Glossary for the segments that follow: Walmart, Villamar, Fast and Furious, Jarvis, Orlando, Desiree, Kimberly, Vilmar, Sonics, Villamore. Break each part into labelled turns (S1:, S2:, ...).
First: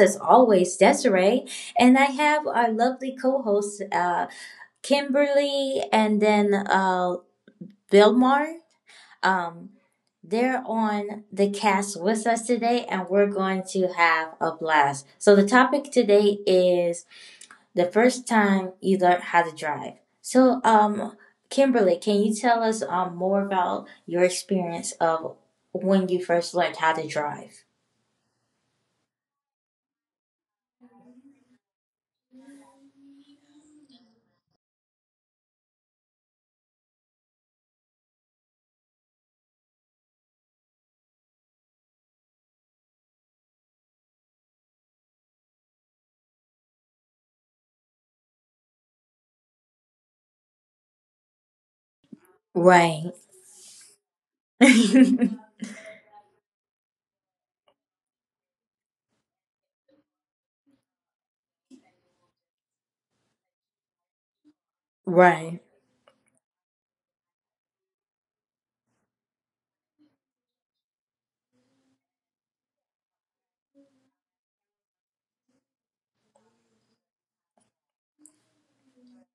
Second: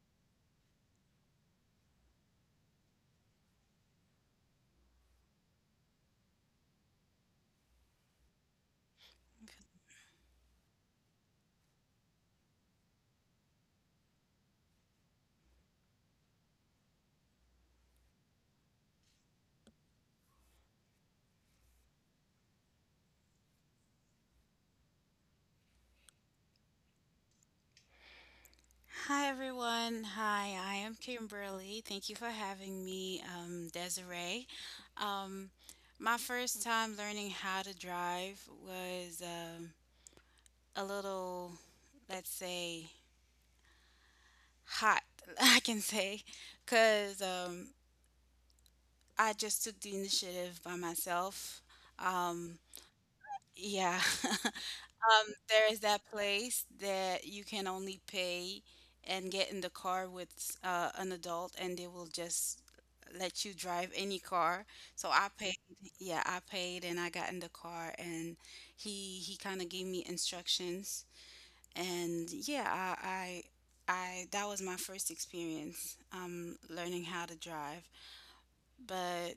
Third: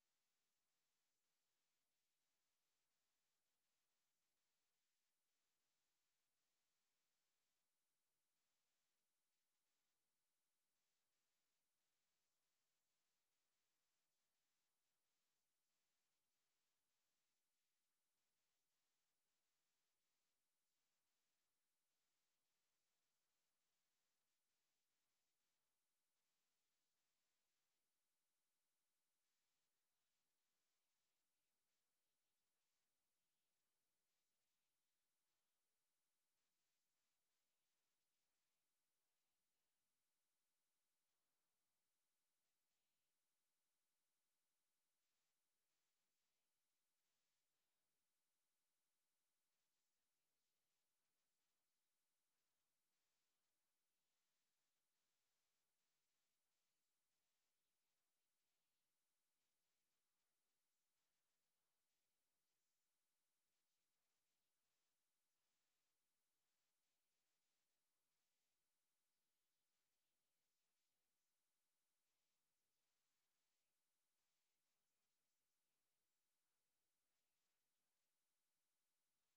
S1: as always, Desiree. And I have our lovely co hosts, Kimberly, and then Vilmar. Um, they're on the cast with us today, and we're going to have a blast. So the topic today is the first time you learned how to drive. So, Kimberly, can you tell us more about your experience of when you first learned how to drive?
S2: Hi everyone. Hi, I am Kimberly. Thank you for having me, Desiree. Um, my first time learning how to drive was a little, let's say, hot, I can say, because I just took the initiative by myself. Um,
S1: Right.
S2: yeah. There is that place that you can only pay and get in the car with an adult, and they will just let you drive any car. So I paid,
S1: right.
S2: yeah, I paid, and I got in the car, and he kind of gave me instructions, and yeah, I, I that was my first experience learning how to drive, but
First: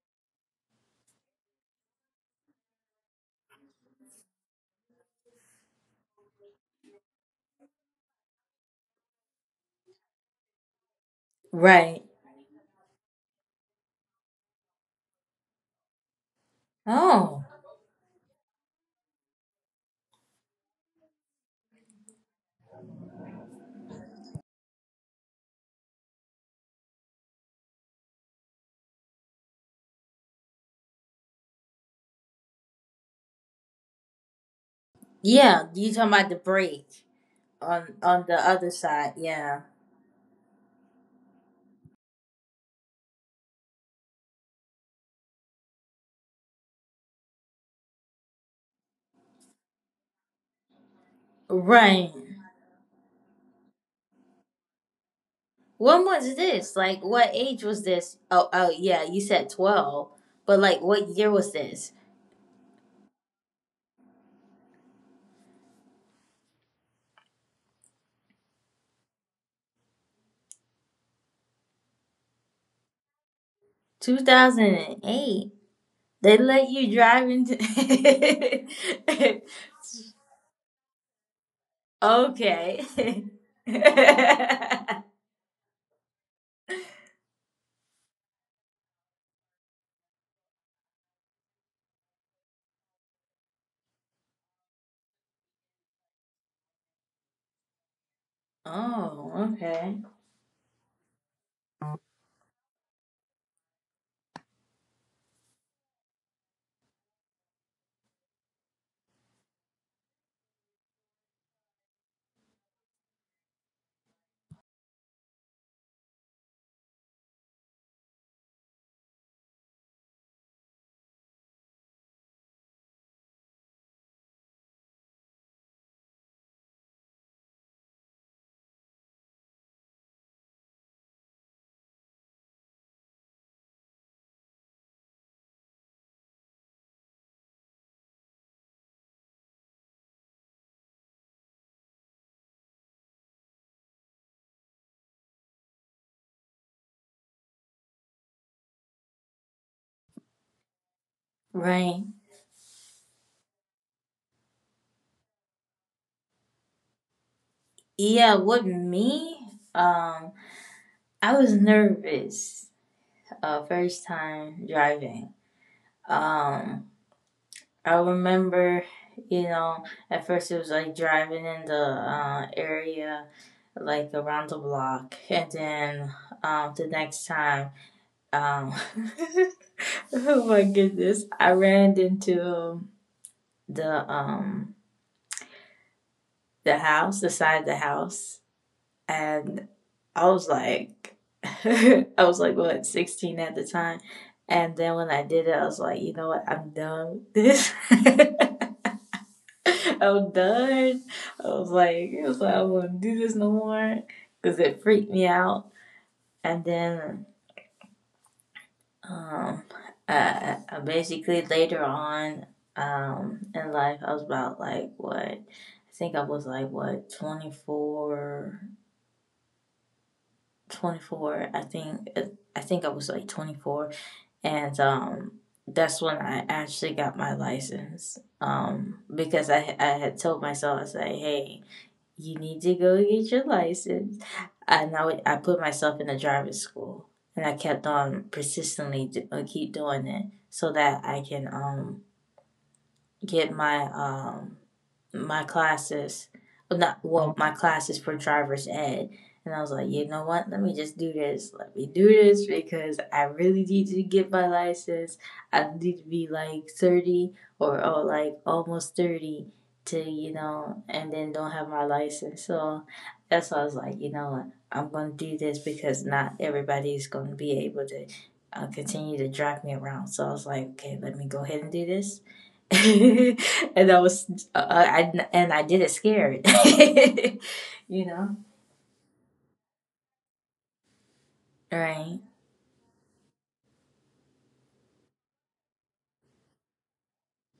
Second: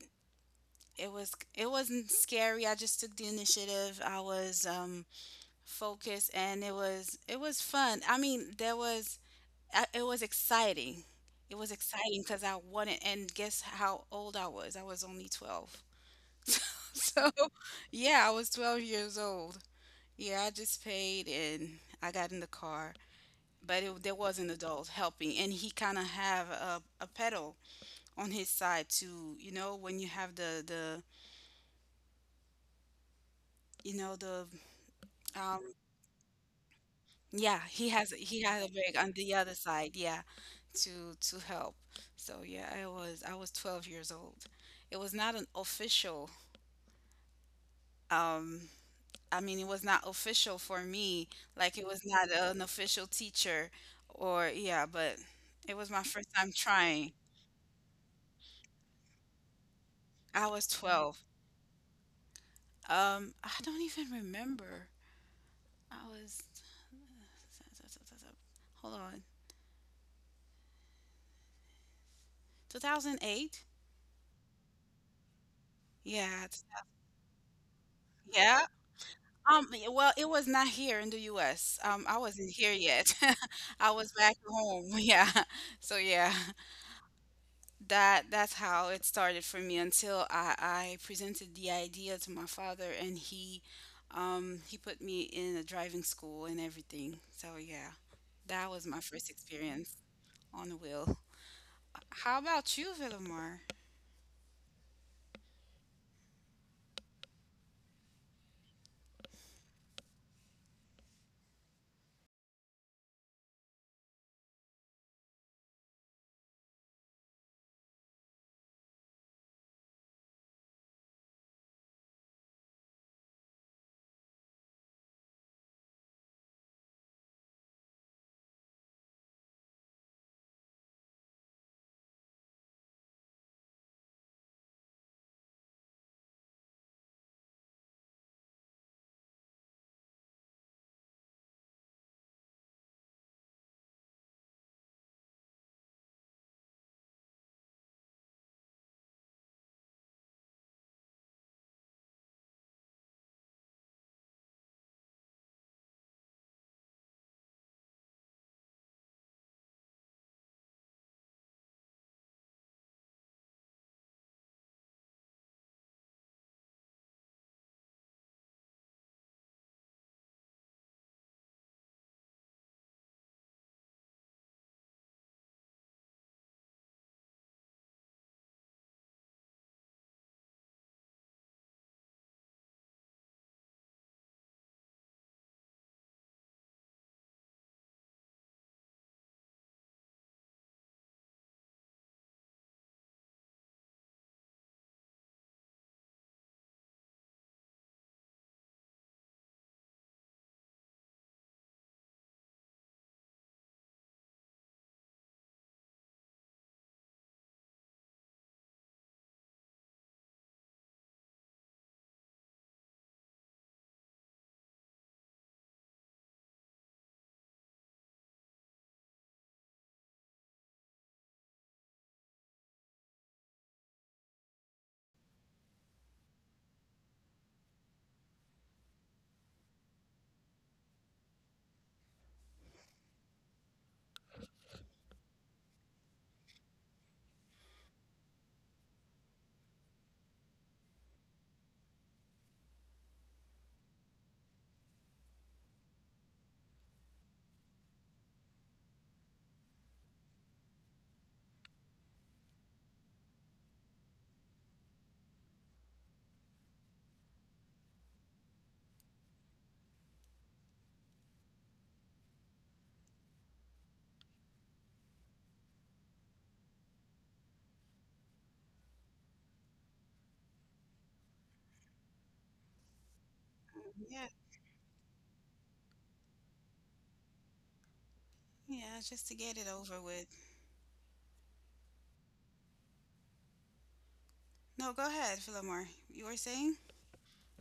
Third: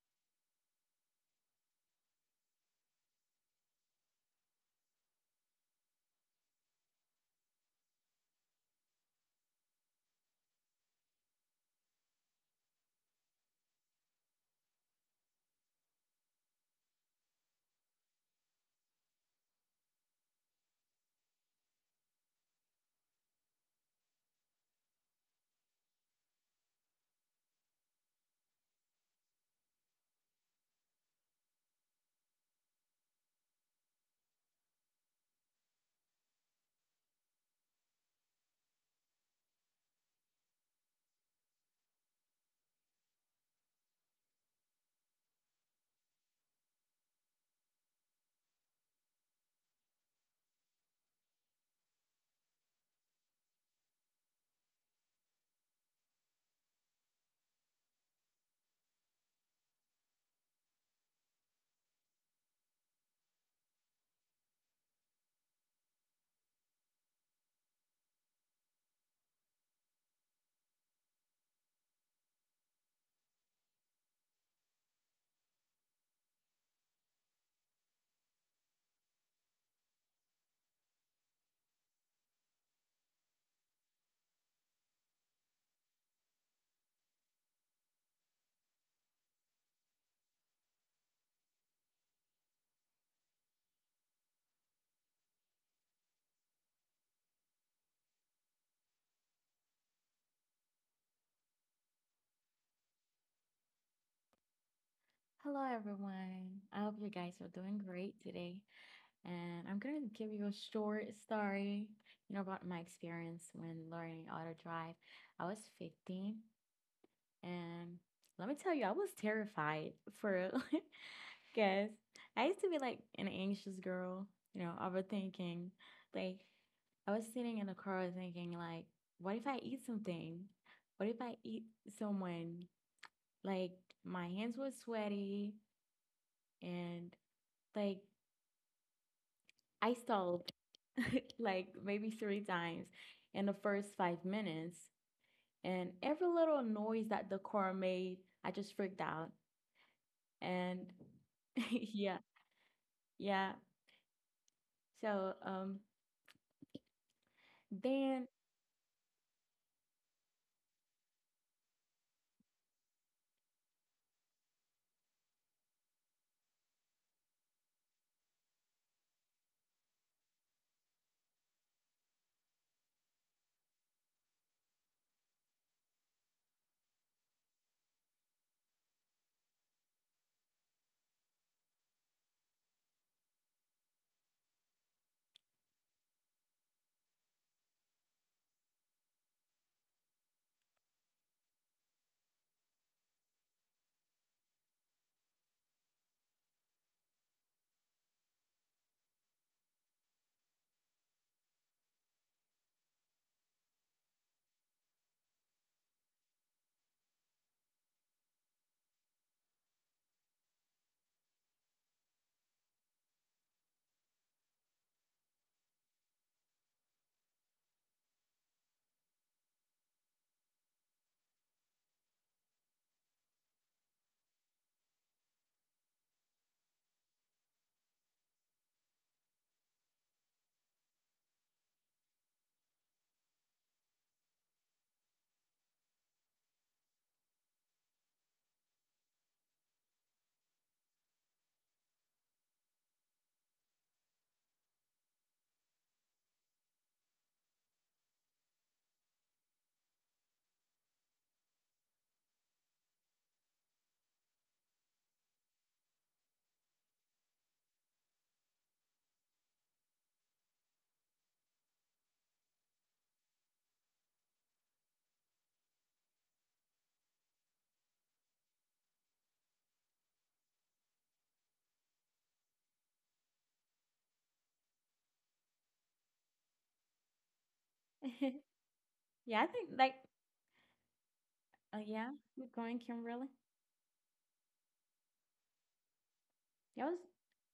S2: it wasn't scary. I just took the initiative. I was focus and it was fun. I mean there was it was exciting. It was
S1: Right.
S2: exciting because I wanted. And guess how old I was? I was only 12. So
S1: Oh.
S2: yeah, I was 12 years old. Yeah, I just paid and I got in the car, but there was an adult helping and he kind of have a pedal on his side to, you know, when you have the, you know, the um,
S1: Yeah, you talking about the break
S2: yeah, he has
S1: on the
S2: he has a
S1: other
S2: bag on
S1: side,
S2: the other
S1: yeah.
S2: side, yeah, to help. So yeah, I was 12 years old. It was not an official um I mean it was not official for me, like it was
S1: Right.
S2: not an official teacher or, yeah, but it was my
S1: When
S2: first
S1: was
S2: time
S1: this? Like
S2: trying.
S1: what age was this? Oh, oh yeah, you said 12.
S2: I
S1: But
S2: was
S1: like what
S2: 12.
S1: year was this?
S2: I don't even remember. I was, hold on. 2008?
S1: 2008. They
S2: Yeah.
S1: let you drive into.
S2: Yeah, y well, it was not here in the US. I wasn't here
S1: Okay.
S2: yet. I was back home. Yeah. So yeah, that's how it started for me until I presented the idea to my father and he put me in a driving school and everything. So yeah, that was my first
S1: oh,
S2: experience
S1: okay.
S2: on the wheel. How about you, Villamar?
S3: Hello, everyone. I hope you guys are doing great today. And I'm going to give you a short story, you know, about my experience when learning auto drive. I was 15, and let me tell you, I was terrified for real. Because I used to be like an anxious girl, you know, overthinking. Like, I was sitting in the car thinking, like, what if I eat something? What if I eat someone? Like, my hands were sweaty, and like I stalled like maybe 3 times in the first 5 minutes. And every little noise that the car made, I just freaked out. And
S1: Right.
S3: yeah, yeah. So then
S1: Yeah, with me, um, I was nervous first time driving. Um, I remember, you know, at first it was like driving in the area, like around the block, and then the next time, um, oh my goodness, I ran into the um the house, the side of the house, and I was like, I was like, what, 16 at the time. And then when I did it, I was like, you know what, I'm done with this. I'm done. I was like, I won't do this no more because it freaked me out. And then, um, basically later on, in life, I was about like what, I think I was like what, 24, 24 I think I think I was like 24, and that's when I actually got my license, because I had told myself, I was like, hey, you need to go get your license. And I put myself in a driving school, and I kept on persistently keep doing it so that I can get my my classes, well, not well my classes for driver's ed. And I was like, you know what? Let me just do this. Let me do this because I really need to get my license. I need to be like 30, or like almost 30, to, you know, and then don't have my license. So that's why I was like, you know what? I'm going to do this because not everybody's going to be able to continue to drag me around. So I was like, okay, let me go ahead and do this. and I was,
S2: Yeah,
S1: and I did it scared. you know?
S2: yeah, just to
S3: yeah, I
S2: get it
S3: think
S2: over
S3: like
S2: with.
S3: yeah,
S1: Right,
S3: are going, Kimberly.
S2: No, go ahead, Villamar. You were saying?
S3: I was,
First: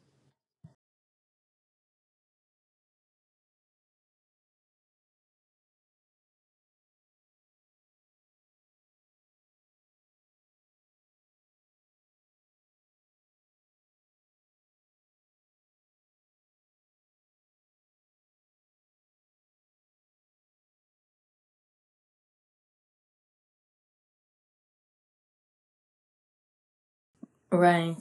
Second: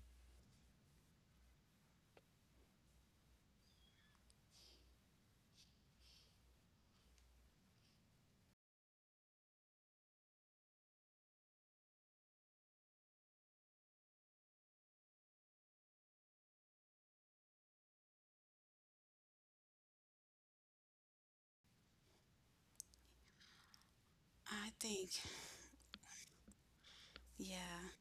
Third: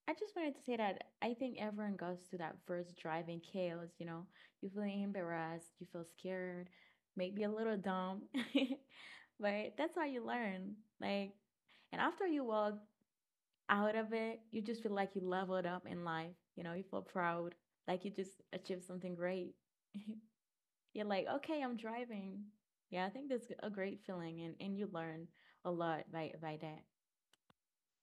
S3: I just wanted to say that I think everyone goes to that first driving chaos, you know, you feel embarrassed, you feel scared, maybe a little dumb, but that's how you learn. Like, and after you walk out of it, you just feel like you leveled up in life, you know, you feel proud, like you just achieved something great. You're like, okay, I'm driving. Yeah, I think that's a great feeling,
S2: I
S3: and you
S2: think,
S3: learn a lot by that.
S2: yeah.
S1: right,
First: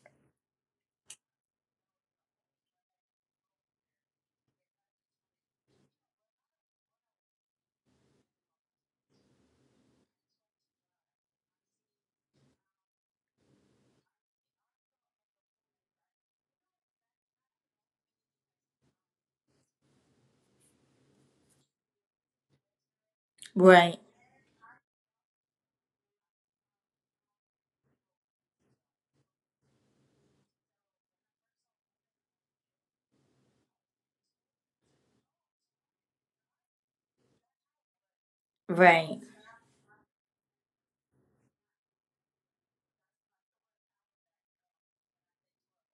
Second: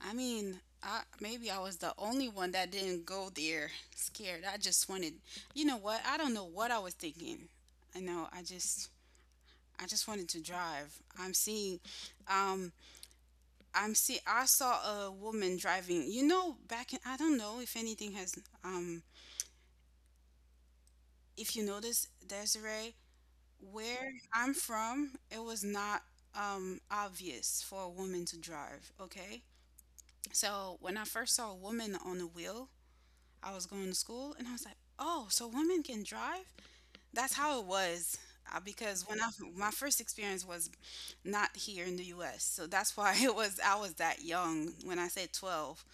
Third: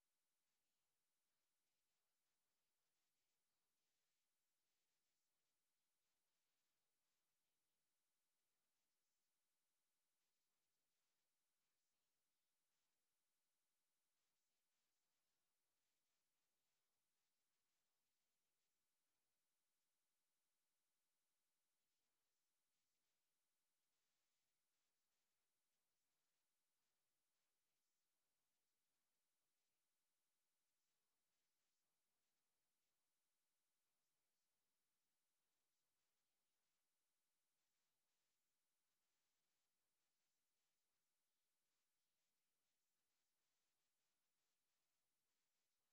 S2: I mean, I maybe I was the only one that didn't go there scared. I just wanted, you know what? I don't know what I was thinking. I know. I just wanted to drive. I'm seeing, um, I'm see. I saw a woman driving. You know, back in, I don't know if anything has, um, if you notice, Desiree,
S1: right,
S2: where I'm from, it was not obvious for a woman to drive. Okay. So when I first saw a woman on the wheel, I was going to school and I was like, oh, so women can drive? That's how it was. Uh, because
S1: right,
S2: when I, my first experience was not here in the US. So that's why it was, I was that young when I said 12.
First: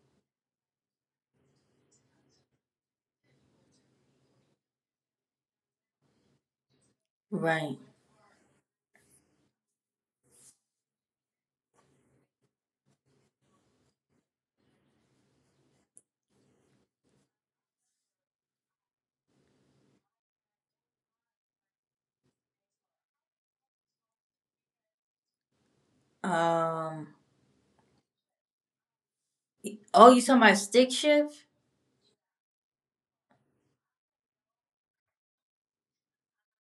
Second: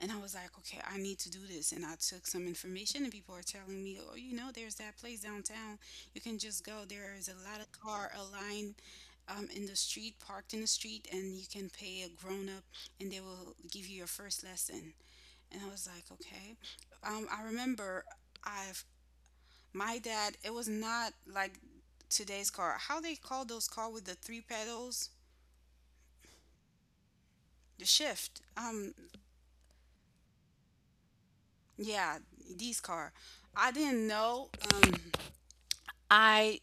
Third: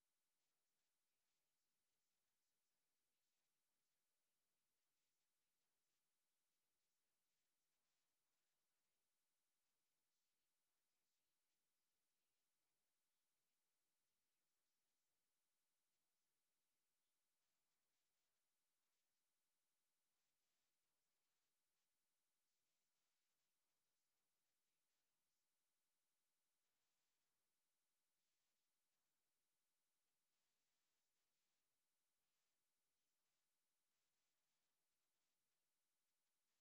S2: And I was like, okay, I need to do this. And I took some information and people are telling me, oh, you know, there's that place downtown. You can just go. There is a lot of
S1: right.
S2: car aligned in the street, parked in the street, and you can pay a grown up and they will give you your first lesson. And I was like, okay. I remember I've my dad, it was not like today's car. How they call those car with the three pedals?
S1: Um,
S2: The shift.
S1: oh, you talking about stick shift?
S2: Yeah, these car. I didn't know. I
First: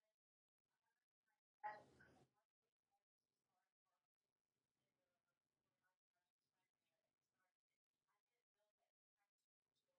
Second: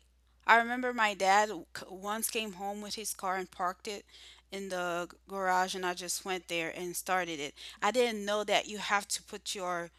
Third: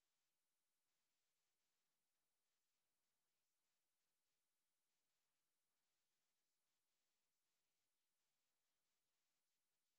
S2: I remember my dad once came home with his car and parked it in the garage, and I just went there and started it. I didn't know that you have to put your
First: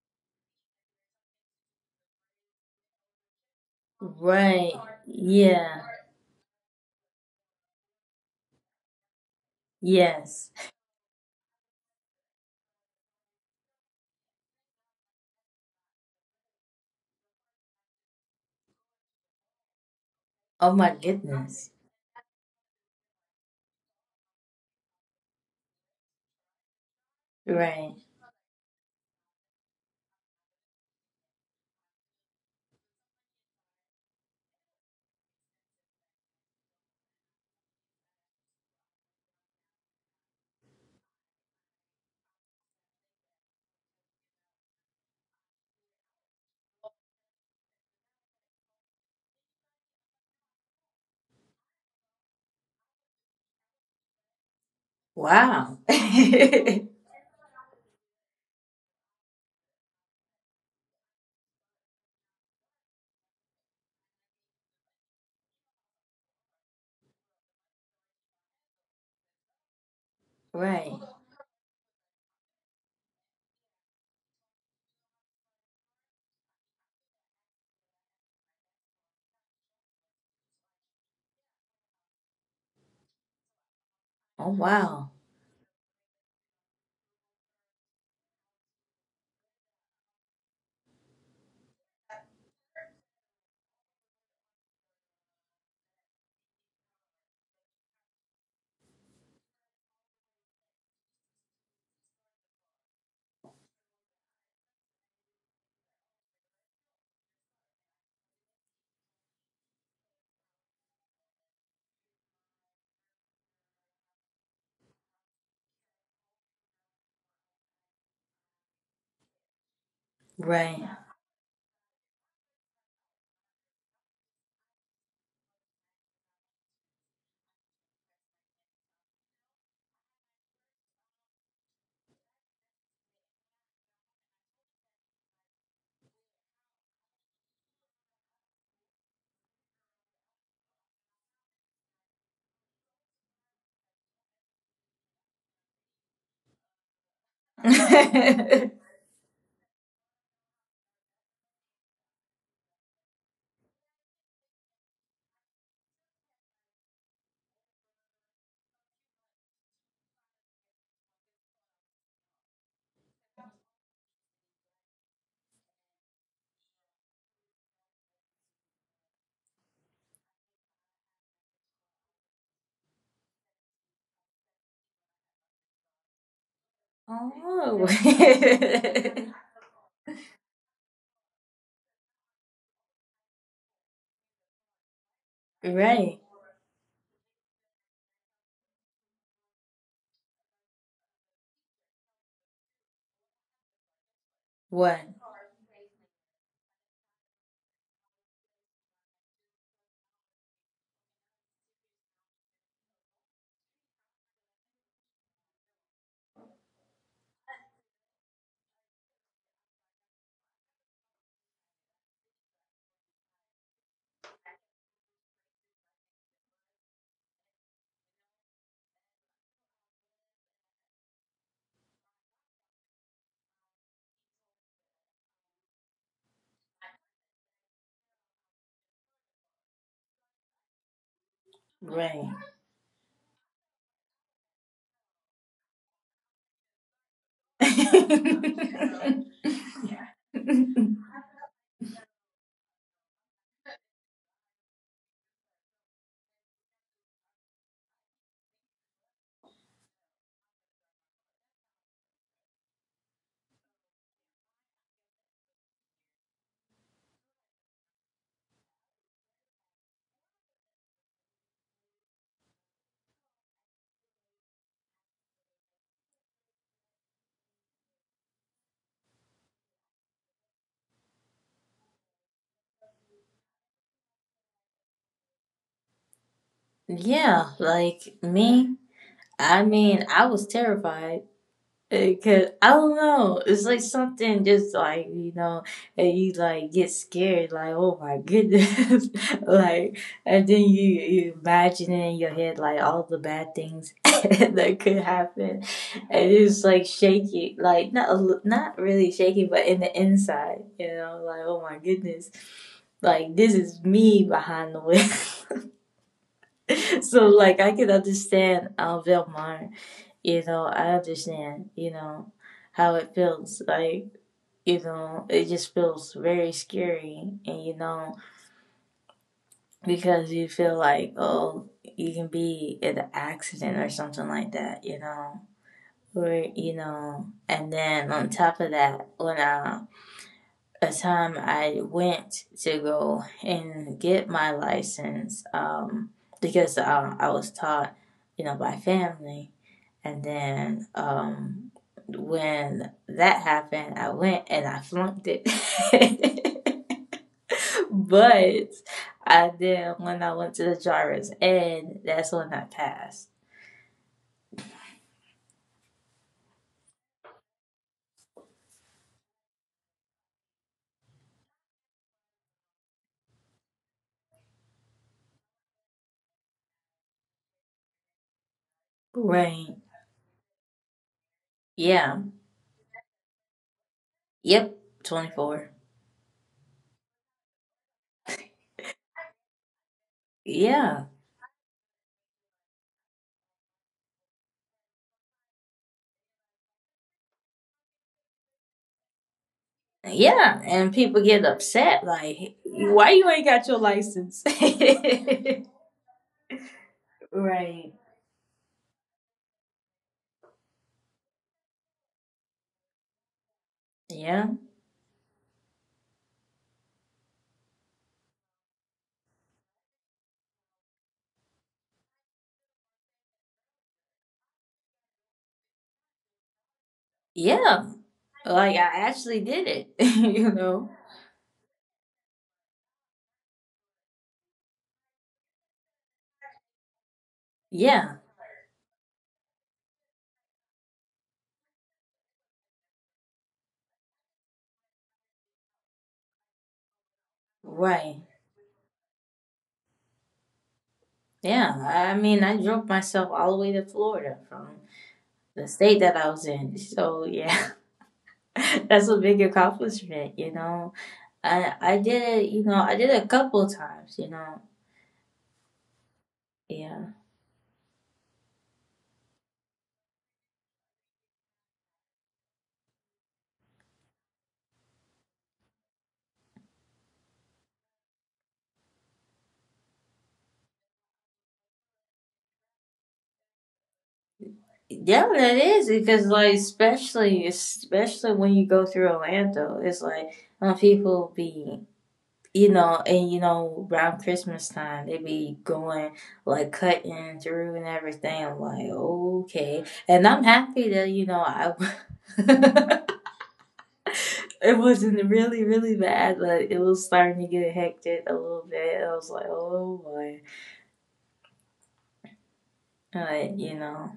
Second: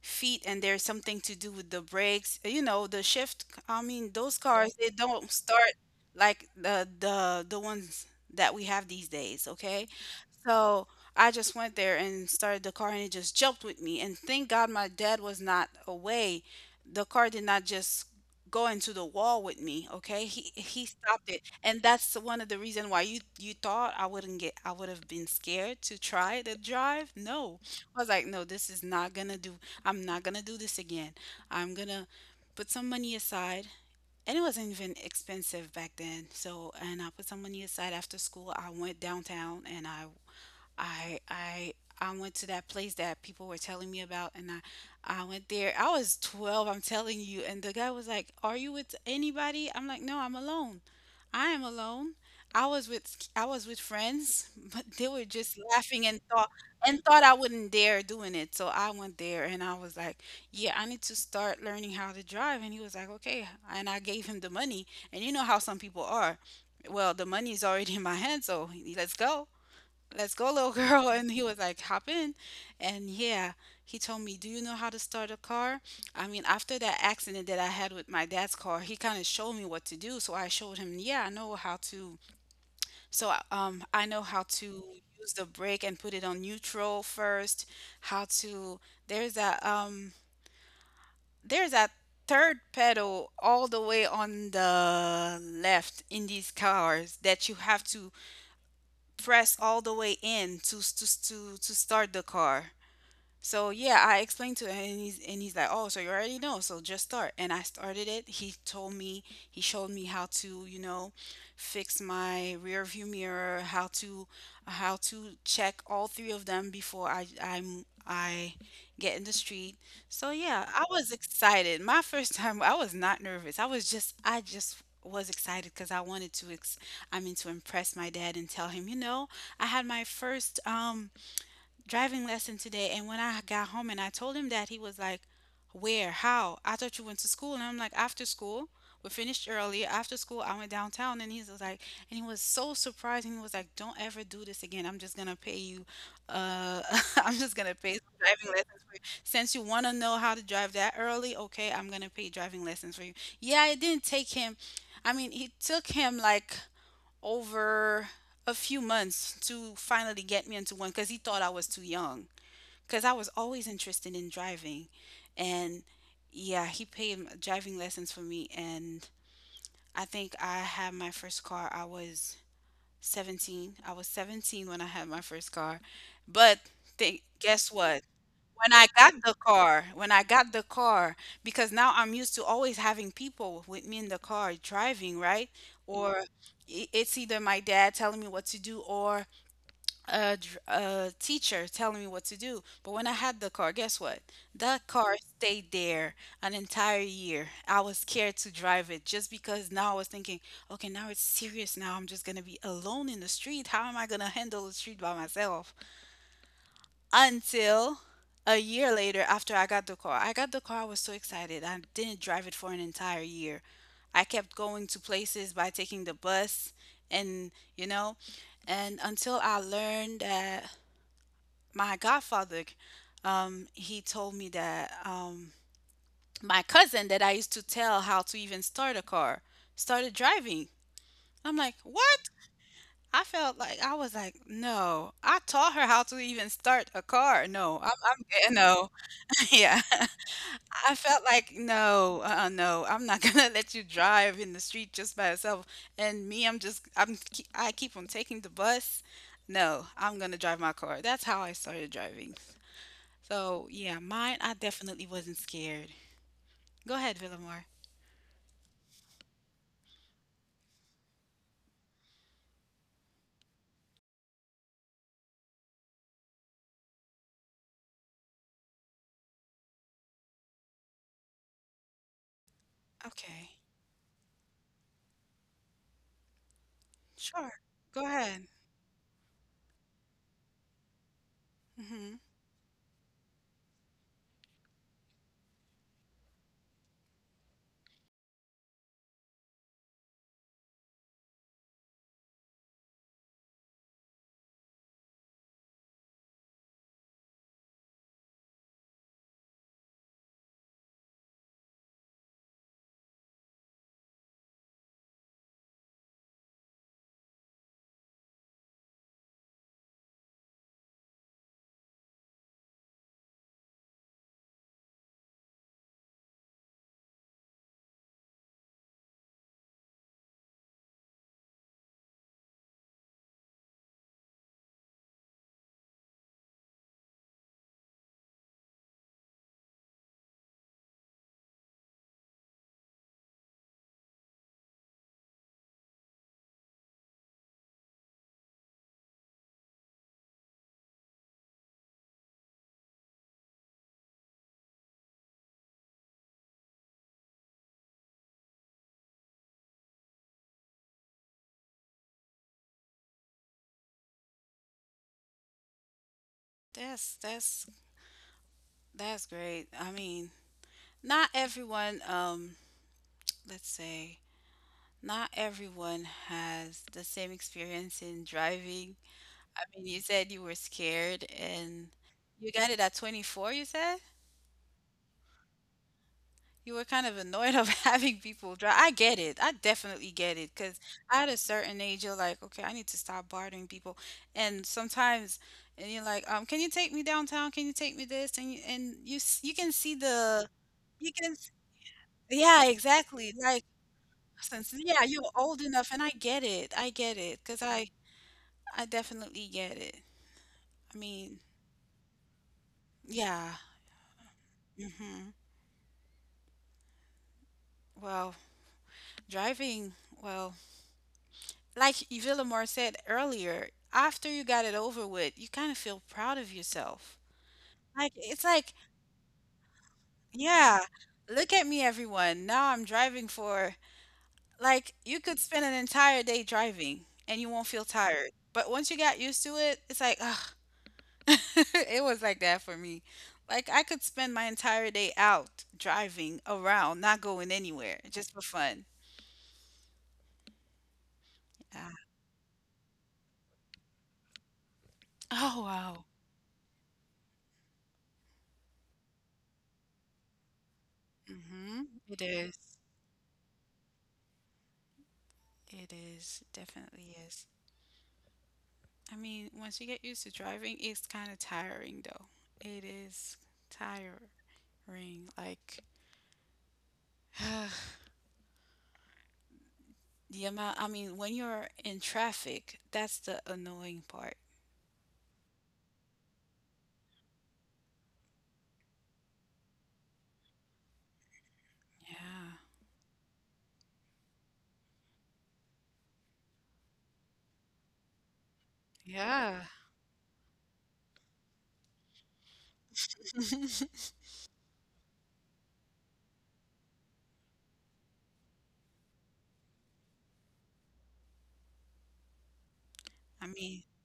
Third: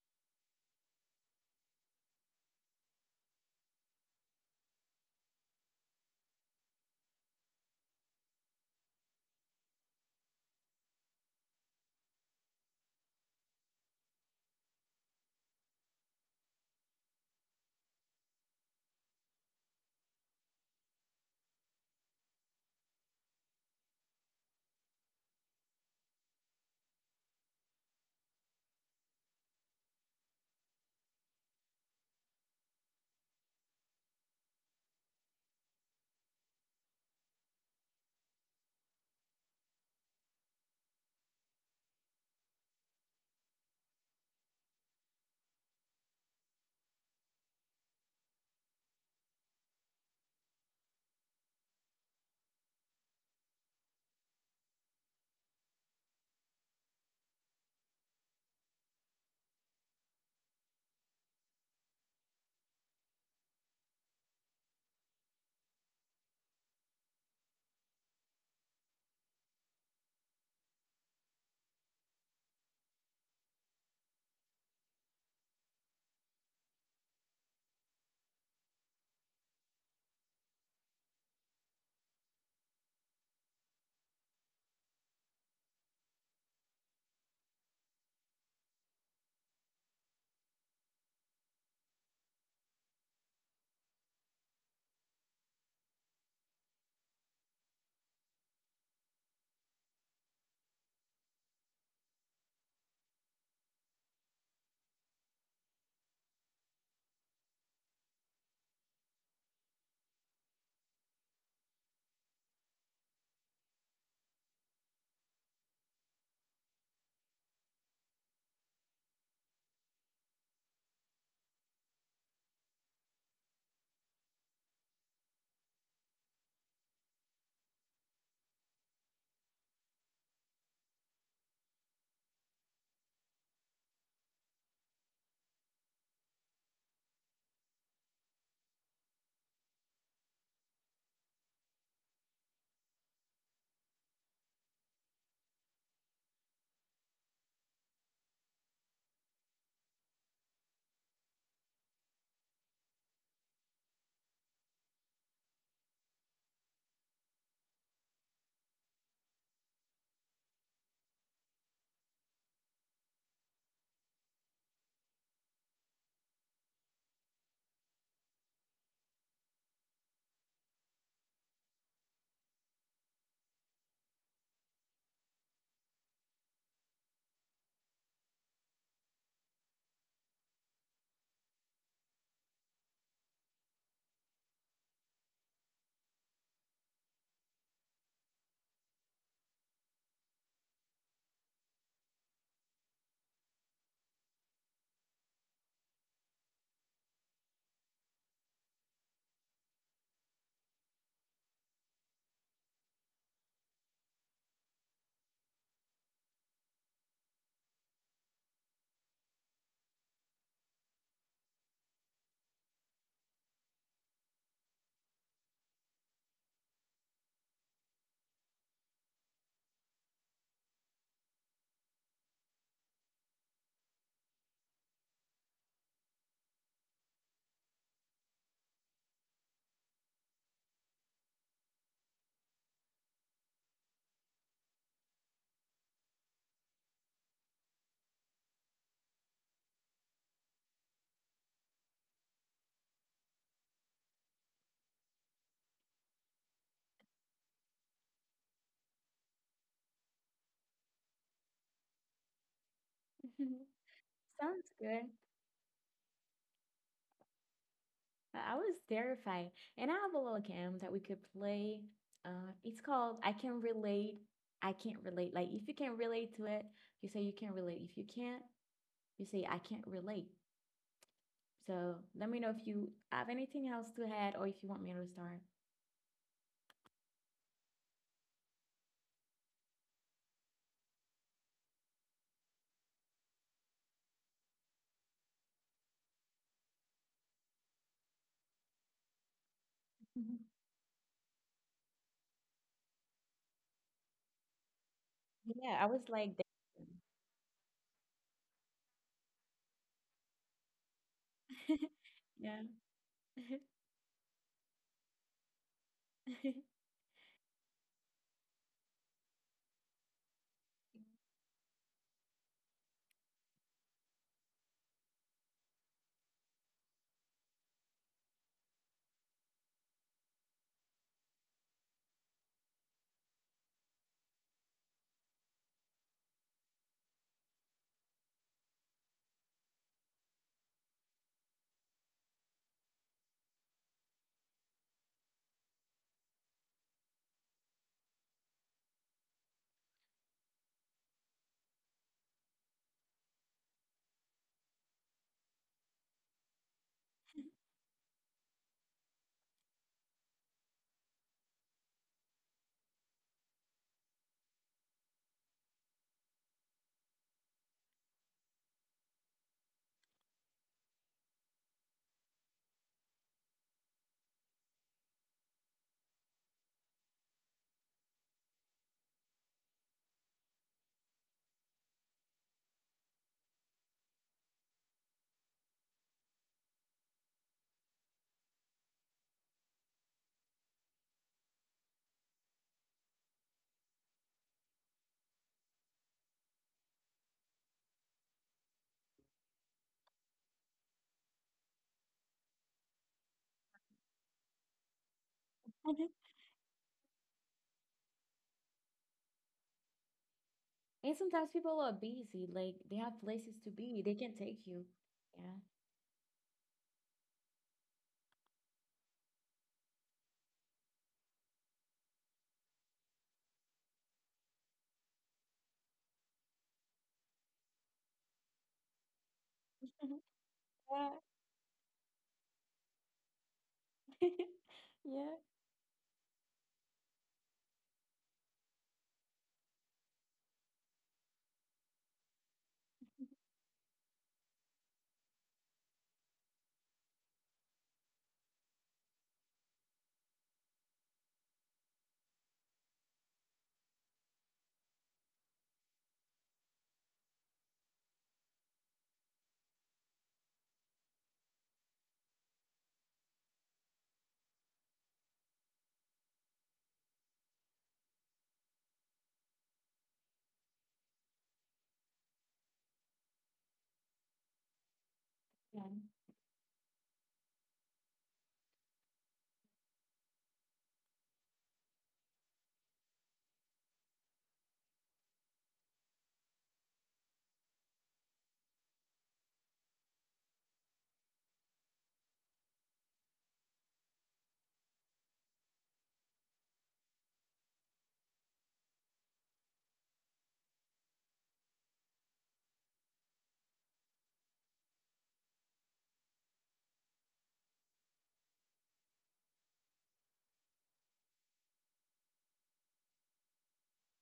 S2: feet and there's something to do with the brakes, you know, the shift. I mean, those cars,
S1: Right,
S2: they don't start
S1: yeah,
S2: like the ones that we have these days. Okay,
S1: yes.
S2: so I just went there and started the car, and it just jumped with me. And thank God my dad was not away. The car did not just go into the wall with me. Okay, he
S1: Oh
S2: he
S1: my
S2: stopped it,
S1: goodness.
S2: and that's one of the reason why you thought I wouldn't get. I would have been scared to try the drive. No,
S1: Right.
S2: I was like, no, this is not gonna do. I'm not gonna do this again. I'm gonna put some money aside, and it wasn't even expensive back then. So, and I put some money aside, after school I went downtown and I I i went to that place that people were telling me about and I went there. I was 12, I'm telling you, and the guy was like, "Are you with anybody?" I'm like, "No, I'm alone. I am alone." I was with friends, but they were just
S1: Wow.
S2: laughing
S1: right.
S2: and thought I wouldn't dare doing it. So I went there and I was like, "Yeah, I need to start learning how to drive." And he was like, "Okay." And I gave him the money. And you know how some people are. Well, the money is already in my hand, so let's go, let's go, little girl. And he was like, hop in. And yeah, he told me, do you know how to start a car? I mean, after that accident that I had with my dad's car, he kind of showed me what to do. So I showed him, yeah, I know how to, I know how
S1: Oh,
S2: to
S1: wow.
S2: use the brake and put it on neutral first, how to, there's that um there's that third pedal all the way on the left in these cars that you have to press all the way in to start the car. So yeah, I explained to him, and he's like, "Oh, so you already know, so just start." And I started it. He told me, he showed me how to, you know, fix my rear view mirror, how to, how to check all three of them before I get in the street. So yeah,
S1: Right.
S2: I was excited. My first time, I was not nervous. I just was excited because I wanted to ex I mean to impress my dad and tell him, you know, I had my first driving lesson today. And when I got home and I told him that, he was like, "Where? How? I thought you went to school." And I'm like, "After school, we finished early. After school, I went downtown." And he was like, and he was so surprised. And he was like, "Don't ever do this again. I'm just gonna pay you. Uh, I'm just gonna pay some driving lessons for you. Since you wanna know how to drive that early, okay, I'm gonna pay driving lessons for you." Yeah, it didn't take him. I mean, it took him like over a few months to finally get me into one, because he thought I was too young. Because I was always interested in driving. And yeah, he paid driving lessons for me. And I think I had my first car, I was 17. I was 17 when I had my first car. But think, guess
S1: oh.
S2: what? When I got the car, because now I'm used to always having people with me in the car driving, right?
S1: right.
S2: Or it's either my dad telling me what to do or a teacher telling me what to do. But when I had the car, guess what? That
S1: What?
S2: car stayed there an entire year. I was scared to drive it just because now I was thinking, okay, now it's serious. Now I'm just going to be alone in the street. How am I going to handle the street by myself? Until a year later after I got the car. I got the car, I was so excited. I didn't drive it for an entire year. I kept going to places by taking the bus and, you know, and until I learned that my godfather he told me that my cousin that I used to tell how to even start a car started driving. I'm like,
S1: Right.
S2: "What?" I felt like, I was like, no, I taught her how to even start a car. No, I'm no,
S1: yeah,
S2: yeah. I felt like, "No, no, I'm not gonna let you drive in the street just by yourself." And me, I keep on taking the bus. No, I'm gonna drive my car. That's how I started driving. So yeah, mine, I
S3: Sounds good.
S2: definitely wasn't scared. Go ahead, Villamore.
S3: I was terrified. And I have a little game that we could play. It's called I Can Relate, I Can't Relate. Like, if you can relate to it, you say you can relate. If you can't, you say I can't relate. So let me know if you have
S2: Okay,
S3: anything else to add or if you want me to start.
S1: yeah.
S2: sure. Go
S1: Like
S2: ahead.
S1: me. I mean, I was terrified. It
S2: Hmm.
S1: could, I don't know. It's like something just like, you know, and you like get scared, like, oh my goodness. like,
S3: Mhm.
S1: and then you imagine it in your head, like all the bad things that could happen.
S3: Yeah, I was
S1: And
S3: like,
S1: it's like
S3: "Damn."
S1: shaking, like not, a li- not really shaking, but in the inside, you know, like, oh my goodness.
S3: yeah.
S1: Like, this is me behind the wheel. so, like, I can understand Velmar. You know, I understand, you know, how it feels. Like, you know, it just feels very scary. And, you know, because you feel like, oh, you can be in an accident or something like that, you know. Or, you know, and then on top of that, when I a time I went to go and get my license, because I was taught, you know, by family. And then when that happened, I went and I flunked it. but I then when I went to the Jarvis, and that's when I passed.
S2: That's that's great. I mean, not everyone, let's say, not everyone has the same experience in driving. I
S1: Right.
S2: mean, you said you were scared and
S1: Yeah.
S2: you got it at 24, you said?
S1: Yep. 24.
S2: You were kind of annoyed of having people drive. I get it. I definitely get it because
S1: Yeah.
S2: at a certain age, you're like, okay, I need to stop bothering people. And sometimes, and you're like, can you take me downtown? Can you take me this? And you can see the
S1: Yeah. And
S2: you
S1: people
S2: can
S1: get
S2: s-
S1: upset, like,
S2: yeah,
S1: why you
S2: exactly,
S1: ain't got
S2: like
S1: your license?
S2: since yeah you're old enough and I get it because
S1: right.
S2: I definitely get it. I
S3: And sometimes
S2: mean,
S3: people are busy, like they have places
S2: yeah.
S3: to be, they can
S1: Yeah.
S3: take you.
S2: Mm-hmm.
S3: Yeah.
S2: Well, Driving, well, like Villamor said earlier, after you got it over with, you kind of feel proud of yourself.
S1: Yeah.
S2: Like, it's
S1: Like I
S2: like,
S1: actually did it. you
S2: yeah,
S1: know?
S3: Yeah.
S2: look at me, everyone. Now I'm driving for, like, you
S3: Yeah.
S2: could spend an entire day driving and you won't feel
S1: Yeah.
S2: tired. But once you got used to it, it's like, ugh. It was like that for me. Like, I could spend my entire day out driving around, not going anywhere,
S1: Right.
S2: just for fun.
S1: Yeah,
S2: Yeah.
S1: I mean, I drove myself all the way to Florida from the
S2: Oh,
S1: state that
S2: wow.
S1: I was in. So yeah, that's a big accomplishment, you know. I
S2: Mm-hmm.
S1: I did
S2: It
S1: it, you
S2: is.
S1: know, I did it a couple times, you know.
S2: It
S1: Yeah.
S2: definitely is. I mean, once you get used to driving, it's kind of tiring though. It is tiring.
S3: Yeah.
S2: Like, the amount, I mean, when you're in traffic, that's the annoying part.
S1: Yeah, that is, because like, especially especially when you go through Orlando, it's like people be,
S2: Yeah.
S1: you know, and you know, around Christmas time, they be going like cutting through and everything. I'm like,
S2: Yeah.
S1: okay, and I'm happy that you know I. it wasn't really really bad, but it was starting to get hectic a little bit. I was like, oh boy,
S2: I
S1: but you
S2: mean,
S1: know,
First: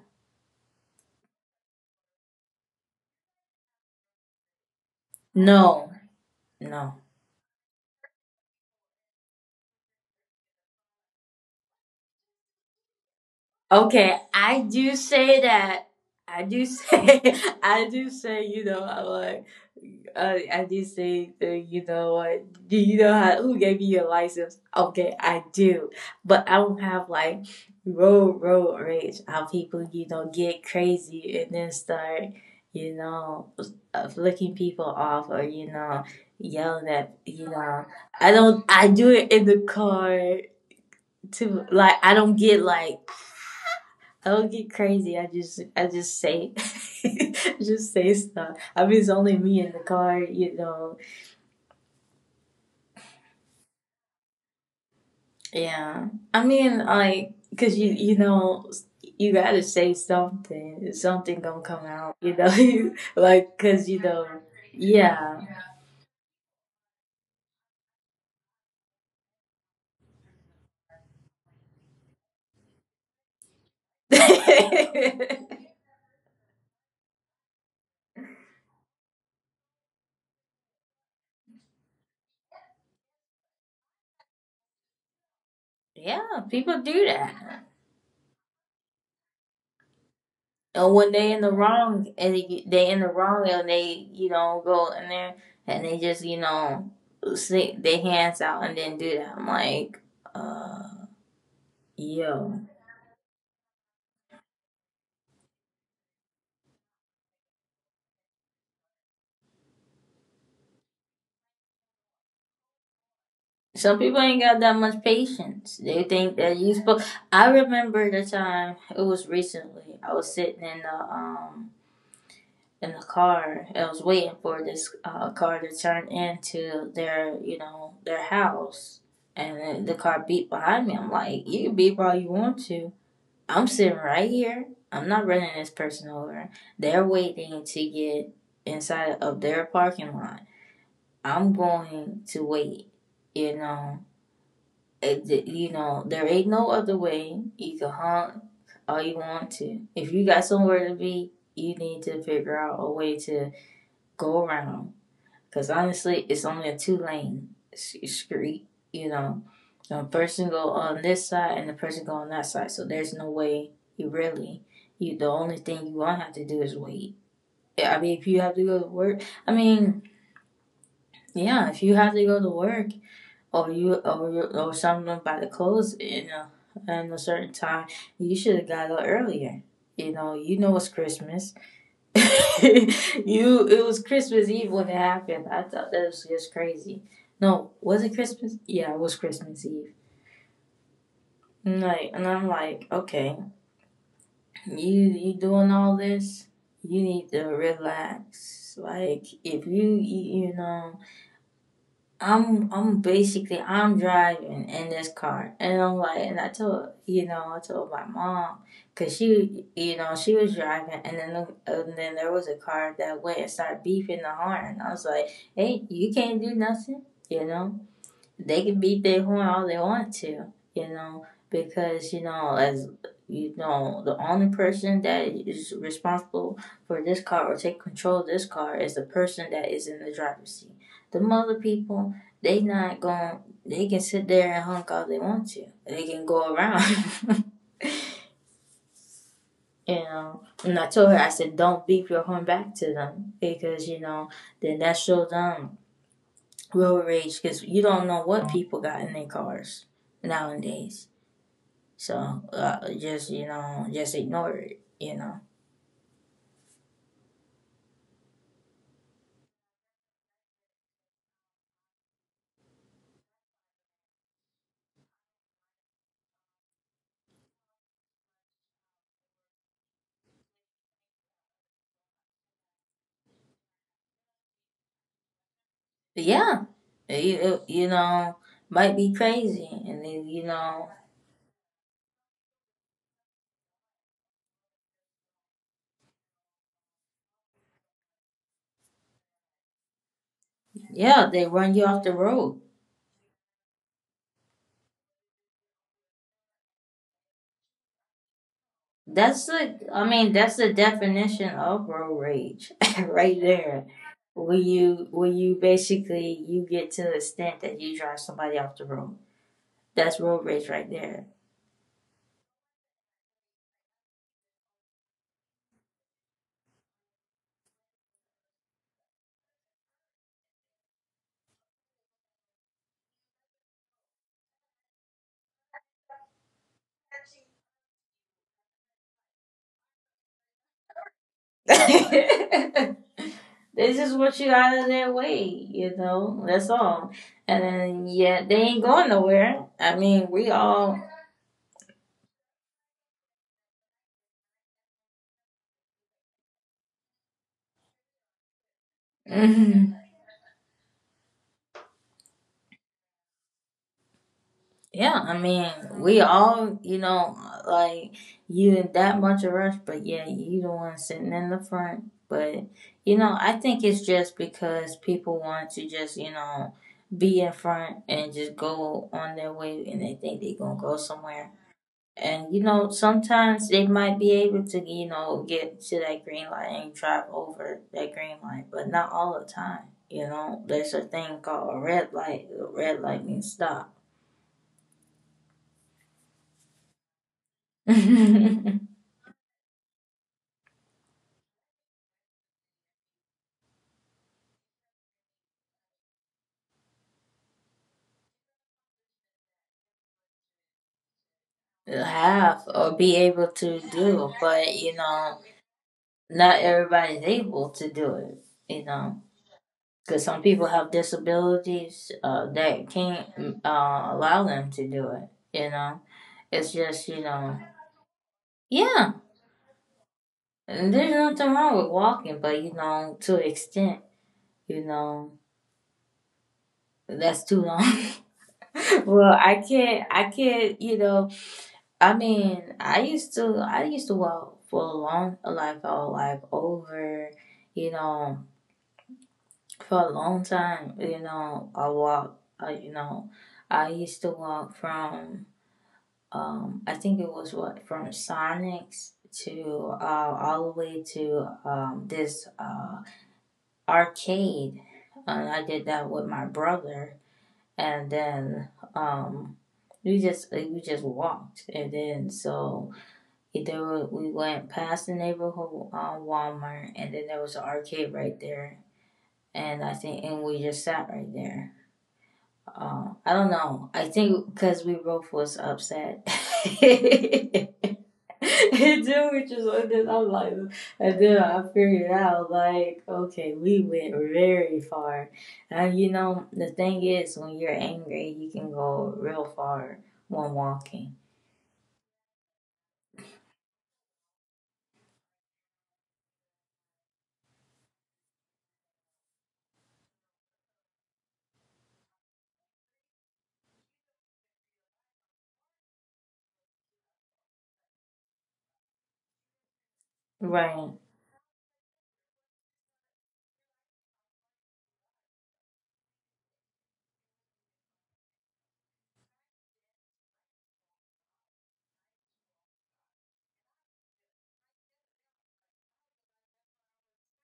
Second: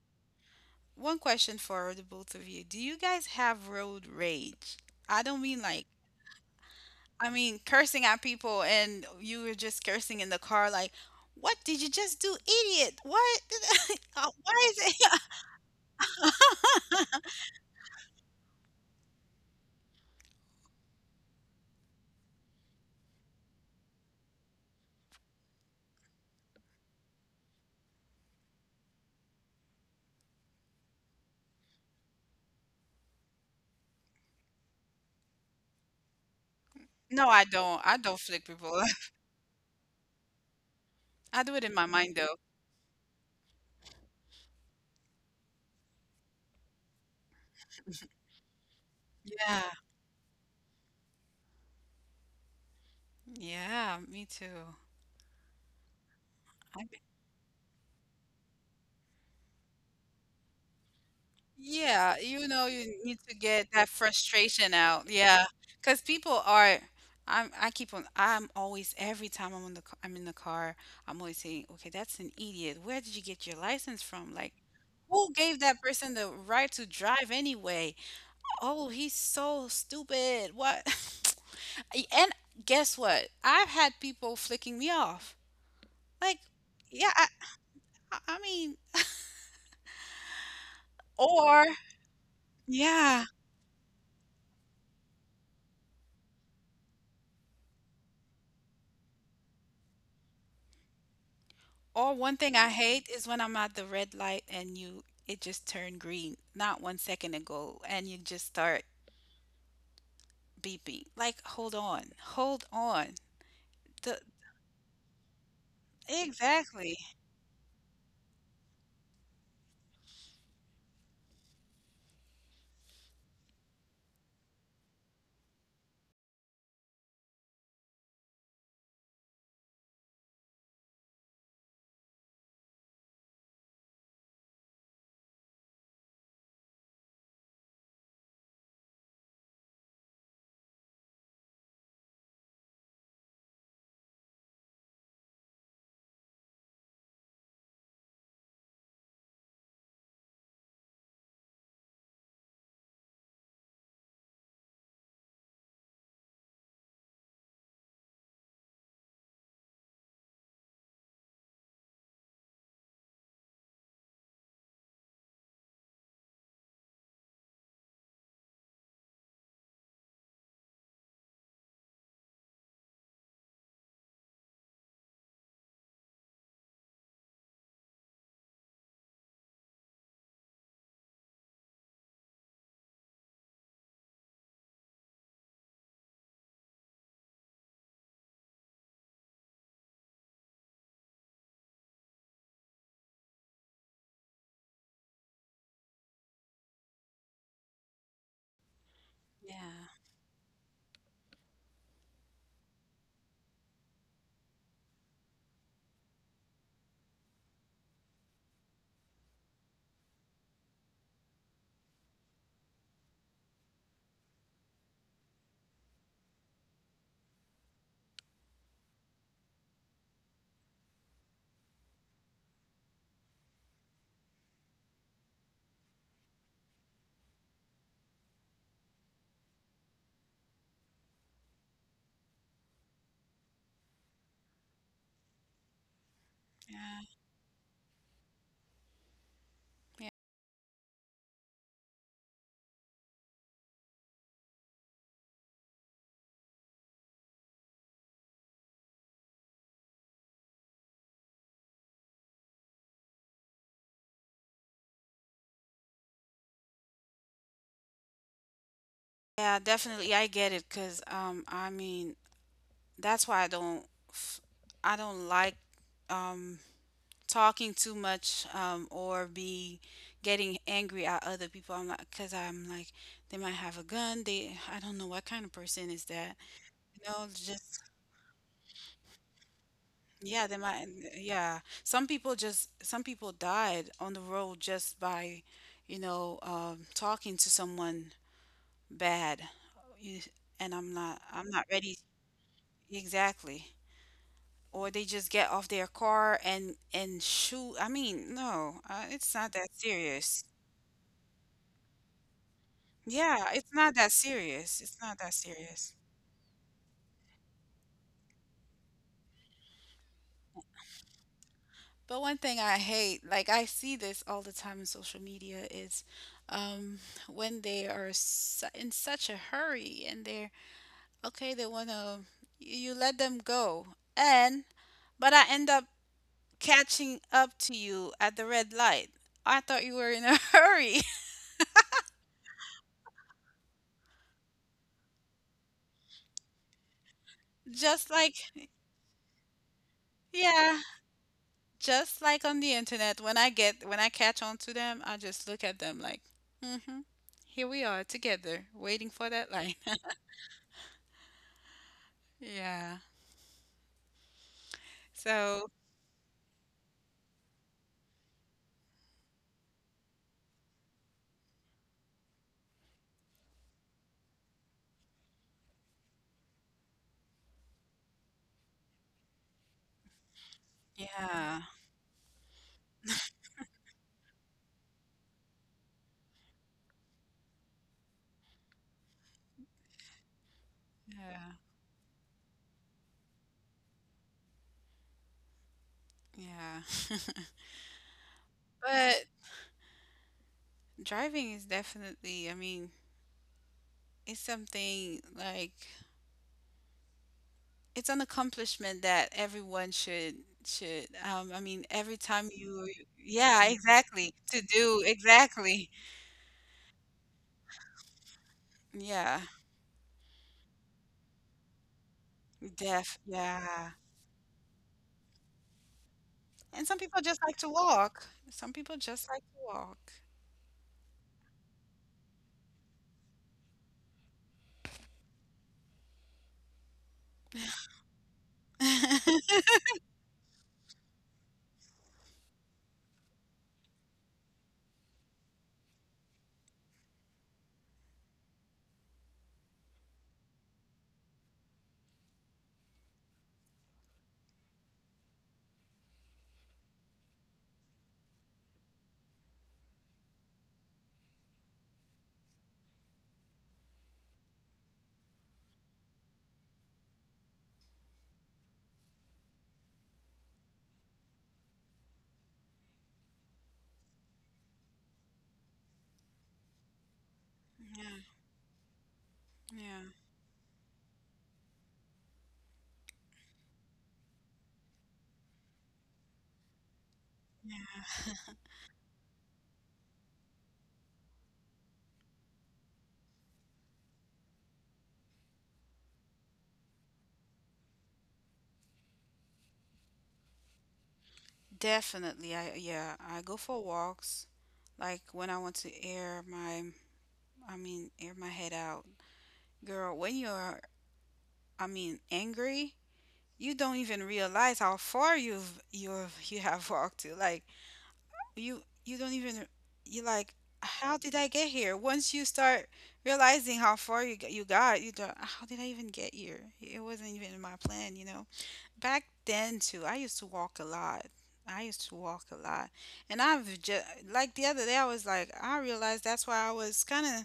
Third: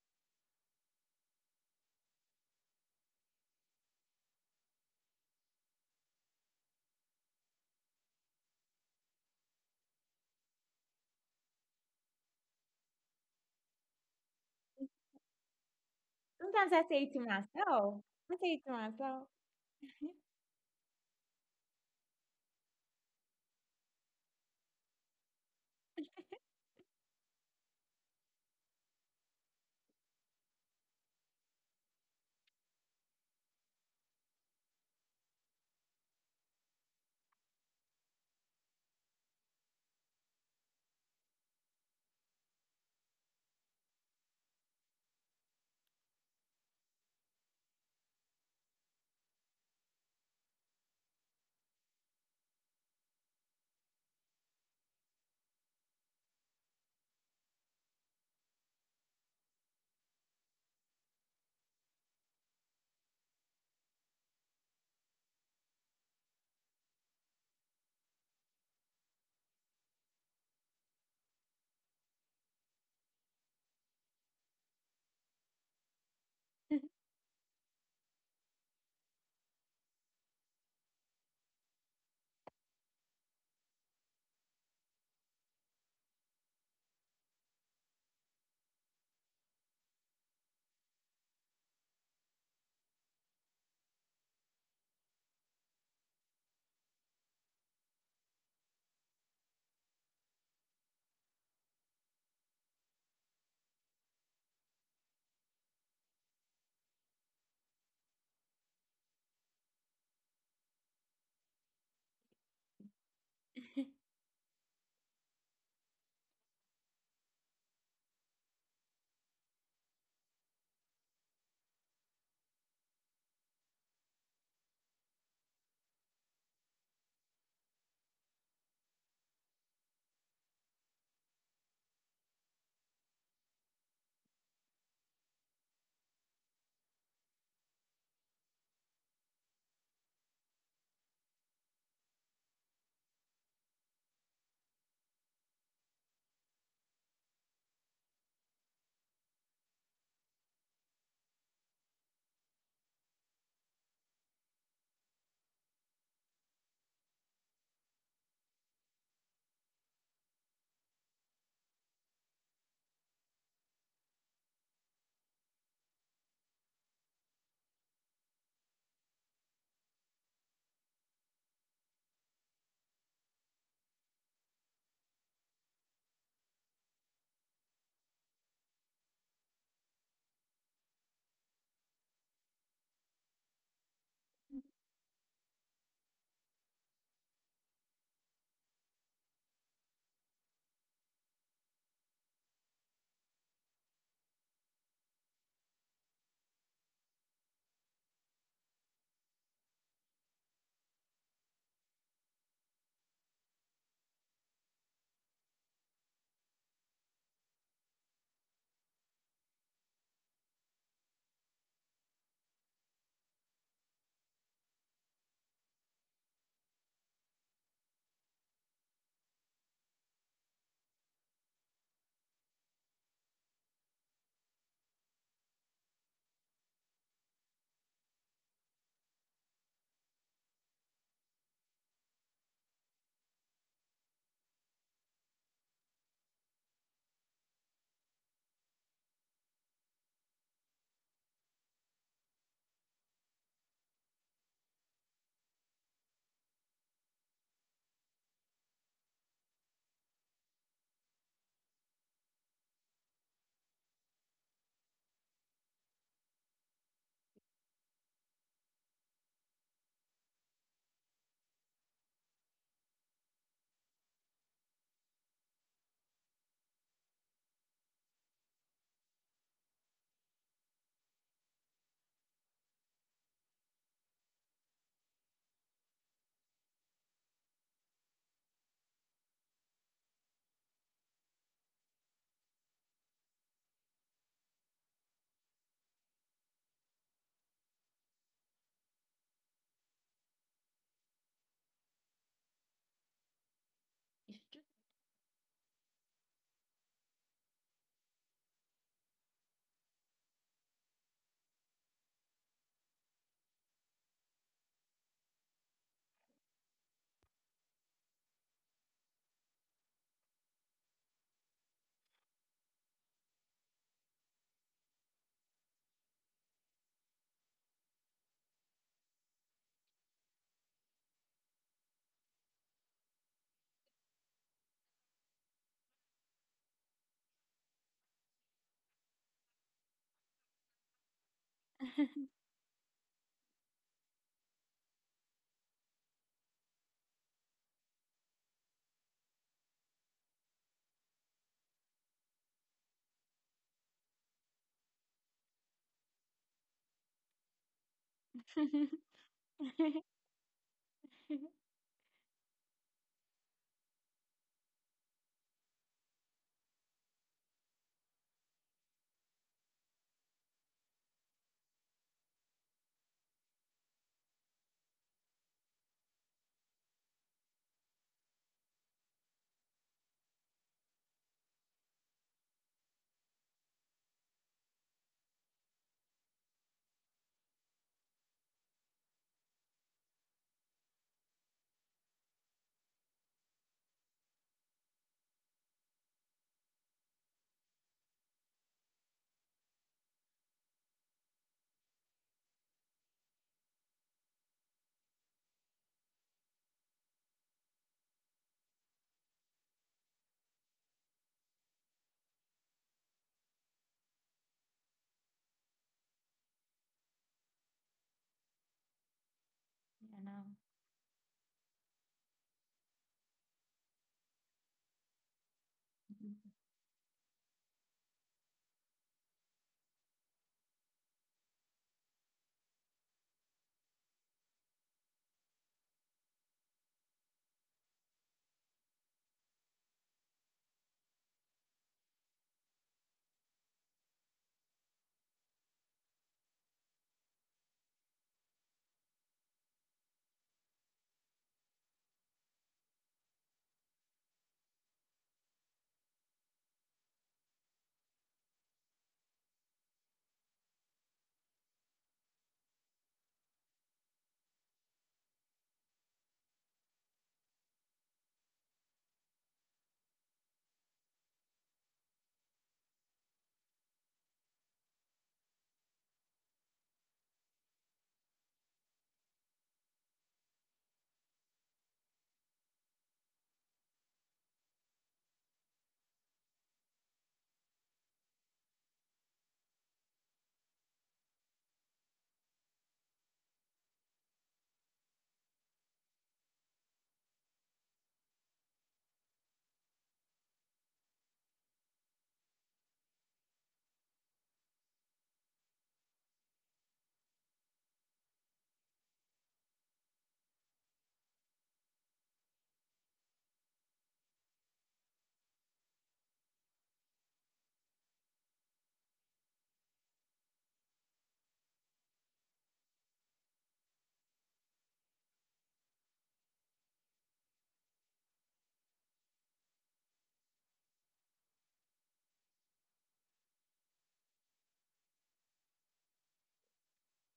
S2: one question for the both of you. Do you guys have road rage? I don't mean like,
S1: no, no.
S2: I mean cursing at people and you were just cursing in the car like, what did you just do, idiot? What?
S1: Okay, I
S2: Why is
S1: do
S2: it?
S1: say that. I do
S3: Sometimes I say it to
S1: say, I
S3: myself.
S1: do
S3: I
S1: say,
S3: say
S1: you
S3: it to
S1: know, I'm
S3: myself.
S1: like, I do say that, you know what? Do you know how, who gave you your license? Okay, I do. But I don't have like road rage. How people, you know, get crazy and then start, you know, flicking people off or, you know, yelling at,
S2: No, I
S1: you
S2: don't.
S1: know.
S2: I don't
S1: I
S2: flick
S1: don't,
S2: people.
S1: I do it in the car
S2: I do it
S1: too.
S2: in my
S1: Like, I
S2: mind
S1: don't
S2: though.
S1: get like, I don't get crazy. I just say, just say stuff. I mean, it's only me
S2: Yeah.
S1: in the car, you know.
S2: Yeah, me too.
S1: Yeah. I mean,
S2: I,
S1: like, cause you know you gotta say something. Something gonna come out,
S2: yeah,
S1: you
S2: you
S1: know.
S2: know, you
S1: You
S2: need to
S1: like,
S2: get that
S1: cause you know,
S2: frustration out.
S1: yeah.
S2: Yeah. 'Cause people are I keep on I'm always every time I'm in the car, I'm always saying, "Okay, that's an idiot. Where did you get your license from?" Like, who gave
S1: yeah,
S2: that person the right to drive anyway? Oh, he's so stupid. What? And guess what? I've had people flicking me off. Like,
S1: people do
S2: yeah, I
S1: that.
S2: I I mean,
S1: And when they in the
S2: or
S1: wrong, and they in the
S2: yeah,
S1: wrong, and they you know go in there and they just you know stick their hands out and then do that. I'm like, uh,
S2: or
S1: yo.
S2: one thing I hate is when I'm at the red light and you it just turned green not one second ago and you just start beeping. Like, hold on, hold on.
S1: Some people
S2: The
S1: ain't got that much patience. They think that you supposed.
S2: exactly.
S1: I remember the time it was recently. I was sitting in the car. I was waiting for this car to turn into their you know their house, and the car beat behind me. I'm like, you can beep all you want to. I'm sitting right here. I'm not running this person over. They're waiting to get inside of their parking lot. I'm going to wait. You know, it, you know, there ain't no other way. You can honk all you want to. If you got somewhere to be, you need to figure out a way to go around. Cause honestly, it's only a two-lane street. You know, a person go on this side and the person go on that side. So there's no way you really. You the only thing you won't have to do is wait. Yeah, I mean, if you have to go to work, I mean, yeah, if you have to go to work, or you or something about to close in a certain time, you should have got up earlier. You know it's Christmas. you, it was Christmas Eve when it happened. I thought that was just crazy. No, was it Christmas? Yeah, it was Christmas Eve. And like, and I'm like, okay, you doing all this? You need to relax. Like if you
S2: Yeah.
S1: you you know I'm basically I'm driving in this car, and I'm like, and I told you know I told my mom because she you know she was driving, and then there was a car that went and started beeping the horn, and I was like, hey, you can't do nothing, you know they can beat their horn all they want to, you know, because you know, as you know, the only person that is responsible for this car or take control of this car is the person that is in the driver's seat. The other people, they not going. They can sit there and honk all they want to. They can go around.
S2: Yeah.
S1: you
S2: Yeah.
S1: know, and I told her, I said, don't beep your horn back to them because you know, then that shows them road rage, because you don't know what people got in their cars nowadays. So just you know, just ignore it. You know,
S2: Yeah, definitely. I get it because I mean, that's why f- I don't like um talking too much, or be getting angry at other people. I'm like, because I'm like, they might have a gun. They, I don't know what kind of person is
S1: but
S2: that.
S1: yeah,
S2: You know,
S1: you
S2: just
S1: know might be crazy, and then you
S2: yeah, they
S1: know,
S2: might. Yeah, some people just some people died on the road just by, talking to someone bad. You, and I'm
S1: yeah,
S2: not.
S1: they
S2: I'm
S1: run
S2: not
S1: you off
S2: ready
S1: the road.
S2: exactly. Or they just get off their car and shoot. I mean, no, it's
S1: That's
S2: not that
S1: the, I mean,
S2: serious.
S1: that's the definition of road rage, right
S2: Yeah, it's
S1: there.
S2: not that
S1: When
S2: serious.
S1: you
S2: It's not
S1: when
S2: that
S1: you
S2: serious.
S1: basically you get to the extent that you drive somebody off the road. That's road rage right there.
S2: But one thing I hate, like I see this all the time in social media, is um, when they are su in such a hurry and they're okay, they want to, you let them go. And, but I end up catching up to you at the red light. I thought you were in a hurry.
S1: This is what you got out of their way, you know. That's all. And then
S2: Just
S1: yeah,
S2: like,
S1: they ain't going nowhere. I mean, we
S2: yeah,
S1: all.
S2: just like on the internet, when I get when I catch on to them, I just look at them like, mm-hmm, here we are together,
S3: you.
S2: waiting for that
S1: mm,
S2: line. Yeah.
S1: yeah, I mean,
S2: So
S1: we all, you know, like you in that much of a rush, but yeah, you the one sitting in the front. But you know, I think it's just because people want to just, you know, be in front and just go on their way, and they think they gonna go somewhere.
S2: yeah,
S1: And you know, sometimes they might be able to, you know, get to that green light and drive over that green light, but not all the time. You know, there's a thing
S2: yeah,
S1: called a red light. A red light means stop.
S2: yeah.
S1: Have
S2: But driving is definitely, I mean, it's something like it's an accomplishment that everyone should I mean every time
S1: or
S2: you
S1: be able to
S2: yeah,
S1: do,
S2: exactly.
S1: but
S2: To
S1: you
S2: do
S1: know,
S2: exactly.
S1: not everybody's able to do it. You know,
S2: Yeah.
S1: because some
S3: Mhm.
S1: people have disabilities that can't
S2: Def yeah.
S1: allow them to do it. You know, it's
S2: And some
S1: just
S2: people just like to walk. Some people
S1: yeah.
S2: just like to walk.
S1: And there's nothing wrong with walking, but you know, to an extent, you know, that's too long. Well, I can't, I can't, you know, I mean, I used to walk for a long, like, oh, like over, you know, for a long time, you know, I walked, you know, I used to walk from, I think it was what, from Sonics to, all the way to, this, arcade, and I did that with my brother. And then um we just like, we just walked, and then so there were, we went past the neighborhood Walmart, and then there was an
S2: Yeah,
S1: arcade right there. And I
S2: yeah,
S1: think and we just sat right there. I don't know. I think because we both was upset.
S2: yeah.
S1: And then we just and then I'm like and then I figured out like okay we went very far. And you know the thing is, when you're angry you can go real far when walking.
S2: Definitely. I yeah, I go for walks. Like when I want to air my I mean, air my head out. Girl, when you're I mean, angry, you don't even realize how far you've you have walked to. Like you don't even you like
S1: Right,
S2: how did I get here? Once you start realizing how far you got, you don't, how did I even get here? It wasn't even in my plan, you know. Back then too, I used to walk a lot. I used to walk a lot, and I've just like the other day, I was like, I realized that's why I was kind of,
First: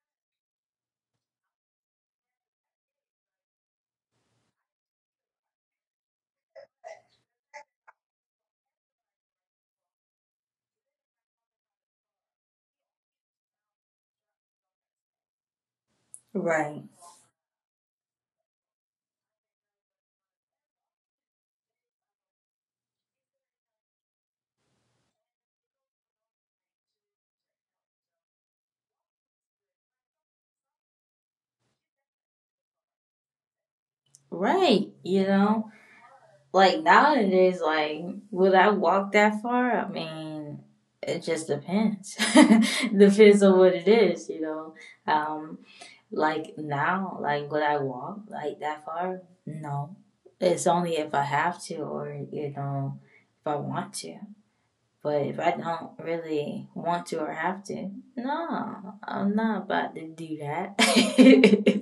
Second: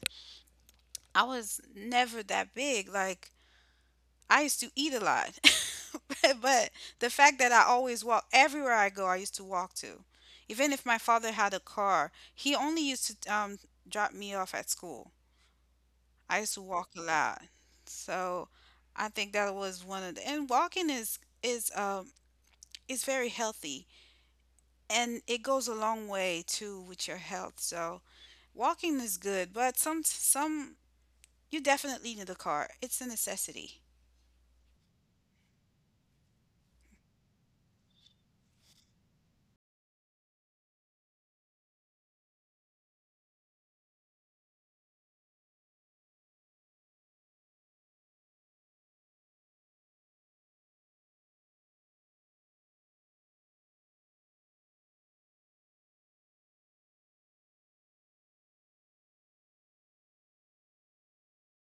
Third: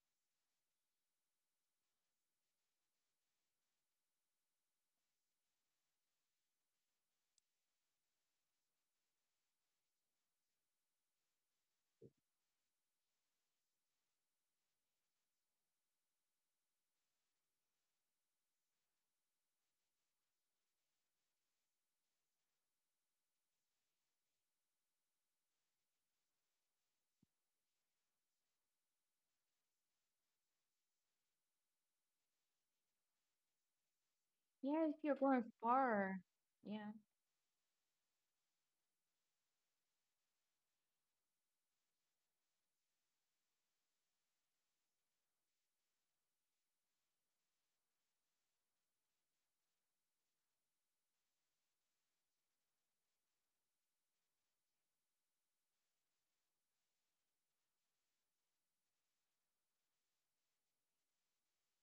S2: I was never that big. Like I used to eat a lot. but the fact that I always walk everywhere I go, I used to walk to. Even if my father had a car, he only used to drop me off at school. I used to
S1: right,
S2: walk a lot. So I think that was one of the, and walking is, is very healthy and it goes a long way too with your health. So walking is good, but you definitely need a car. It's a necessity.
S3: Yeah,
S1: right,
S3: if you're
S1: you
S3: going
S1: know,
S3: far.
S1: like
S3: Yeah.
S1: nowadays, like would I walk that far? I mean, it just depends. Depends on what it is, you know. um Like now, like would I walk like that far? No. It's only if I have to or you know, if I want to. But if I don't really want to or have to, no, I'm not about to do that.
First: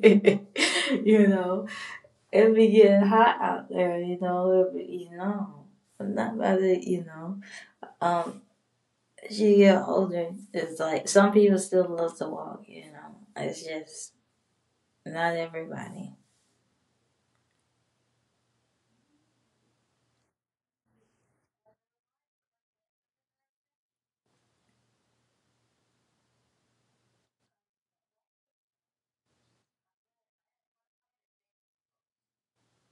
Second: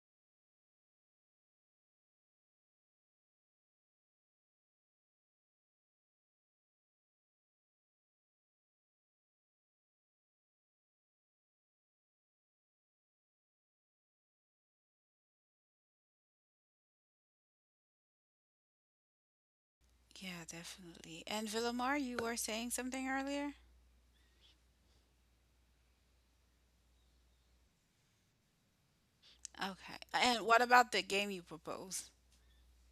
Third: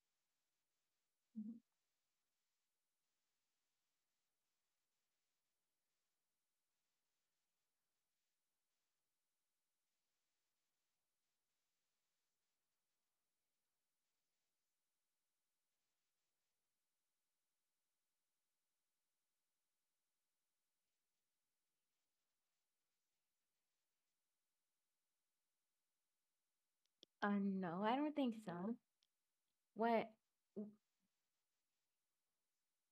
S1: You
S3: Mhm.
S1: know, it be getting hot out there, you know, be, you know, I'm not about to, you know. Um, as you get older, it's like some people still love to walk, you know. It's just not everybody.
S2: Yeah, definitely. And Villamar, you were saying something earlier?
S3: No, I don't think so.
S2: Okay.
S3: What?
S2: And what
S3: I
S2: about the game you propose?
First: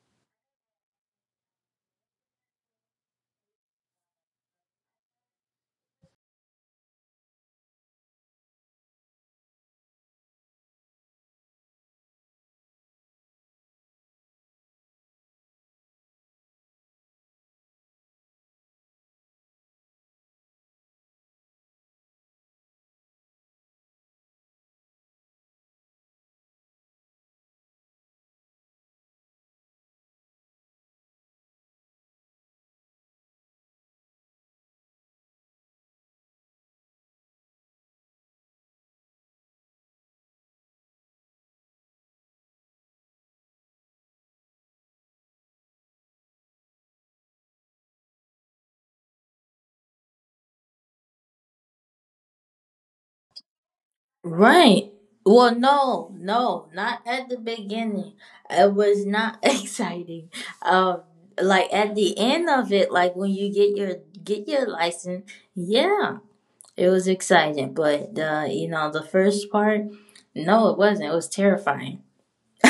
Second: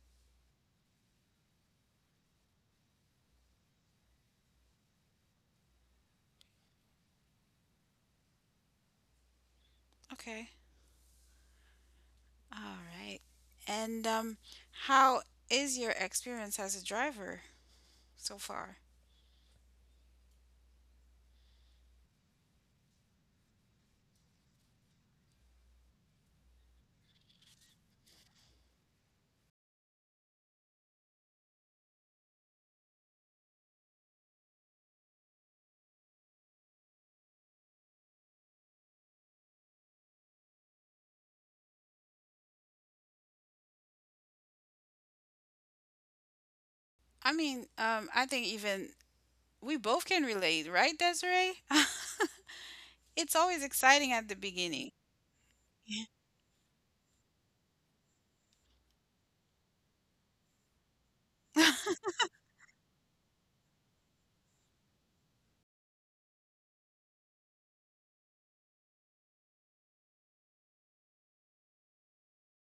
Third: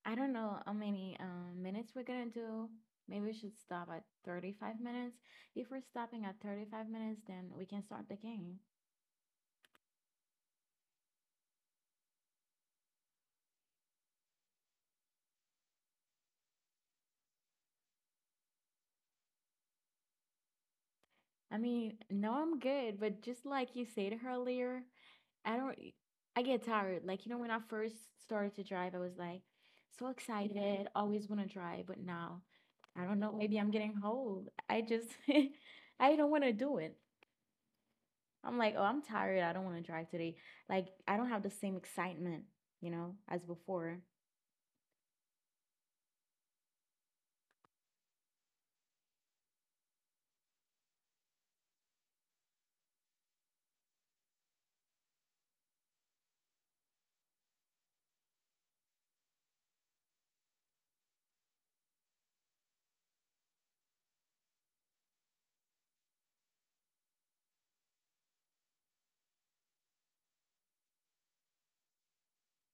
S3: don't know how many minutes we're gonna do. Maybe we should stop at 35 minutes. If we're stopping at 35 minutes, then we can start the game.
S2: Okay. All right. And how is your experience as a driver so far?
S3: I mean, no, I'm good, but just like you said earlier, I don't. E, I get tired. Like you know, when I first started to drive, I was like so excited, always want to drive. But now, I don't know. Maybe I'm getting old. I don't want to do it. I'm like, oh, I'm tired. I don't want to drive today. Like I don't have the same excitement, you know, as before.
S2: I mean, I think even we both can relate, right, Desiree? It's always exciting at the
S1: Right.
S2: beginning.
S1: Well,
S2: Yeah.
S1: no, no, not at the beginning. It was not exciting. Um, like at the end of it, like when you get your license, yeah, it was exciting. But you know, the first part, no, it wasn't. It was terrifying.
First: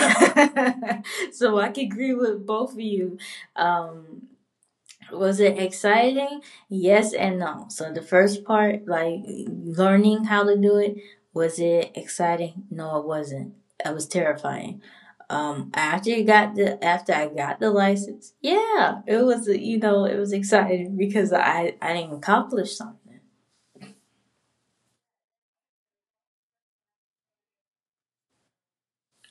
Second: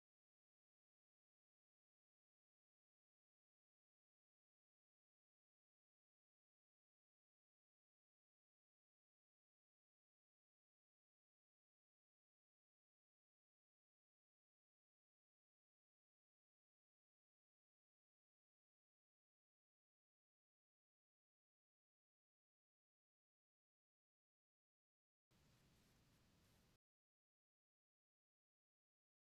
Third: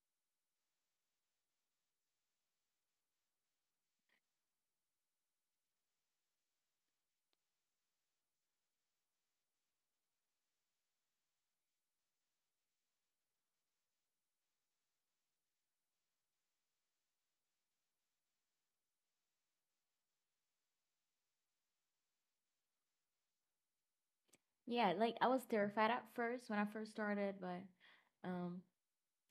S1: So I can agree with both of you. Um, was it exciting? Yes and no. So the first part, like learning how to do it, was it exciting? No, it wasn't. It was terrifying. After you got the after I got the license, yeah, it was, you know, it was exciting because I didn't accomplish something.
S3: Yeah, like I was terrified at first when I first started, but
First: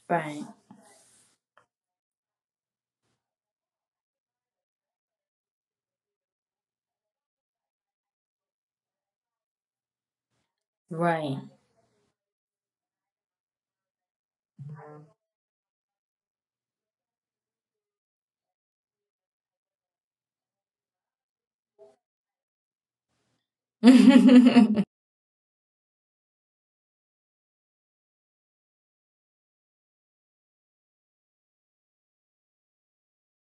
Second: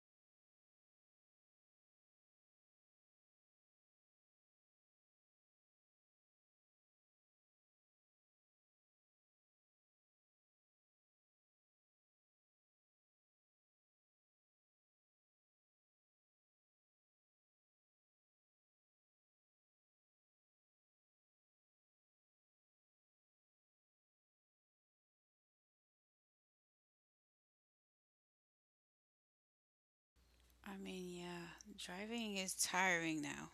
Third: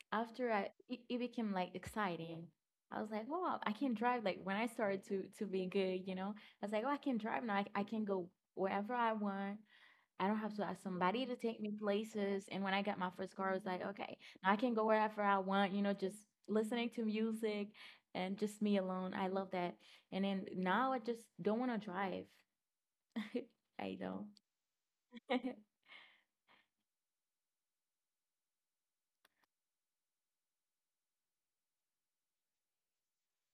S1: Right,
S3: after it became like exciting. I was like, oh, I can drive. Like when I started to be good, you know, I was like, oh, I can drive now. I can go wherever I want. I don't have to ask somebody to
S1: right.
S3: take me places. And when I got my first car, I was like, okay, now I can go wherever I want. You know, just listening to music and just me alone. I love that. And then now I just don't want to drive. I don't.
S2: I mean, yeah, driving is tiring now.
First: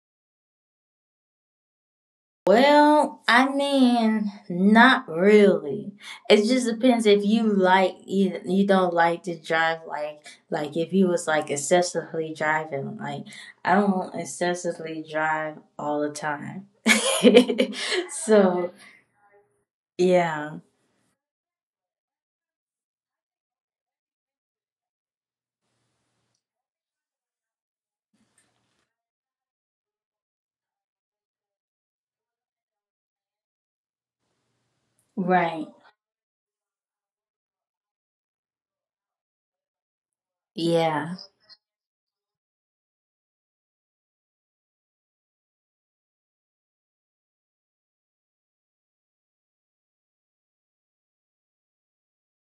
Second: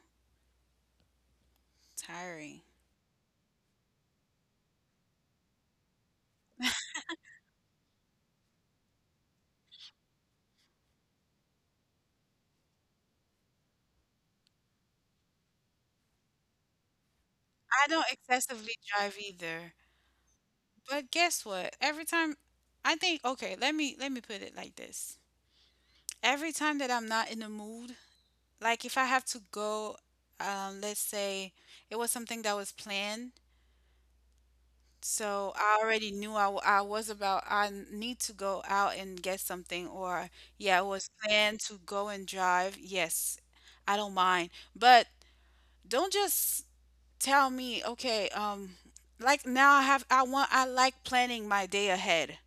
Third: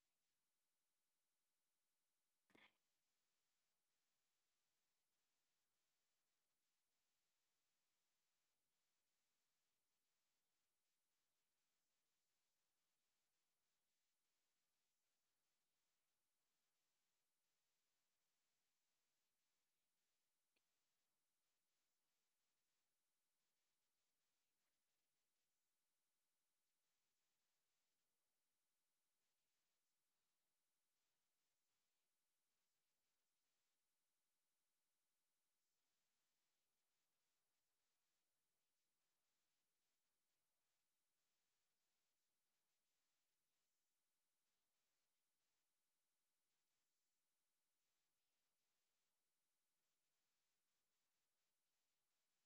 S2: Tiring.
S1: Well, I mean, not really. It just depends if you like you don't like to drive like if you was like excessively driving. Like I don't excessively drive all the time.
S2: I don't
S1: So
S2: excessively drive either.
S1: yeah,
S2: But guess what? Every time I think, okay, let me put it like this. Every time that I'm not in the mood. Like if I have to go, let's say it was something that was planned, so
S1: right.
S2: I already knew I was about, need to go out and get something, or yeah, it was
S1: Yeah,
S2: planned to go and drive. Yes, I don't mind, but don't just tell me, okay, like now I have, I want, I like planning my day ahead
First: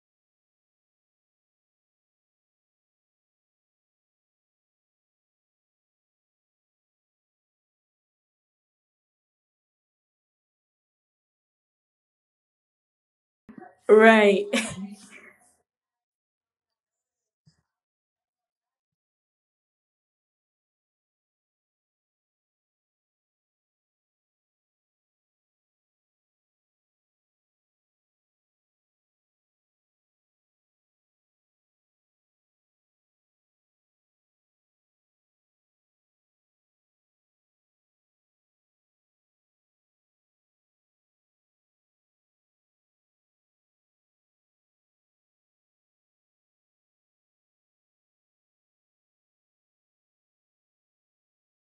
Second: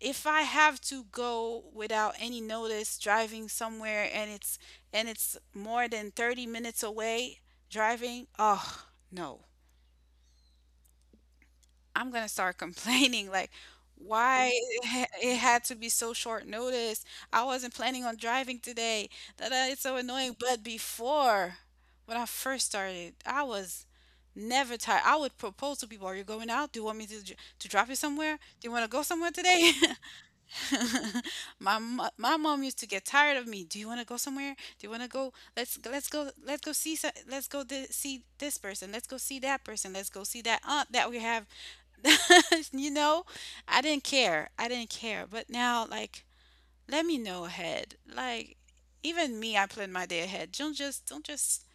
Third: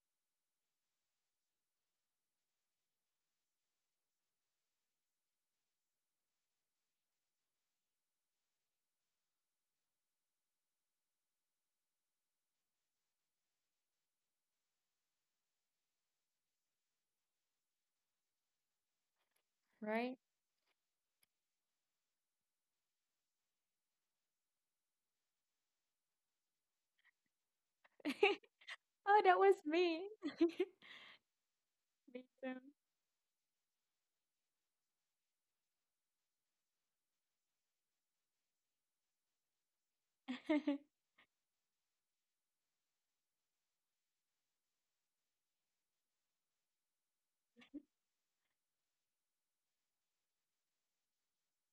S2: if I have to go without any notice driving somewhere and it's more than 30 minutes away driving, oh no. I'm going to start complaining like
S1: right.
S2: why it had to be so short notice. I wasn't planning on driving today. That it's so
S3: Right?
S2: annoying, but before when I first started, I was never tired. I would propose to people, "Are you going out? Do you want me to to drop you somewhere? Do you want to go
S3: Oh,
S2: somewhere
S3: that was
S2: today?"
S3: me.
S2: My mom used to get tired of me. Do you want to go somewhere? Do you want to go? Let's go see so, see this person. Let's go see that person. Let's go see that
S3: Me
S2: aunt that we have. you know, I didn't care. I didn't care. But now, like, let me know ahead. Like, even me, I plan my day ahead. Don't just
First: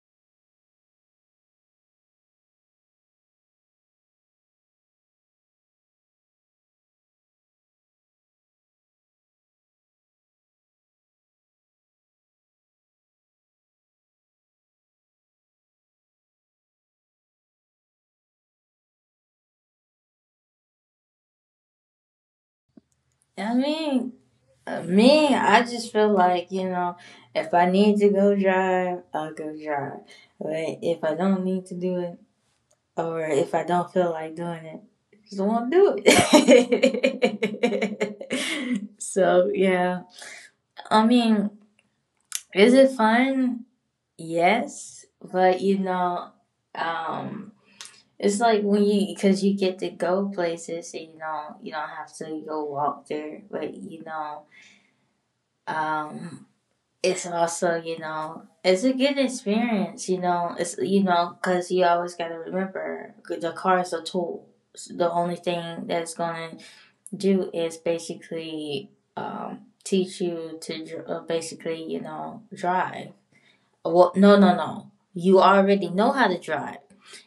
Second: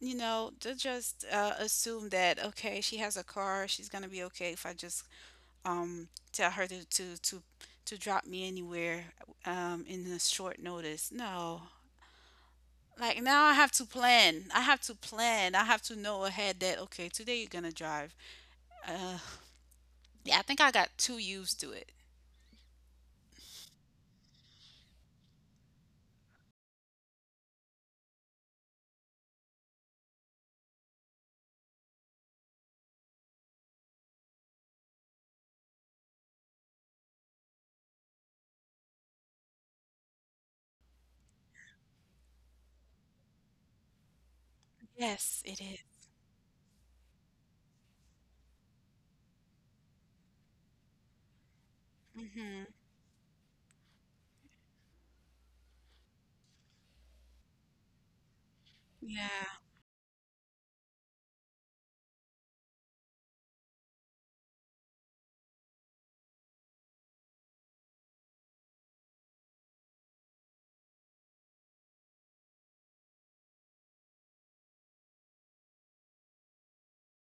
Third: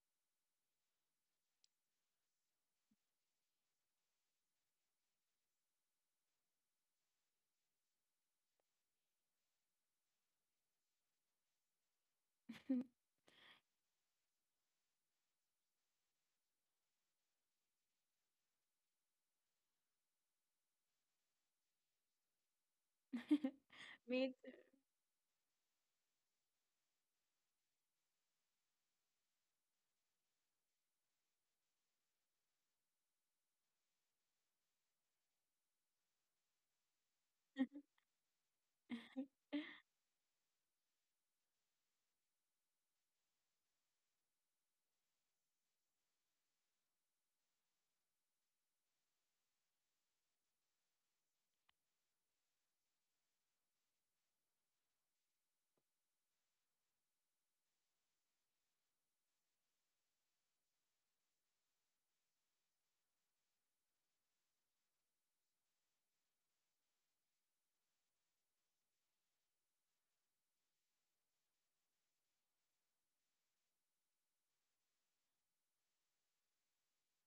S2: you know don't just assume that okay she has a car she's gonna be okay if I just tell her to, to drop me anywhere, in a short notice. No, like now I have to plan. I have to plan. I have to know ahead that okay, today you're gonna drive. Uh, yeah, I think I got too used to it.
S3: too.
S1: I mean,
S3: Me, t-
S1: me, I just feel like you know, if I need to go drive, I'll go drive. But if I don't need to do it, or if I don't feel like doing it, I just won't do it. So yeah. I mean, is it fun? Yes.
S2: Yes,
S1: But
S2: it
S1: you
S2: is.
S1: know, um, it's like when you because you get to go places and you don't have to go
S2: Mm-hmm.
S1: walk there, but you know, um, it's also, you know, it's a good
S2: Yeah.
S1: experience, you know, it's, you know, because you always got to remember the car is a tool. The only thing that's going to do is basically teach you to basically you know drive. Well, no you already know how to drive.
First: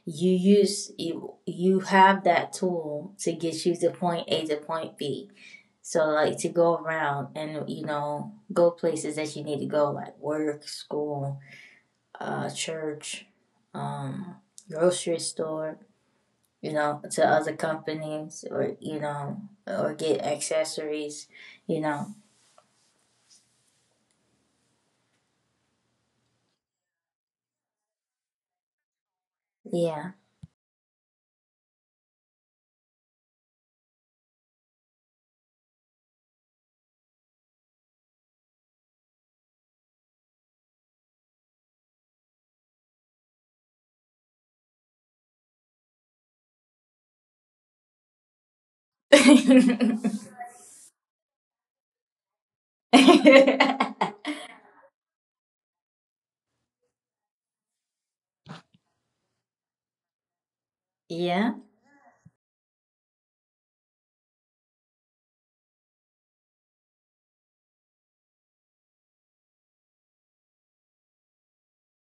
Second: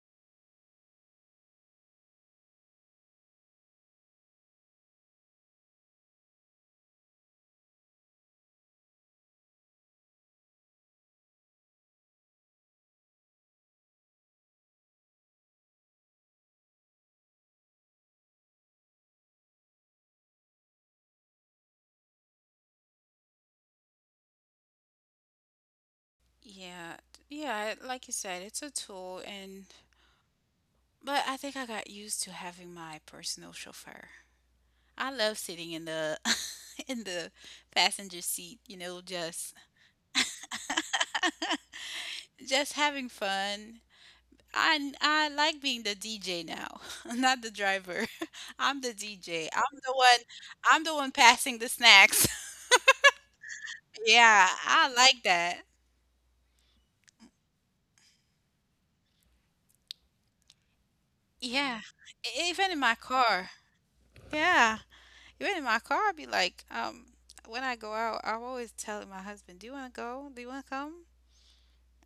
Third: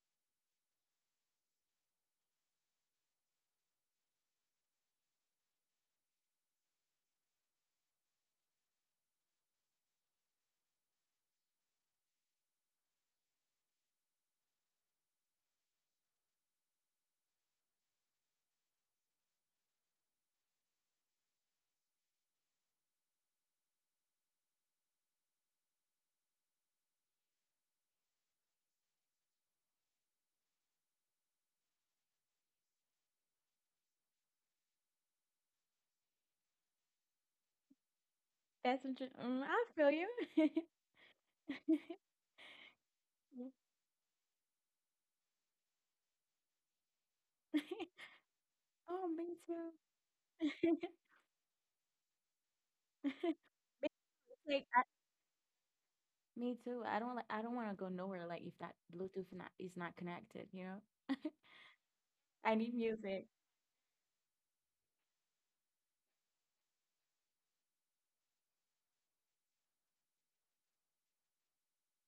S1: You use you, you have that tool to get you to point a to point b, so like to go around and you know go places that you need to go, like work, school, church, um, grocery store. You know, to other companies or you know or get accessories. You know,
S2: Yeah. Yeah, like you said, it's a tool, and
S1: yeah.
S2: but I think I got used to having my personal chauffeur. I love sitting in the in the passenger seat, you
S3: that's
S2: know,
S3: inter- mm, I feel you.
S2: just having fun. I like being the DJ now, not the driver. I'm the
S3: Oh, me
S2: DJ.
S3: too.
S2: I'm the one passing the snacks.
S3: Me
S2: Yeah,
S3: like, I,
S2: I like that.
S3: me too. I don't like. I don't want to go nowhere. Like if that Bluetooth not is not connected, you know.
S1: yeah.
S2: Yeah.
S3: I
S2: Even
S3: need
S2: in my
S3: music.
S2: car. Yeah. Even in my car I'd be like, when I go out, I'm always telling my husband, do you wanna go? Do you wanna come?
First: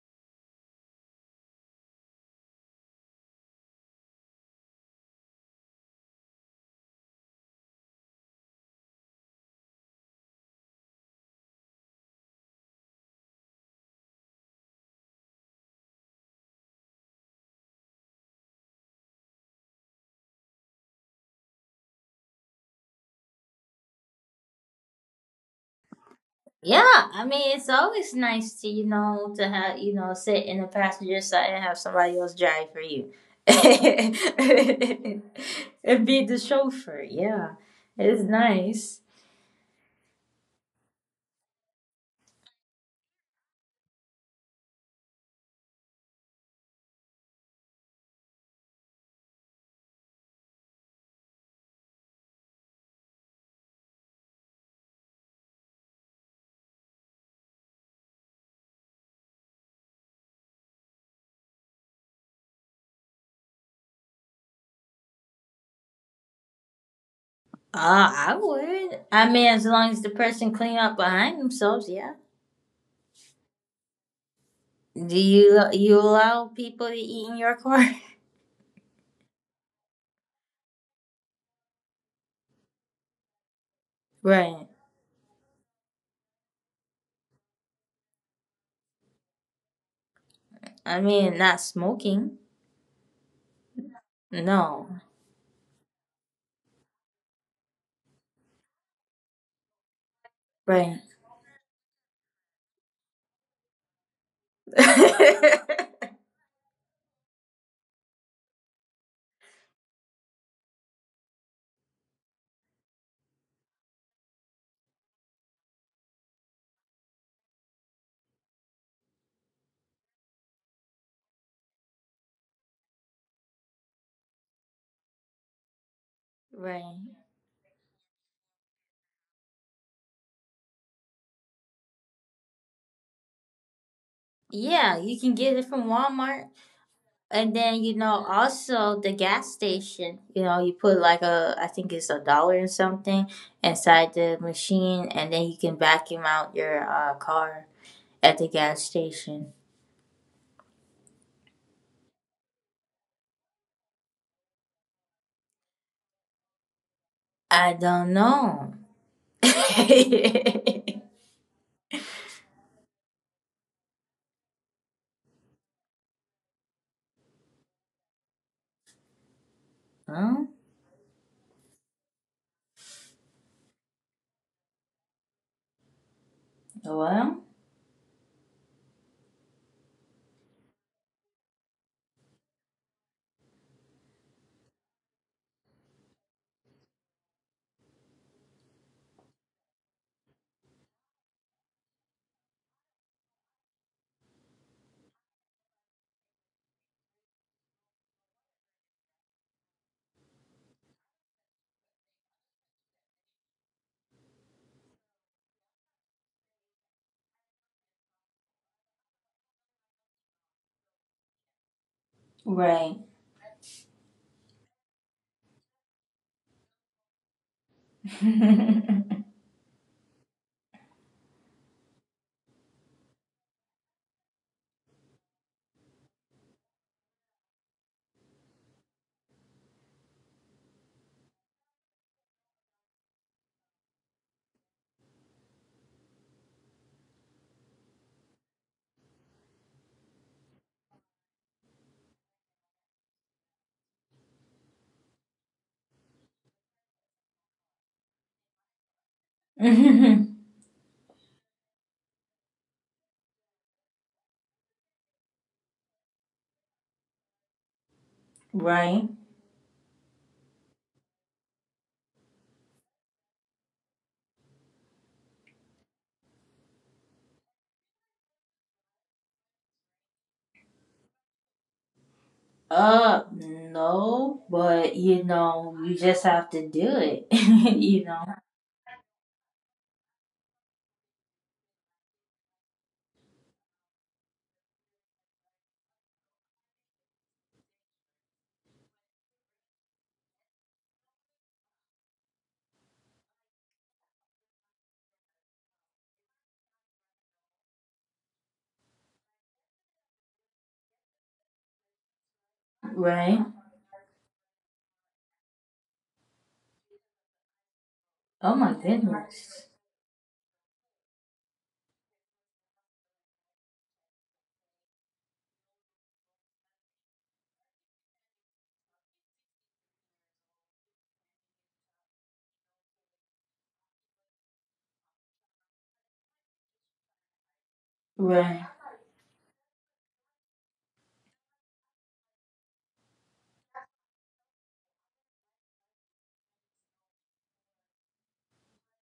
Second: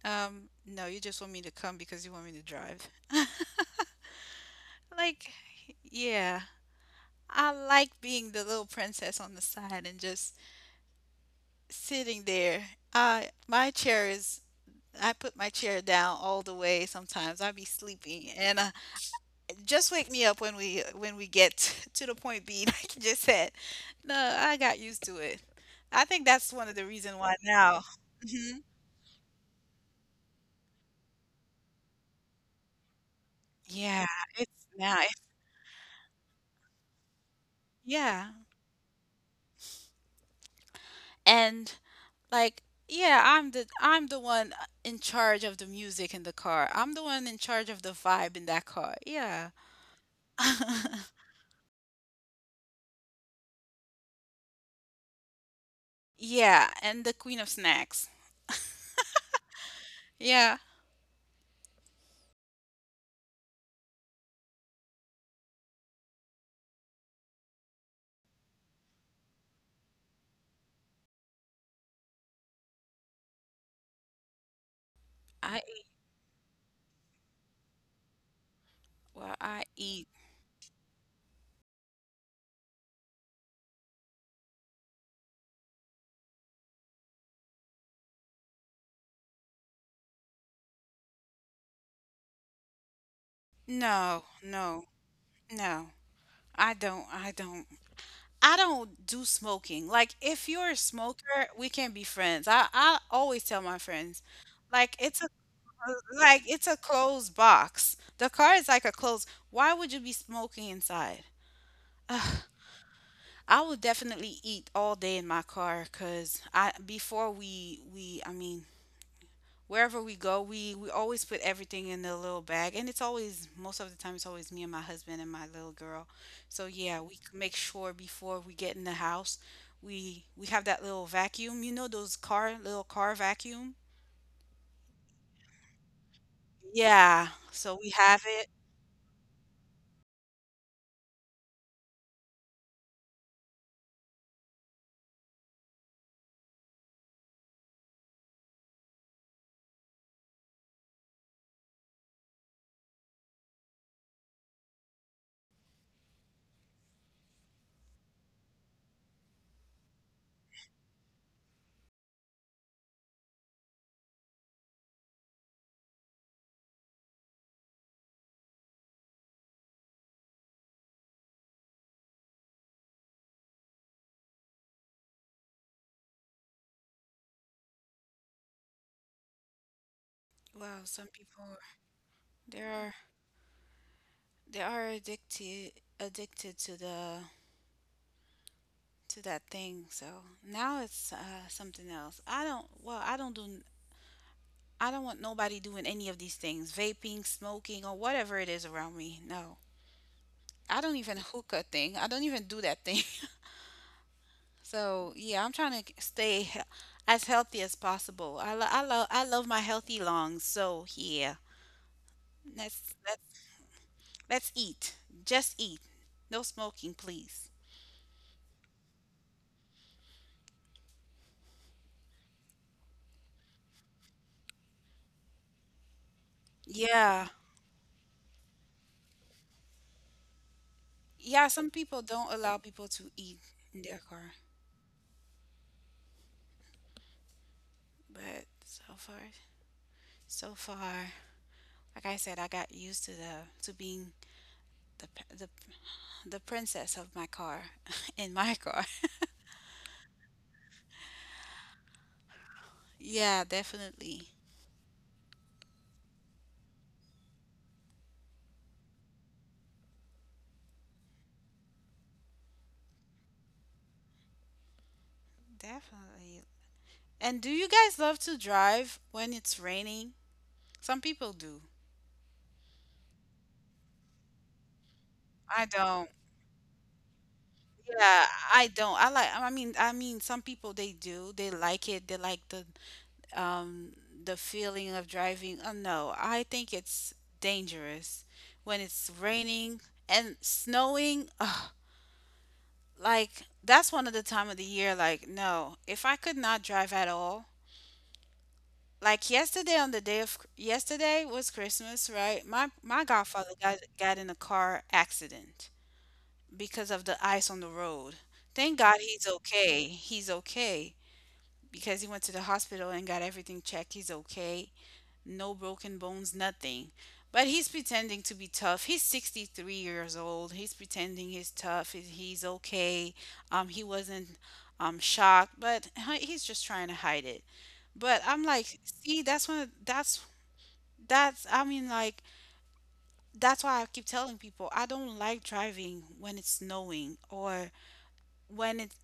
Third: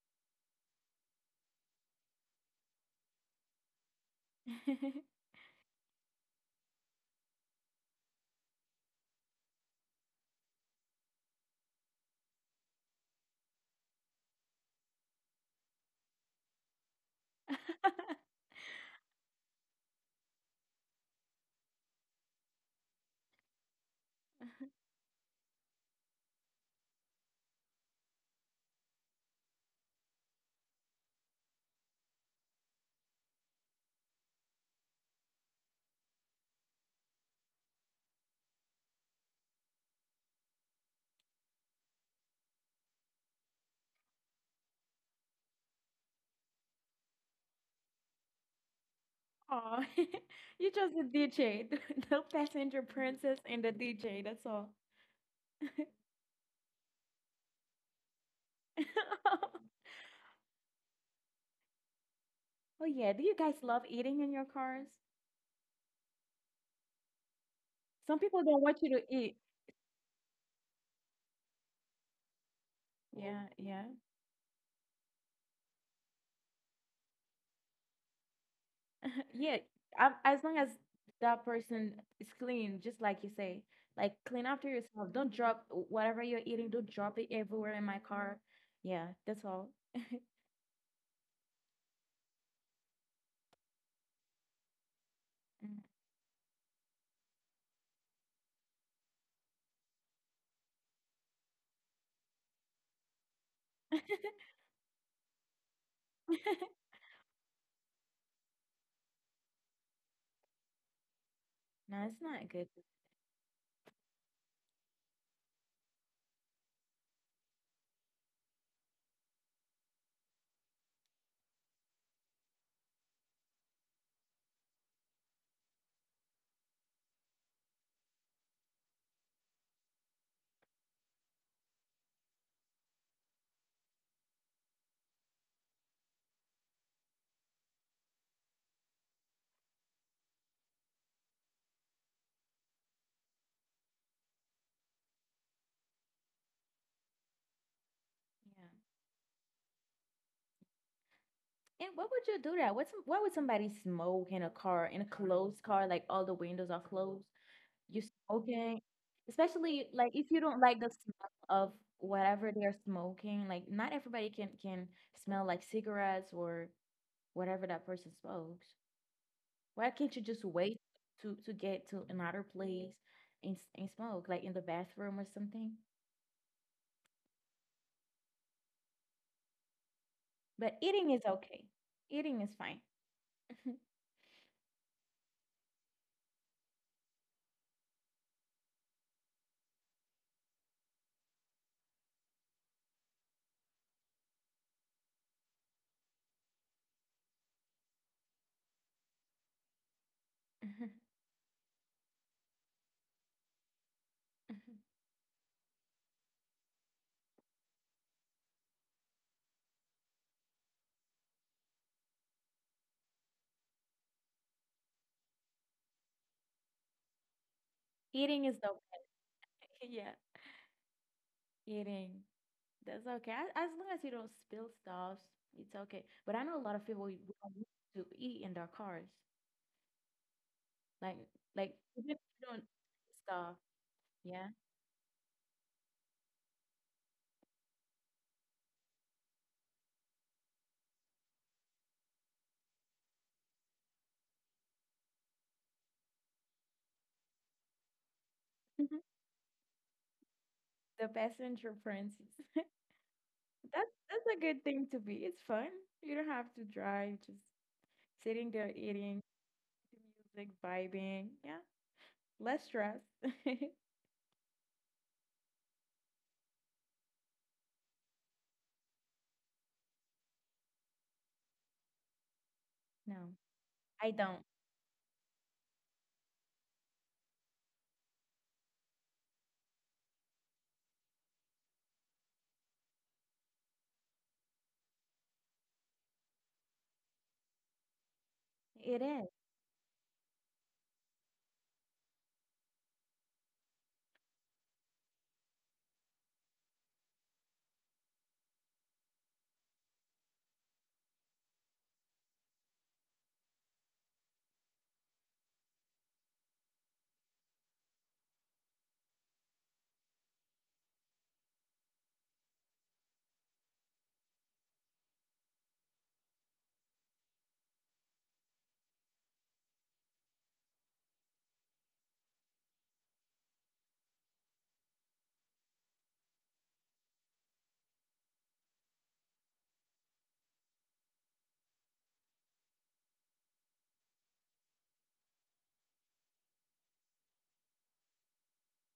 S2: No, you just want me to come because you want me to drive. Like, yeah. I like being the little princess on the side and just sitting there. I my chair is I put my chair down all the way sometimes. I be sleeping and just wake me up when we get to the point B like you just said. No, I got used to it. I think that's one of
S1: Yeah,
S2: the reason
S1: I
S2: why
S1: mean it's
S2: now.
S1: always
S2: Hmm.
S1: nice to, you know, to have, you know, sit in the passenger side and have somebody else drive for you,
S2: Yeah, it's now. it's-
S1: and be the chauffeur. Yeah, it's
S2: Yeah.
S1: nice.
S2: And like yeah, I'm the one in charge of the music in the car. I'm the one in charge of the vibe in that car. Yeah.
S3: Oh, you just a DJ, the passenger princess and the DJ. That's all.
S2: Yeah, and the queen of snacks. Yeah.
S3: Oh yeah. Do you guys love eating in your cars? Some
S1: I
S3: people don't want you
S1: would.
S3: to
S1: I
S3: eat.
S1: mean, as long as the person clean up behind themselves. Yeah.
S3: Yeah, yeah.
S1: Do
S2: I
S1: you allow people to eat in your car?
S2: well, I
S3: yeah,
S2: eat.
S3: as long as that person is clean, just like you say, like clean after
S1: Right.
S3: yourself. Don't drop whatever you're eating. Don't drop it everywhere in my car. Yeah, that's all.
S1: I mean, not smoking.
S2: No, no,
S1: No.
S3: Mm,
S2: no. I don't. I don't do smoking. Like if you're a
S1: Right.
S2: smoker, we can be friends. I always tell my friends, like it's a like it's a closed box. The car is like a closed. Why would you be smoking inside?
S3: no, it's
S2: Ugh,
S3: not good.
S2: I would definitely eat all day in my car because I before we I mean wherever we go, we always put everything in the little bag, and it's always most of the time it's always me and my husband and my little girl. So yeah,
S1: Right.
S2: make sure before we get in the house, we have that little vacuum. You know those car little car vacuum.
S1: Yeah, you can get it from Walmart.
S2: Yeah,
S1: And
S2: so
S1: then
S2: we
S1: you
S2: have
S1: know
S2: it.
S1: also the gas station. You know you put like a I think it's a dollar and something inside the machine, and then you can vacuum out your car at the
S3: Yeah.
S1: gas station.
S3: And what would you do that? What's why would somebody smoke in a car in a closed car? Like all the windows are closed.
S1: I
S3: You
S1: don't know.
S3: smoking, especially like if you don't like the smell of whatever they're smoking. Like not everybody can smell like cigarettes or whatever that person smokes. Why can't you
S1: Huh?
S3: just wait to get to another place and smoke, like in the bathroom or something?
S1: Well,
S2: Wow,
S3: But eating is okay. Eating is
S2: they
S3: fine.
S2: are they are addicted to the to that thing. So now it's something else. I don't want nobody doing any of these things, vaping, smoking, or whatever it is around me. No. I don't even hookah thing. I don't even do that thing. So, yeah, I'm trying to stay he- as healthy as possible. I love my healthy lungs. So, yeah. Let's
S1: right,
S2: let's let's eat. Just eat. No smoking, please.
S3: Eating is okay. Yeah, eating. That's okay. As long as you don't spill stuff, it's okay. But I know a lot of people who
S2: Yeah.
S3: don't want to eat in their cars. Like,
S2: Yeah, some
S3: like
S2: people
S3: even if
S2: don't
S3: you
S2: allow
S3: don't
S2: people to
S3: eat
S2: eat
S3: stuff.
S2: in their car,
S3: Yeah.
S2: but so far, like I said, I got used to the to being the p- the princess of my car in my car.
S3: The passenger princess.
S2: Yeah,
S3: That's
S2: definitely.
S3: a good thing to be. It's fun. You don't have to drive, just sitting there
S1: right.
S3: eating, music, vibing. Yeah, less stress.
S2: Definitely. And do you guys love to drive when it's raining? Some people do.
S3: No, I
S1: No,
S3: don't.
S1: but you
S2: I
S1: know you
S2: don't.
S1: just have to do it. You know,
S2: Yeah, I don't. I mean some people they do. They like it. They like um the feeling of driving. Oh no, I think it's dangerous when it's
S3: It is.
S2: raining and snowing. Like that's one of the time of the year like no, if I could not drive at all, like yesterday on the day of yesterday was Christmas, right? My
S1: right?
S2: godfather got in a car accident because of the ice on the road.
S1: Oh my
S2: Thank God he's
S1: goodness,
S2: okay. He's okay because he went to the hospital and got everything checked. He's okay, no broken bones, nothing. But he's pretending to be tough. He's 63 years old. He's pretending he's tough. He's okay. He wasn't shocked, but he's just trying to hide it. But I'm
S1: right.
S2: like, see, that's one. Of- That's that's. I mean, like, that's why I keep telling people I don't like driving when it's snowing or when it's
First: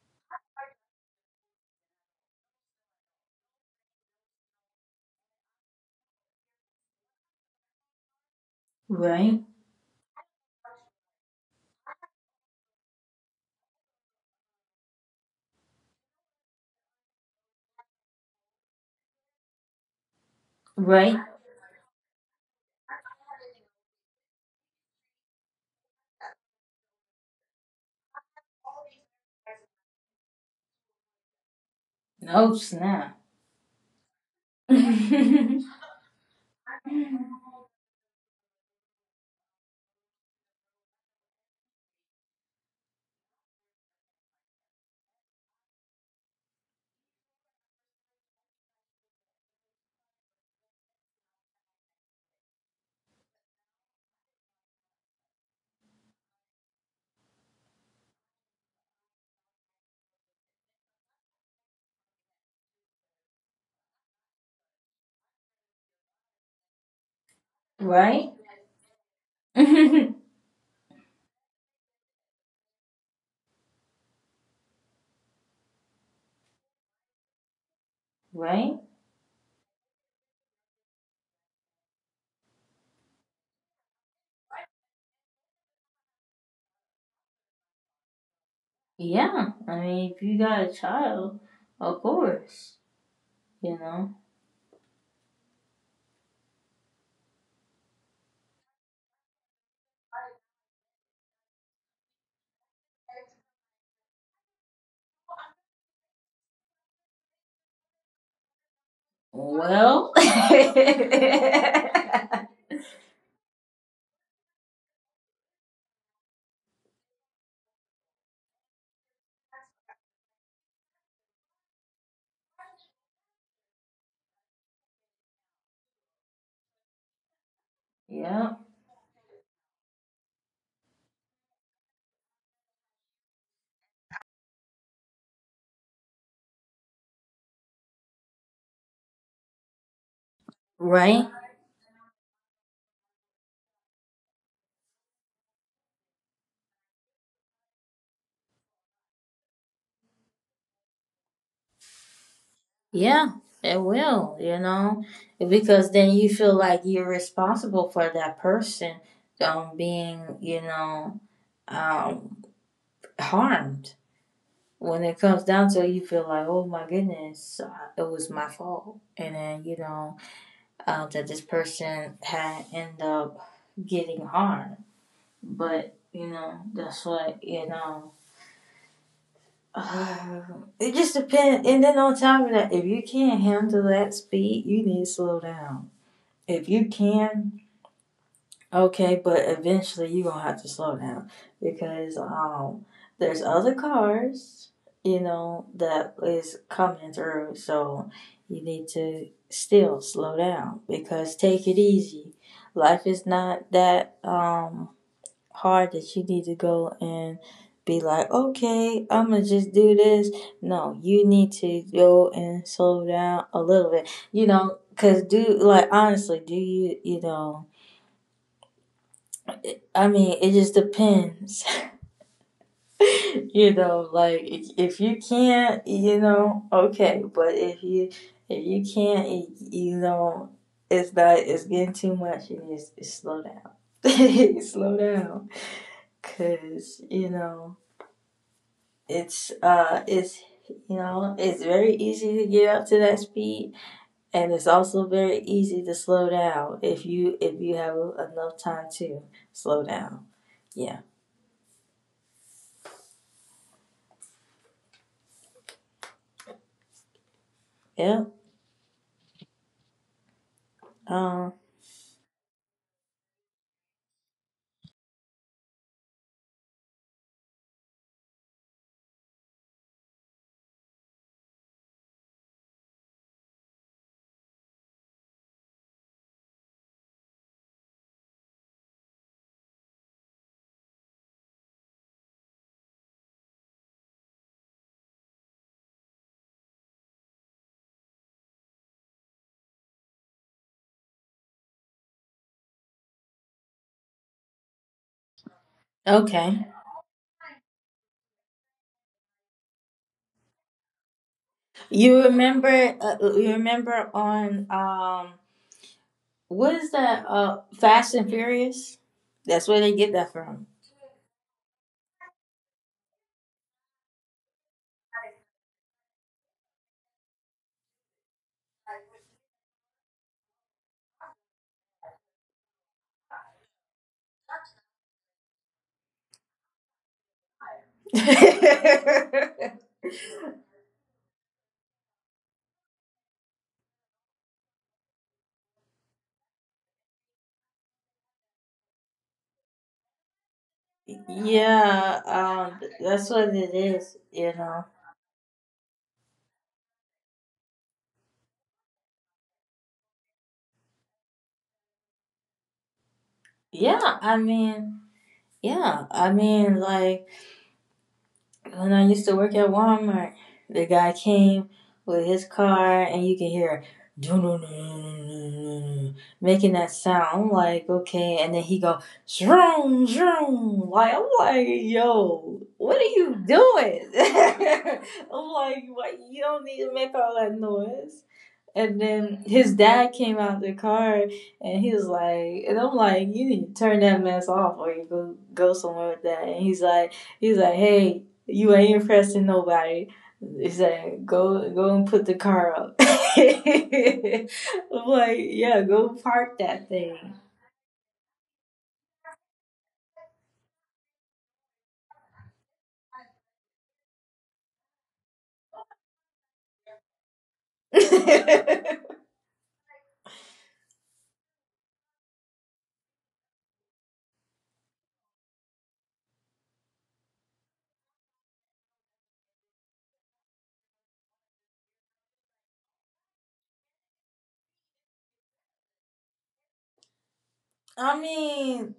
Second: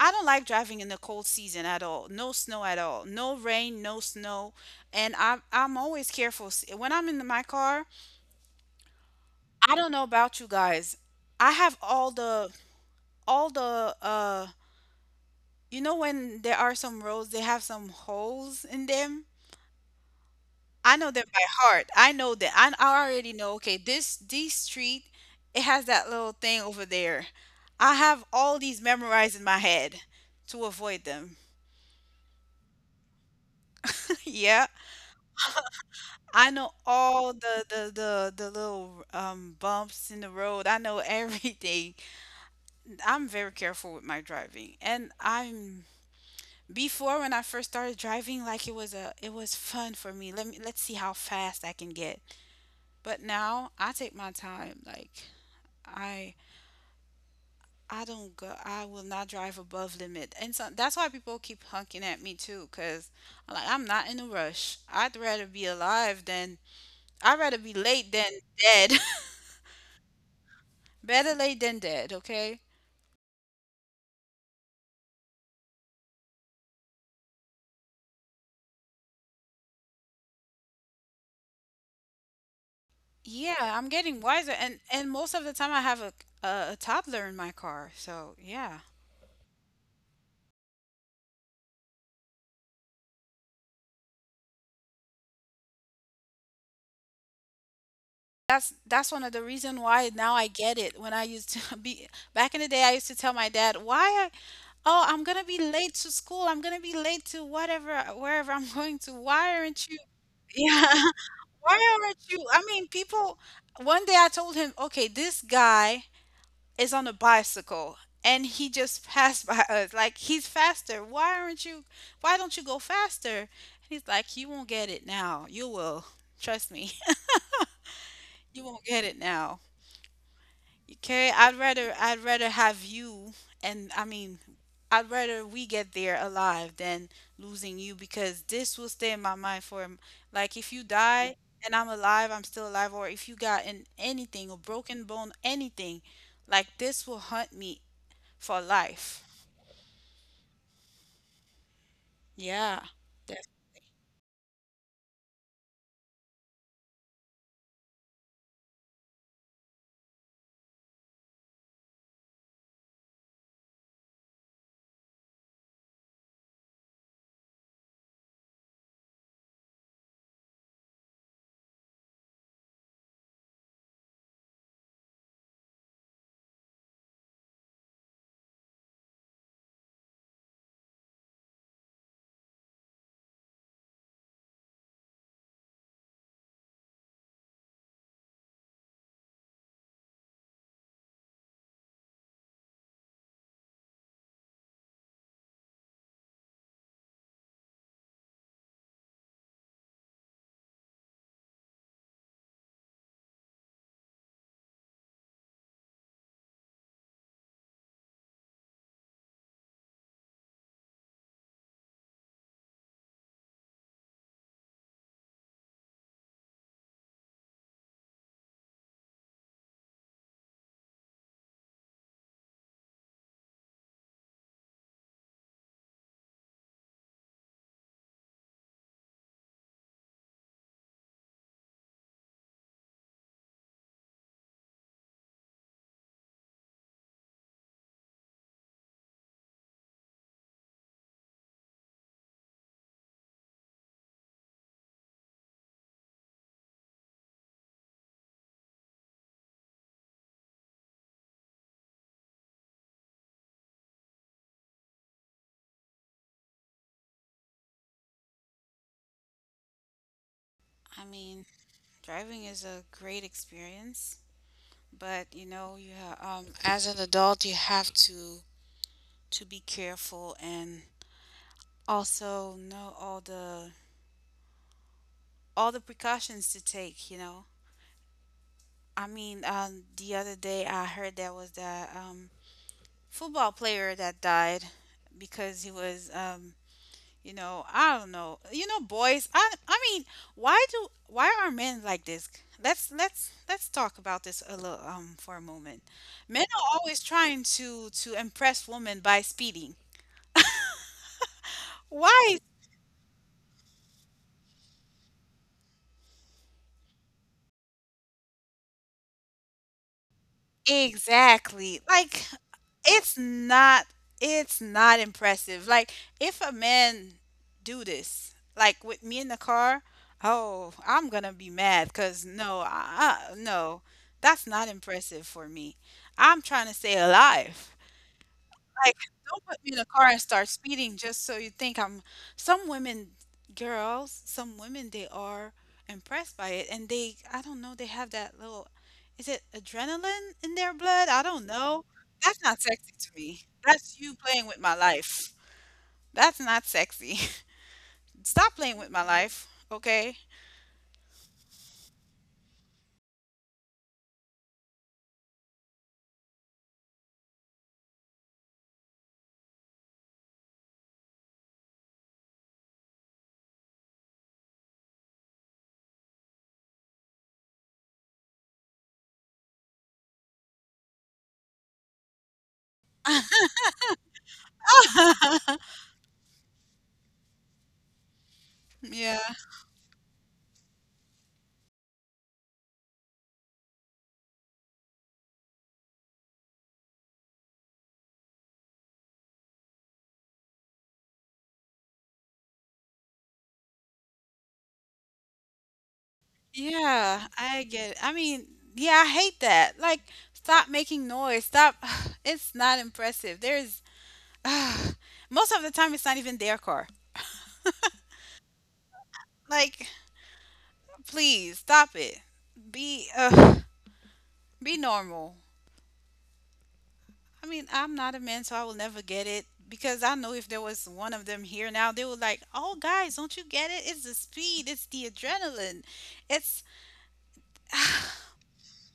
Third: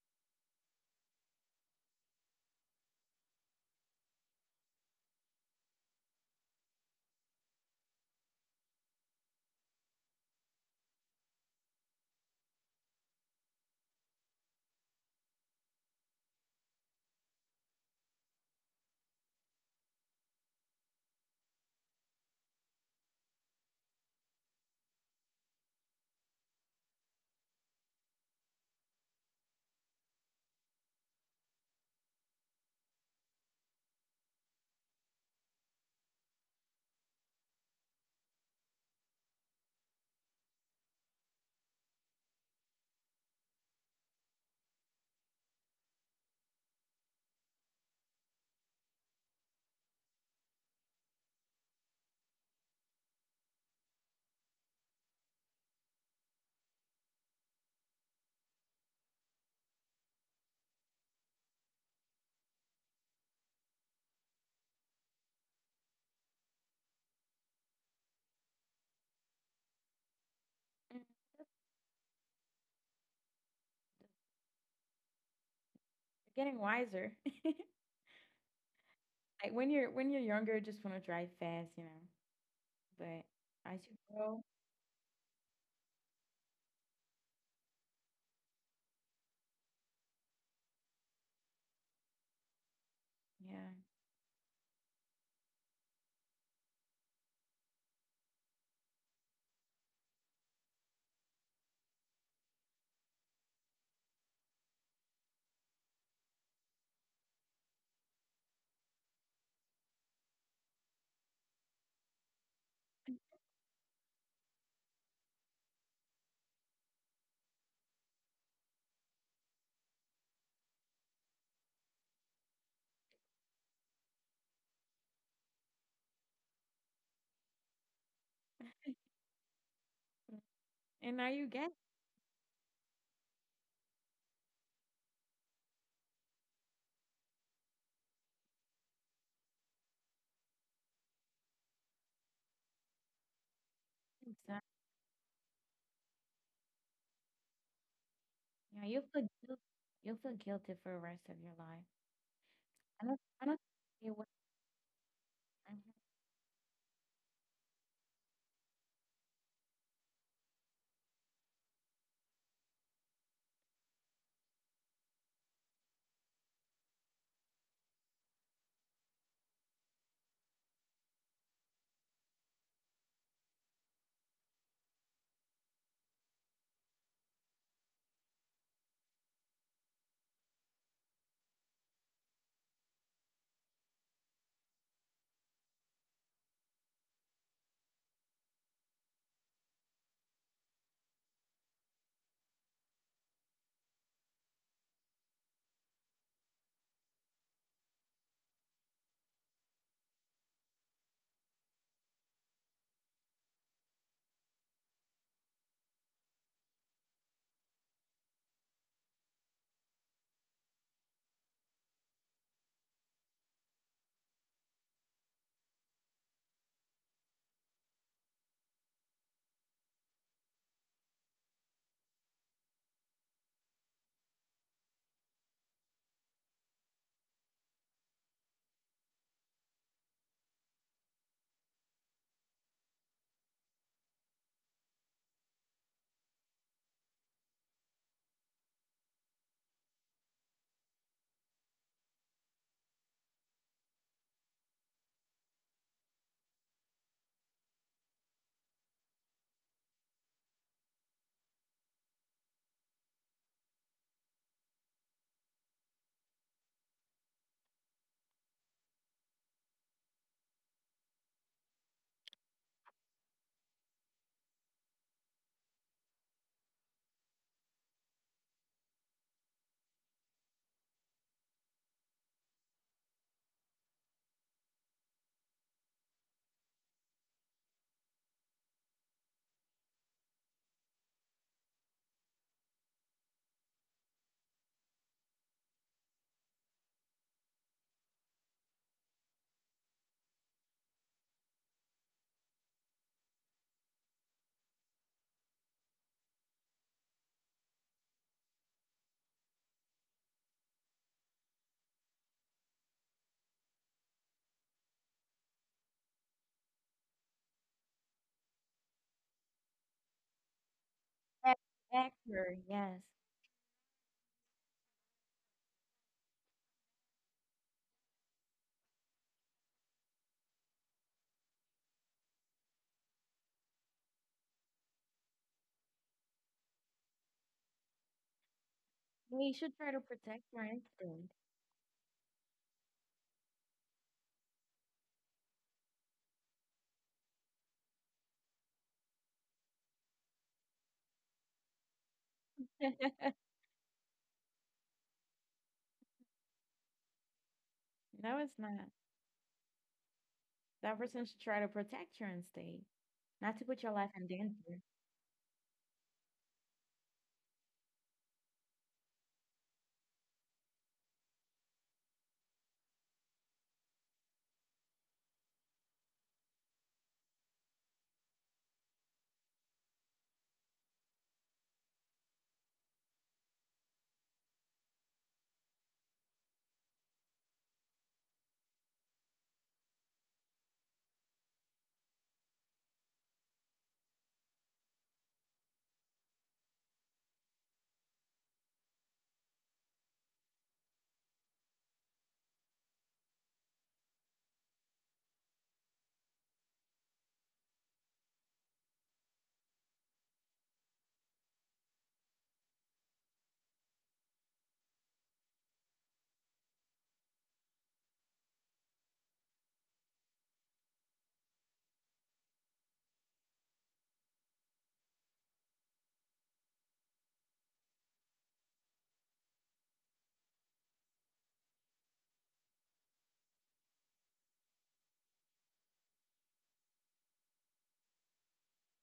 S2: I don't like driving in the cold season at all. No snow at all. No rain, no snow. And I'm always careful. When I'm in my car,
S1: Right?
S2: I don't know about you guys. I have all the all the uh you know when there are some roads they have some holes in them? I know
S1: Right?
S2: them by heart. I know that I already know, okay, this street, it has that little thing over there. I have all these memorized in my head to avoid them.
S1: No snap.
S2: Yeah.
S1: Right?
S2: I know all the little bumps in the road. I know everything. I'm very careful with my driving. And I'm Before, when I first started driving, like it was fun for me. Let's see how fast I can get. But now I take my time. I I don't go I will not drive above limit. And so that's why people keep honking at me too, because like I'm not in a rush. I'd rather be late than dead.
S3: Mm,
S2: Better late than dead, okay?
S3: getting wiser.
S1: Right?
S3: Like when you're younger, you just want to drive fast, you know. But
S2: Yeah,
S3: as
S2: I'm
S3: you
S2: getting
S3: grow,
S2: wiser, and most of the time I have a toddler in my car. So, yeah.
S1: Yeah. I mean, if you got a child, of course.
S3: yeah,
S1: You know?
S2: That's one of the reason why now I get it. When I used to be back in the day, I used to tell my dad, "Why I, oh, I'm gonna be late to school. I'm gonna be late to whatever, wherever I'm going to. Why aren't you?"
S1: Well.
S2: Yeah, why aren't you? I mean, people. One day I told him, okay, this guy is on a bicycle and he just passed by us like he's faster. Why aren't you, why don't you go faster? And he's like, "You won't get it now, you will, trust me."
S1: Yeah.
S2: You won't get it now.
S3: and now
S2: Okay,
S3: you get
S2: I'd rather have you, and I mean I'd rather we get there alive than losing you, because this will stay in my mind for like if you
S1: Right?
S2: die and I'm alive, I'm still alive, or if you got in anything,
S3: so,
S2: a broken bone, anything, like this will hunt me for
S3: yeah, you
S2: life.
S3: feel guilty. You'll feel guilty for the rest of your life.
S2: Yeah.
S3: I don't.
S1: Yeah.
S3: I
S2: Def-
S3: don't.
S1: It
S3: It was,
S1: will, you know?
S3: mhm.
S1: Because then you feel like you're responsible for that person being, you know, um, harmed. When it comes down to it, you feel like, oh my goodness, it was my fault. And then, you know, that this person had end up getting harmed. But, you know, that's what, you know, uh, it just depends. And then on top of that, if you can't handle that speed, you need to slow down. If you can, okay, but eventually you're gonna have to slow down because there's other cars, you know, that is coming through, so you need to still slow down because take it easy. Life is not that hard that you need to go and be like, okay, I'm gonna just do this. No, you need to go and slow down a little bit, you know, because do like honestly, do you, you know, I mean, it just depends, you know. Like, if you can't, you know, okay. But if you can't, you know, it's not. It's getting too much. And it's slow down. Slow down, cause you know it's you know it's very easy to get up to that speed, and it's also very easy to slow down if you have enough time to slow down. Yeah. Yep.
S2: I mean,
S1: Um.
S2: driving is a great experience, but you know, you have, as an adult, you have to be careful and also know all the precautions to take, you know. I mean, the other day I heard there was that football player that died because he was you know, I don't know. You know, boys, I mean, why do, why are men like this? Let's talk about this a little for a moment. Men are
S1: Okay.
S2: always trying to impress women by speeding.
S1: You
S2: Why
S1: remember? You remember on what is that? Fast and Furious. That's where they get that from.
S2: exactly?
S3: Protect
S2: Like
S3: her, yes.
S2: it's not, it's not impressive. Like if a man do this like with me in the car, oh I'm gonna be mad because no, no, that's not impressive for me. I'm trying to stay alive. Like, don't
S3: We
S2: put
S3: should
S2: me in
S3: try
S2: a
S3: to
S2: car and
S3: protect
S2: start
S3: our
S2: speeding
S3: instinct.
S2: just so you think I'm. Some women, girls, some women, they are impressed by it, and they, I don't know, they have that little, is it adrenaline in their blood? I don't know.
S1: Yeah,
S2: That's not sexy to
S1: that's
S2: me.
S1: what it
S2: That's
S1: is.
S2: you playing
S1: You
S2: with my
S1: know.
S2: life. That's not sexy.
S3: No, it's
S2: Stop
S3: not.
S2: playing with my life, okay?
S3: That person should try to protect your estate, not to put your life
S1: Yeah,
S3: in
S1: I
S3: danger.
S1: mean, yeah, I mean, like when I used to work at Walmart, the guy came with his car, and you can hear dun, dun, dun, dun, dun, dun, making that sound. I'm like, okay, and then he go shroom shroom. Like I'm like, yo, what are you doing? I'm like, what? You don't need to make all that noise. And
S2: Yeah.
S1: then his dad came out the car and he was like, and I'm like, you need to turn that mess off or you go go somewhere with that. And he's like, hey, you ain't impressing nobody. He said, go go and put the car up. I'm like, yeah, go park that thing.
S2: Yeah, I get it. I mean, yeah, I hate that. Like, stop making noise. Stop. It's not impressive. There's Ugh, most of the time, it's not even their car. Like, please stop it. Be uh, be normal. I mean, I'm not a man, so I will never get it, because I know if there was one of them here now, they were like, "Oh, guys, don't you get it? It's the speed. It's the adrenaline. It's
S1: I mean,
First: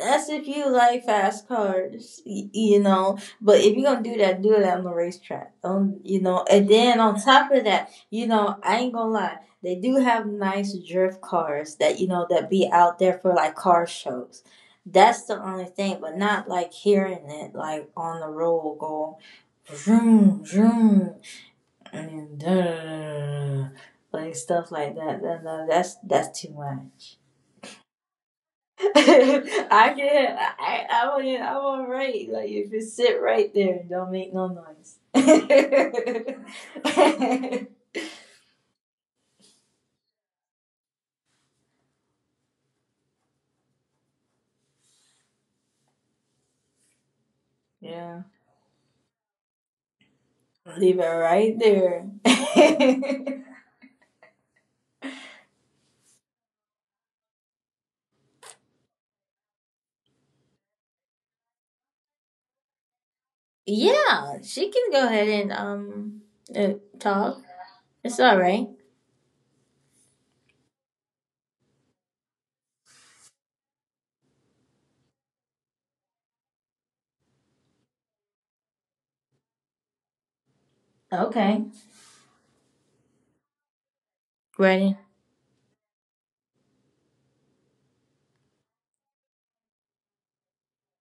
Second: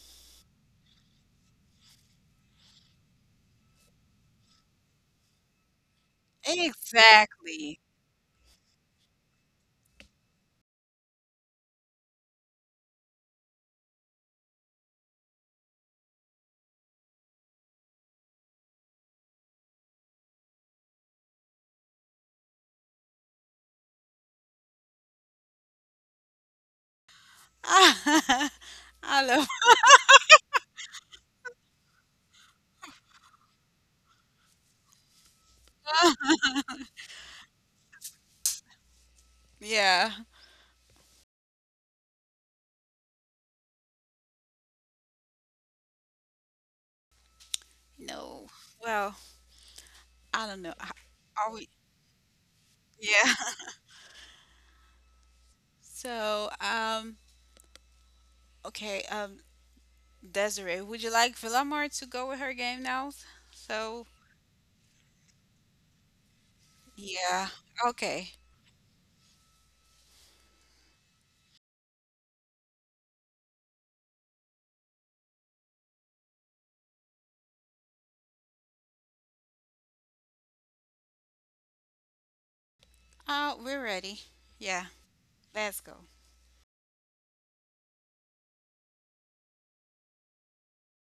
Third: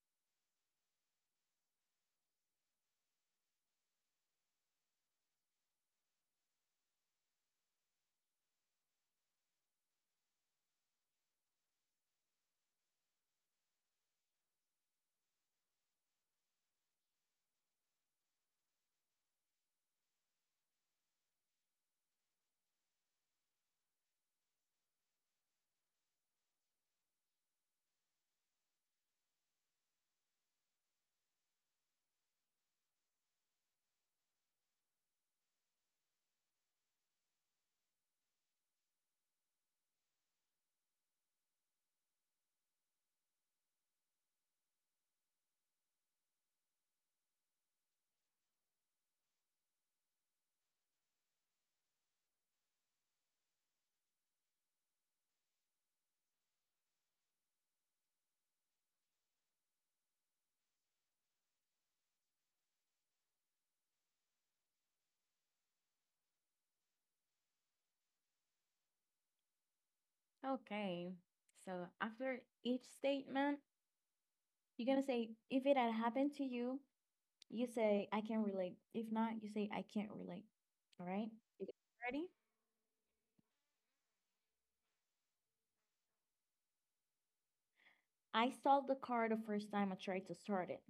S1: that's if you like fast cars, y- you know. But if you're gonna do that, do it on the racetrack. Don't you know? And then on top of
S2: exactly."
S1: that, you know, I ain't gonna lie. They do have nice drift cars that you know that be out there for like car shows. That's the only thing, but not like hearing it like on the road go, vroom vroom, and da, da, da, da, da, da, like stuff like that. That's that's too much.
S2: I love.
S1: I can. I want it. I want right. Like if you sit right there and don't make no noise.
S2: Yeah.
S1: Yeah,
S2: No. Well, I don't know.
S1: leave it
S2: Are
S1: right
S2: we?
S1: there.
S2: Yeah. So, okay. Desiree, would you like Villamar to go with her game now? So,
S1: Yeah, she can go ahead and uh, talk.
S2: yeah.
S1: It's
S2: Okay.
S1: all right.
S3: Okay. So after each statement, you're gonna say, if it had happened to you, you say, I can relate. If not, you say, I can't relate. All right?
S1: Okay,
S3: You guys ready?
S2: Oh, we're ready. Yeah,
S1: ready?
S2: let's go.
S3: I stalled the car the first time I tried to start it.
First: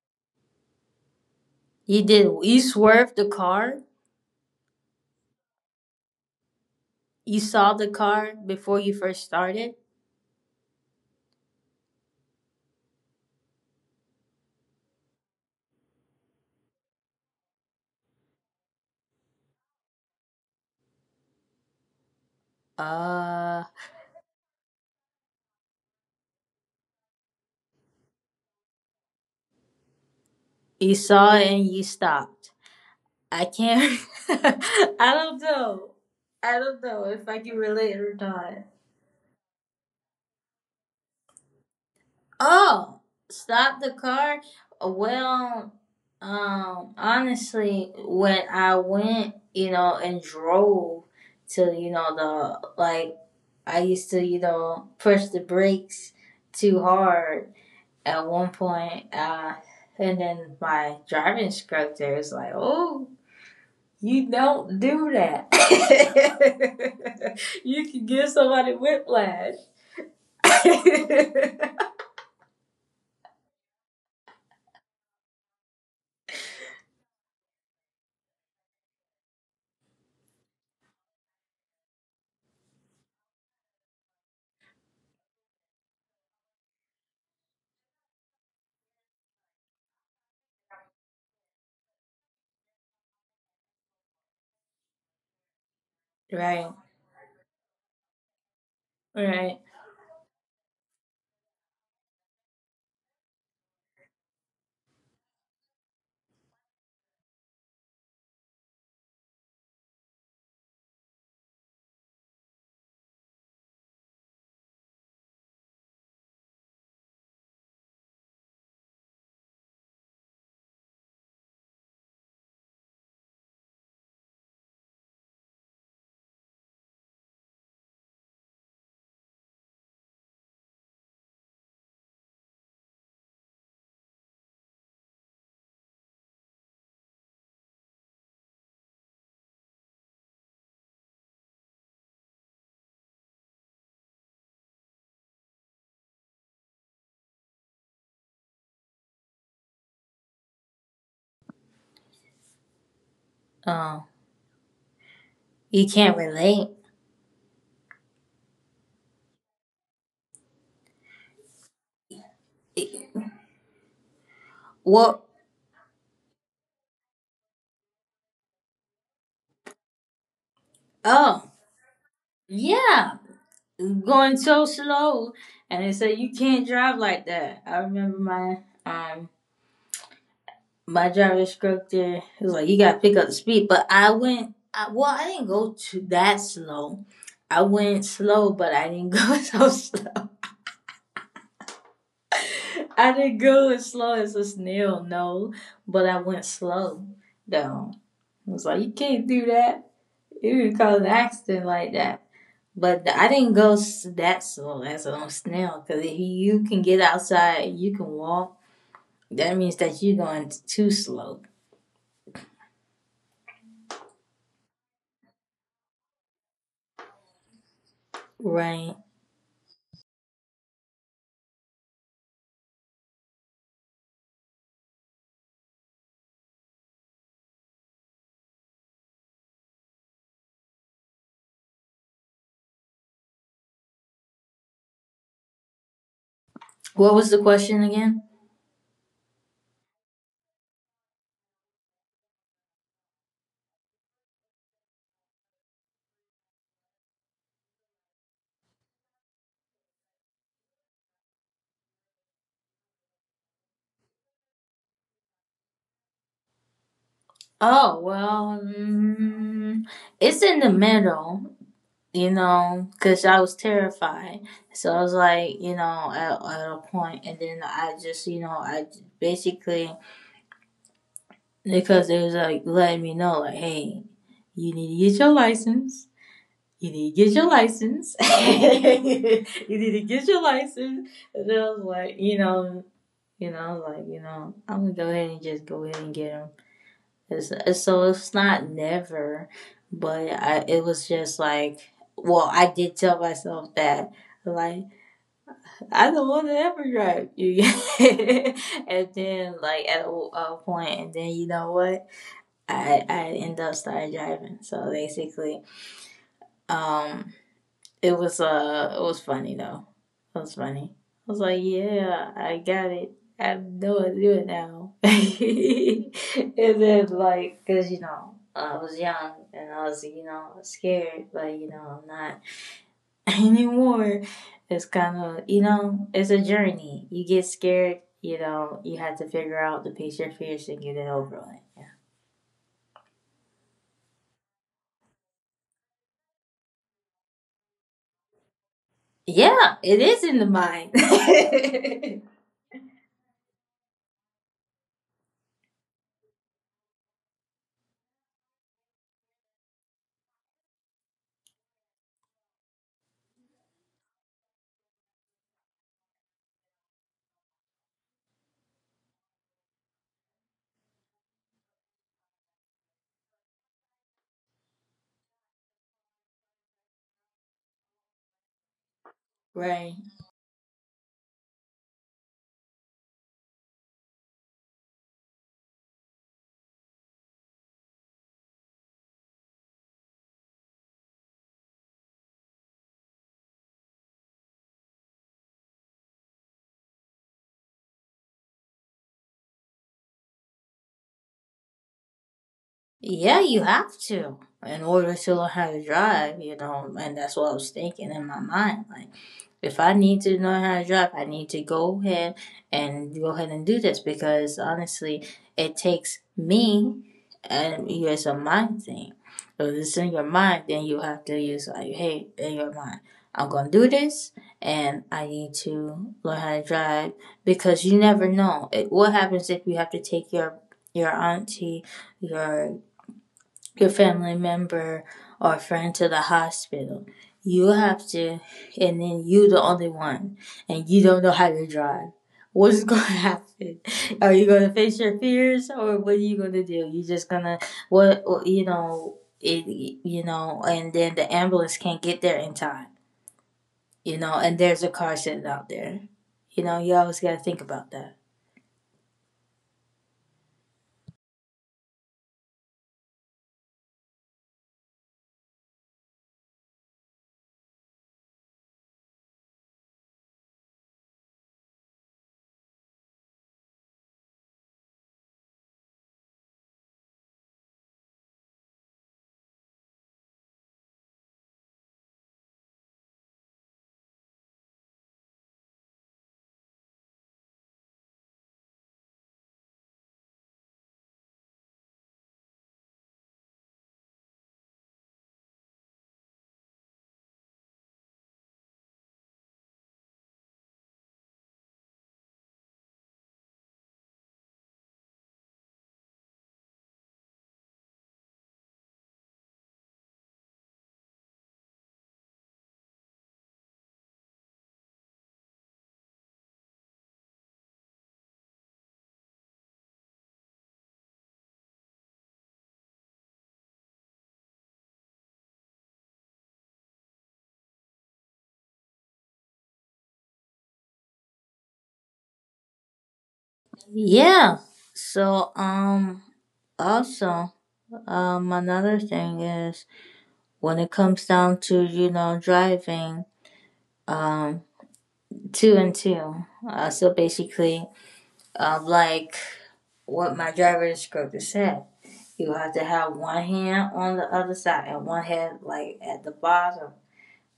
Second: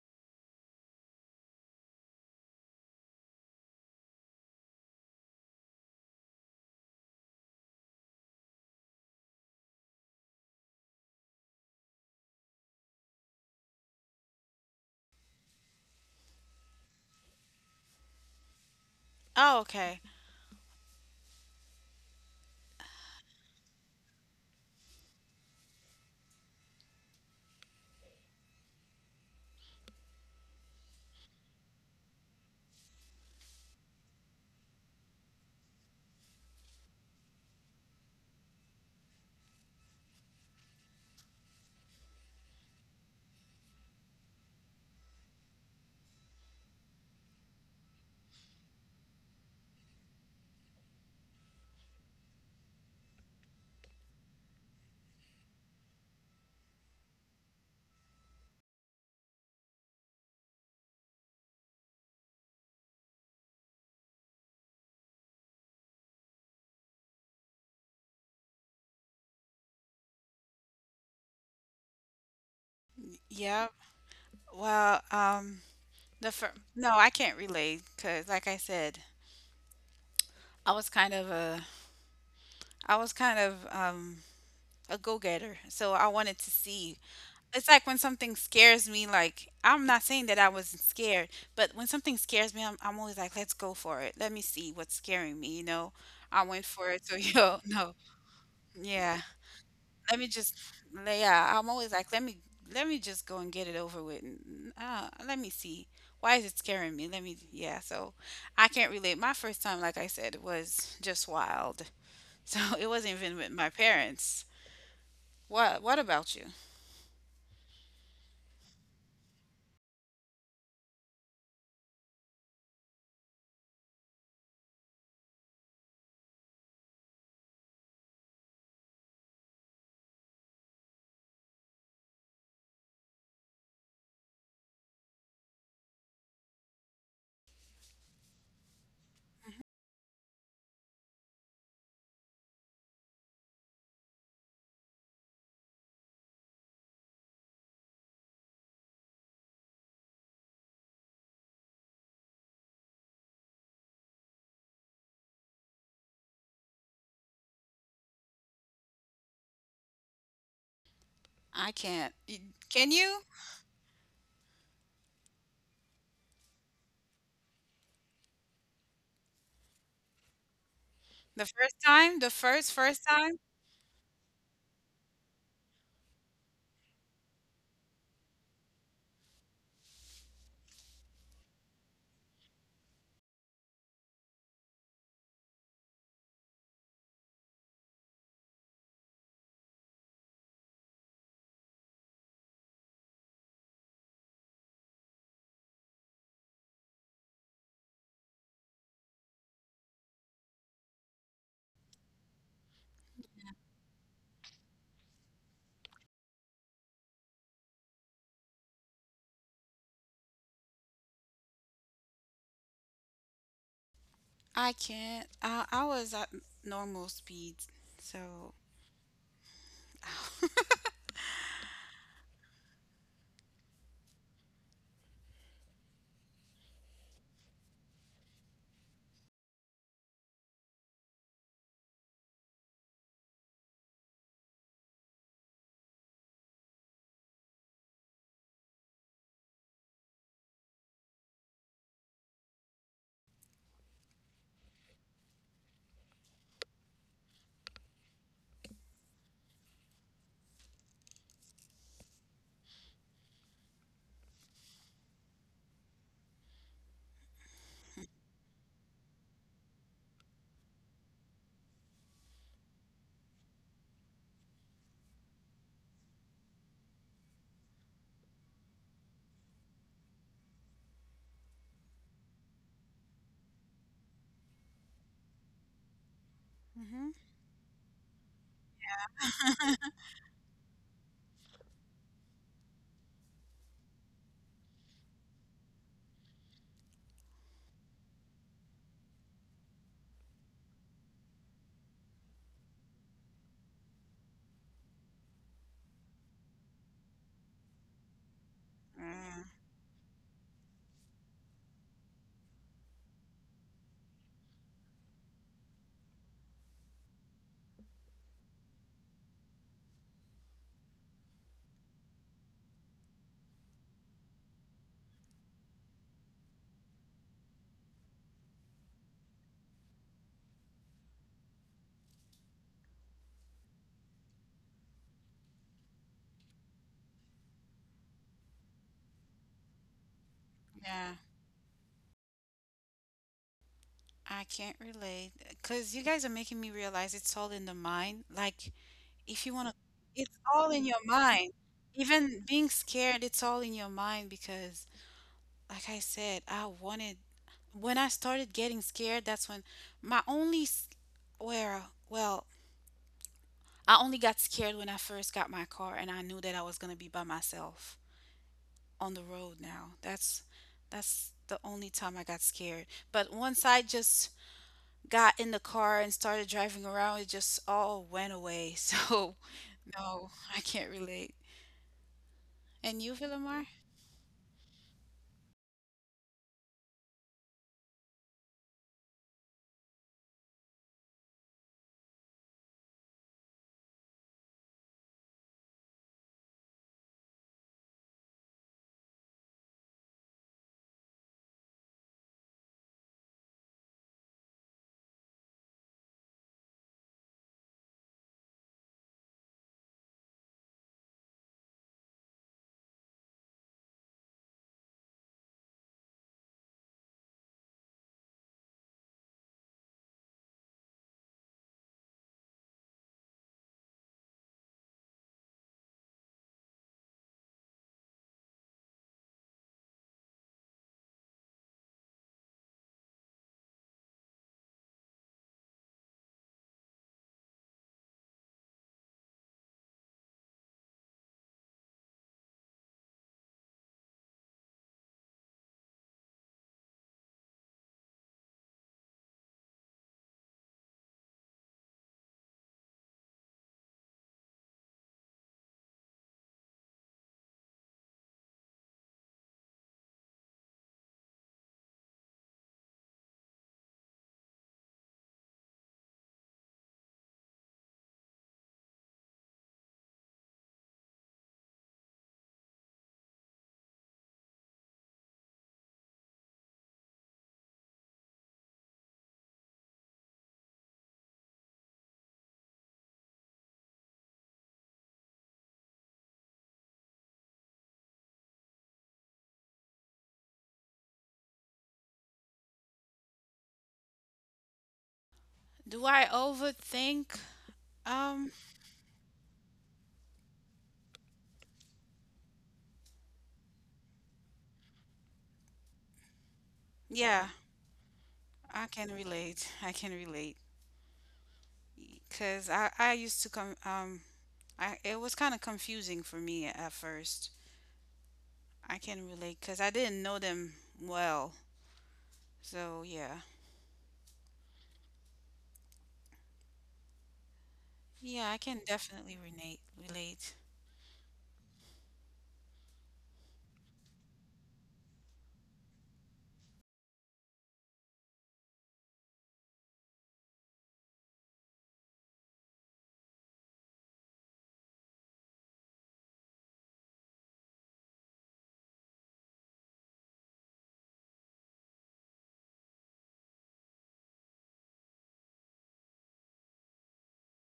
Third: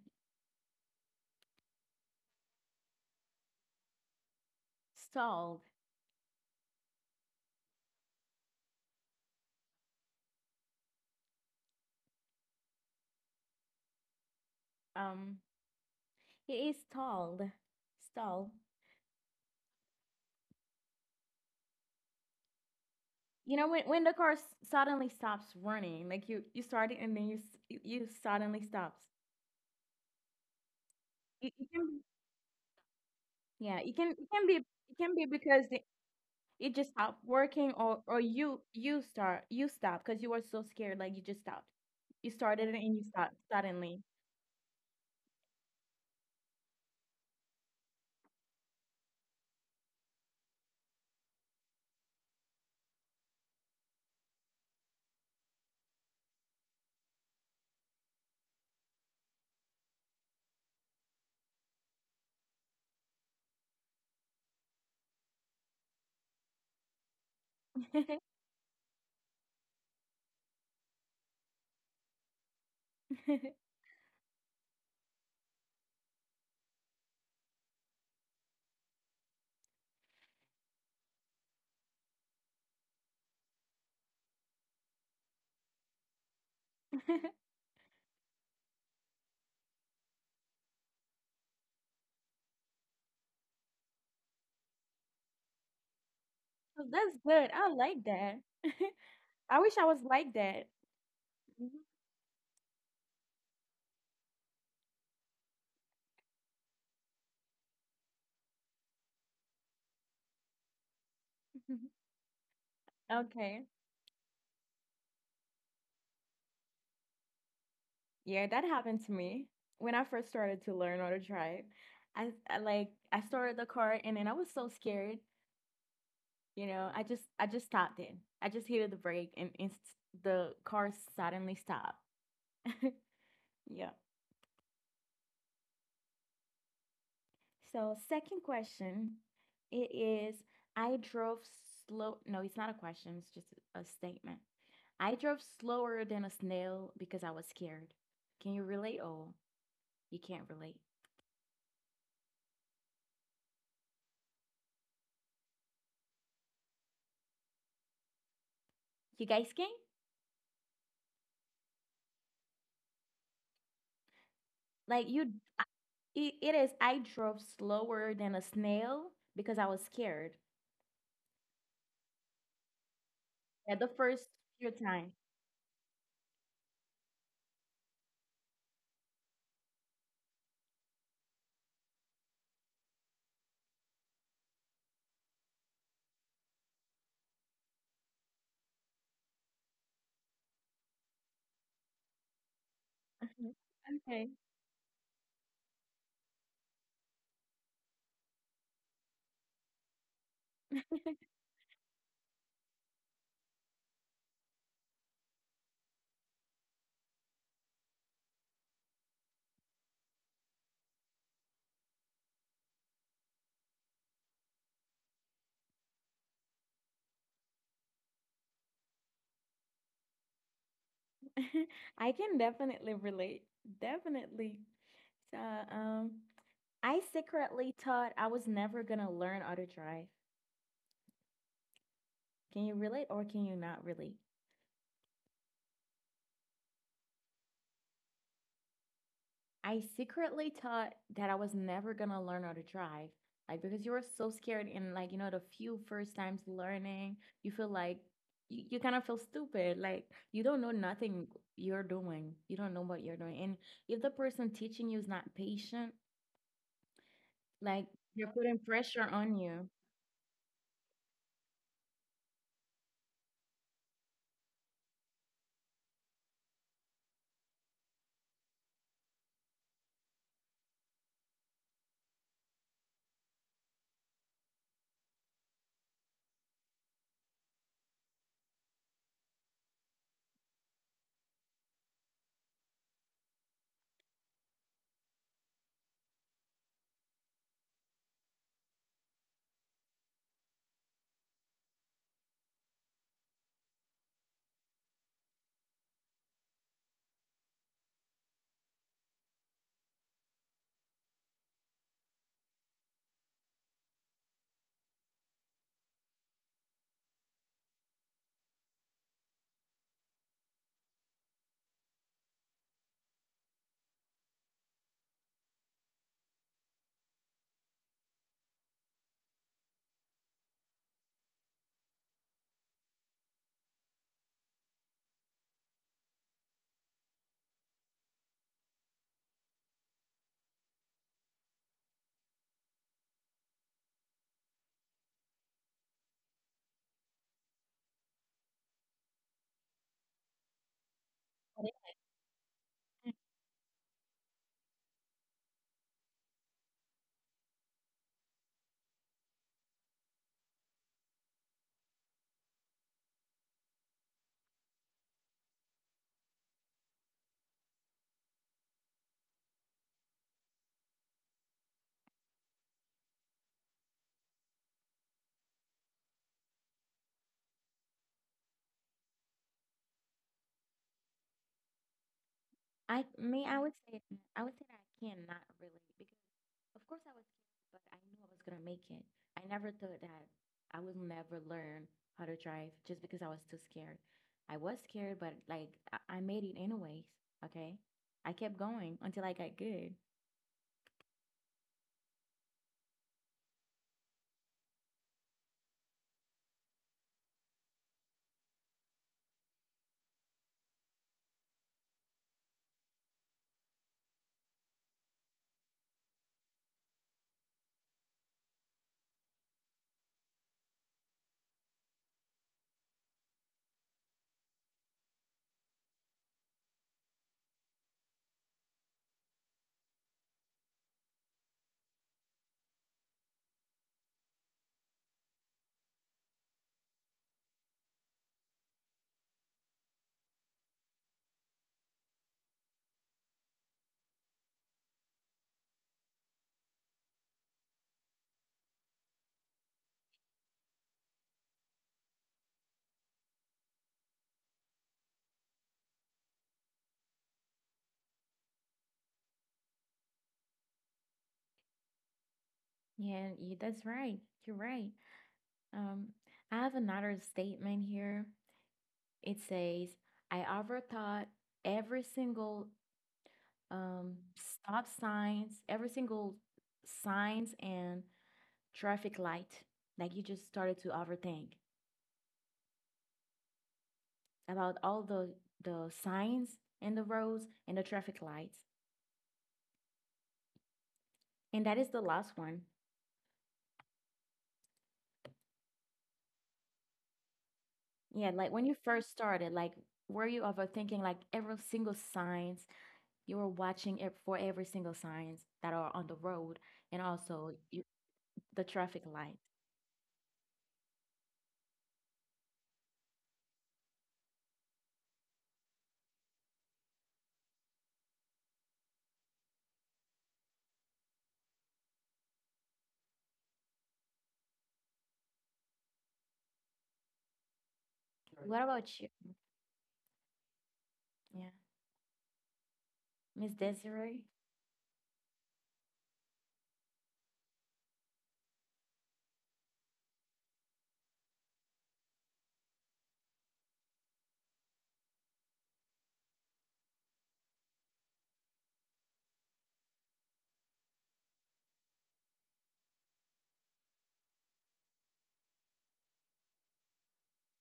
S1: You did. You swerved the car.
S3: Stalled.
S1: You saw the car before you first started.
S3: Um, it is stalled. Stalled.
S2: Oh, okay.
S3: You
S1: Uh,
S3: know when, the car suddenly stops running, like you start it and then you you suddenly stops.
S1: you saw it
S3: It
S1: and you
S3: can be
S1: stopped. I
S3: yeah
S1: can't. I
S3: it can be
S1: don't
S3: because
S1: know. I
S3: it
S1: don't
S3: just
S1: know
S3: stopped
S1: if I can
S3: working
S1: relate or
S3: or
S1: not.
S3: you start you stop because you were so scared like you just stopped you started it and you
S1: Oh,
S3: stopped
S1: stop
S3: suddenly.
S1: the car. Well, honestly, when I went, you know, and drove to, you know, the like, I used to, you know, push the brakes too hard at one point. And then my driving instructor was like, "Oh, you don't do that. You can give somebody whiplash."
S2: Yep. Well, no, I can't relate because, like I said, I was kind of a, I was kind of a go-getter, so I wanted to see. It's like when something scares me, like I'm not saying that I wasn't scared, but when something scares me, I'm always like, let's go for it. Let me see what's scaring me, you know? I went
S1: right,
S3: So
S2: for it.
S3: that's
S2: So,
S3: good.
S2: yo,
S3: I
S2: no.
S3: like that.
S2: Yeah.
S3: I
S1: right.
S3: wish I was
S2: Let
S3: like
S2: me just,
S3: that.
S2: yeah, I'm
S3: Mhm.
S2: always like, let me just go and get it over with. Let me see. Why is it scaring me? Let me, yeah. So I can't relate. My first time, like I said, was just wild. So it wasn't even with
S3: Okay,
S2: my parents. What about you?
S3: yeah, that happened to me when I first started to learn how to drive. I like I started the car and then I was so scared. You know, I just stopped it. I just hit the brake and the car suddenly stopped. yeah. So second question, it is I drove slow. No, it's not a question. It's just a statement. I drove slower than a snail because I was scared. Can you relate? Oh, you can't relate.
S1: Um, you can't relate.
S3: You guys can?
S2: I can't. Can you?
S3: Like
S1: Well,
S3: you, it is. I drove slower than a snail because I was scared.
S2: The
S1: oh,
S2: first time, the first first
S1: yeah.
S2: time,
S3: At the first
S1: Going
S3: few
S1: so
S3: times.
S1: slow, and they said you can't drive like that. I remember my um my driver instructor he was like, "You gotta pick up the speed." But I went. I, well, I didn't go to that slow. I went slow, but I didn't go so slow. I didn't go as slow
S3: Okay.
S1: as a snail, no, but I went slow though. I was like, you can't do that. You would not cause an accident like that. But I didn't go that slow as a snail because if you can get outside, you can walk. That means that you're going too slow,
S2: I can't. I was at normal speed, so
S1: right?
S3: I can definitely relate. Definitely. So, um, I secretly thought I was never gonna learn how to drive. Can you relate or can you not relate?
S1: What was the question again?
S3: I secretly thought that I was never gonna learn how to drive. Like because you were so scared and like, you know, the few first times learning, you feel like you kind of feel stupid. Like you don't know nothing you're doing. You don't know what you're doing. And if the person teaching you is not patient, like
S1: Oh
S3: they're putting
S1: well,
S3: pressure on you.
S1: it's in the middle. Because I was terrified. So I was like, at a point, and then I just, basically, because they was like letting me know, like, hey, you need to get your license. You
S2: hmm
S1: need to get your license. You need to get your license. And I was like, you know, like, I'm gonna go ahead and just go ahead and get them. So it's not never, but I it was just like well I did tell myself that like I don't want to ever drive you, and
S2: uh,
S1: then like at a point, and then you know what I end up started driving. So basically, um, it was funny though. It was funny. I was like, yeah, I got it. I know how to do it now. And then like, cause you know, I was young and I was you know scared, but you know I'm not anymore. It's kind of you know it's a journey. You get scared, you know, you have to figure out to face your fears and get
S2: yeah,
S1: it over with. Yeah,
S2: I can't relate. Cause you guys are making me realize it's all in the mind. Like if you wanna,
S1: yeah, it is
S2: it's
S1: in the
S2: all in your
S1: mind.
S2: mind. Even being scared, it's all in your mind because, like I said, I wanted. When I started getting scared, that's when my only s- where well I only got scared when I first got my car and I knew that I was going to be by myself on the road now. That's the only time I got scared. But once I just got in the car and started driving around, it just all went away. So
S1: Right.
S2: no, I can't relate. And
S3: I
S2: you,
S3: me, I
S2: Villamar?
S3: would say I would say that I cannot relate because of course I was scared, but I knew I was gonna make it. I never thought that I would never learn how to drive just because I was too scared. I was scared, but I made it anyways. Okay, I kept going until I got good.
S1: Yeah, you have to in order to learn how to drive, you know, and that's what I was thinking in my mind. Like, if I need to know how to drive, I need to go ahead and do this because honestly, it takes me and it's a mind thing. If it's in your mind, then you have to use like, hey, in your mind, I'm gonna do this, and I need to learn how to drive because you never know it, what happens if you have to take your auntie your your family member or friend to the hospital. You have to, and then you the only one, and you don't know how to drive. What's going to happen? Are you going to face your fears, or what are you going to do? You just gonna you know it you know, and then the ambulance can't get there in time, you know, and there's a car sitting out there. You know, you always got to think about that.
S3: Yeah, you, that's right. You're right. Um, I have another statement here. It says, "I overthought every single stop signs, every single signs and traffic light. Like you just started to overthink about all the signs and the roads and the traffic lights." And that is the last one.
S2: Do I overthink?
S3: Yeah,
S2: Um,
S3: like when you first started, like were you overthinking like every single signs? You were watching it for every single signs that are on the road and
S2: yeah,
S3: also you, the
S2: I
S3: traffic
S2: can
S3: light.
S2: relate. I can relate. Because I used to come, it was kind of confusing for me at first. I can relate because I didn't know them well. So yeah. Yeah, I
S3: What
S2: can
S3: about you?
S2: definitely relate.
S3: Yeah, Miss Desiree.
S1: Yeah. So also another thing is when it comes down to you know driving um two and two so basically like what my driver instructor said you have to have one hand on the other side and one hand like at the bottom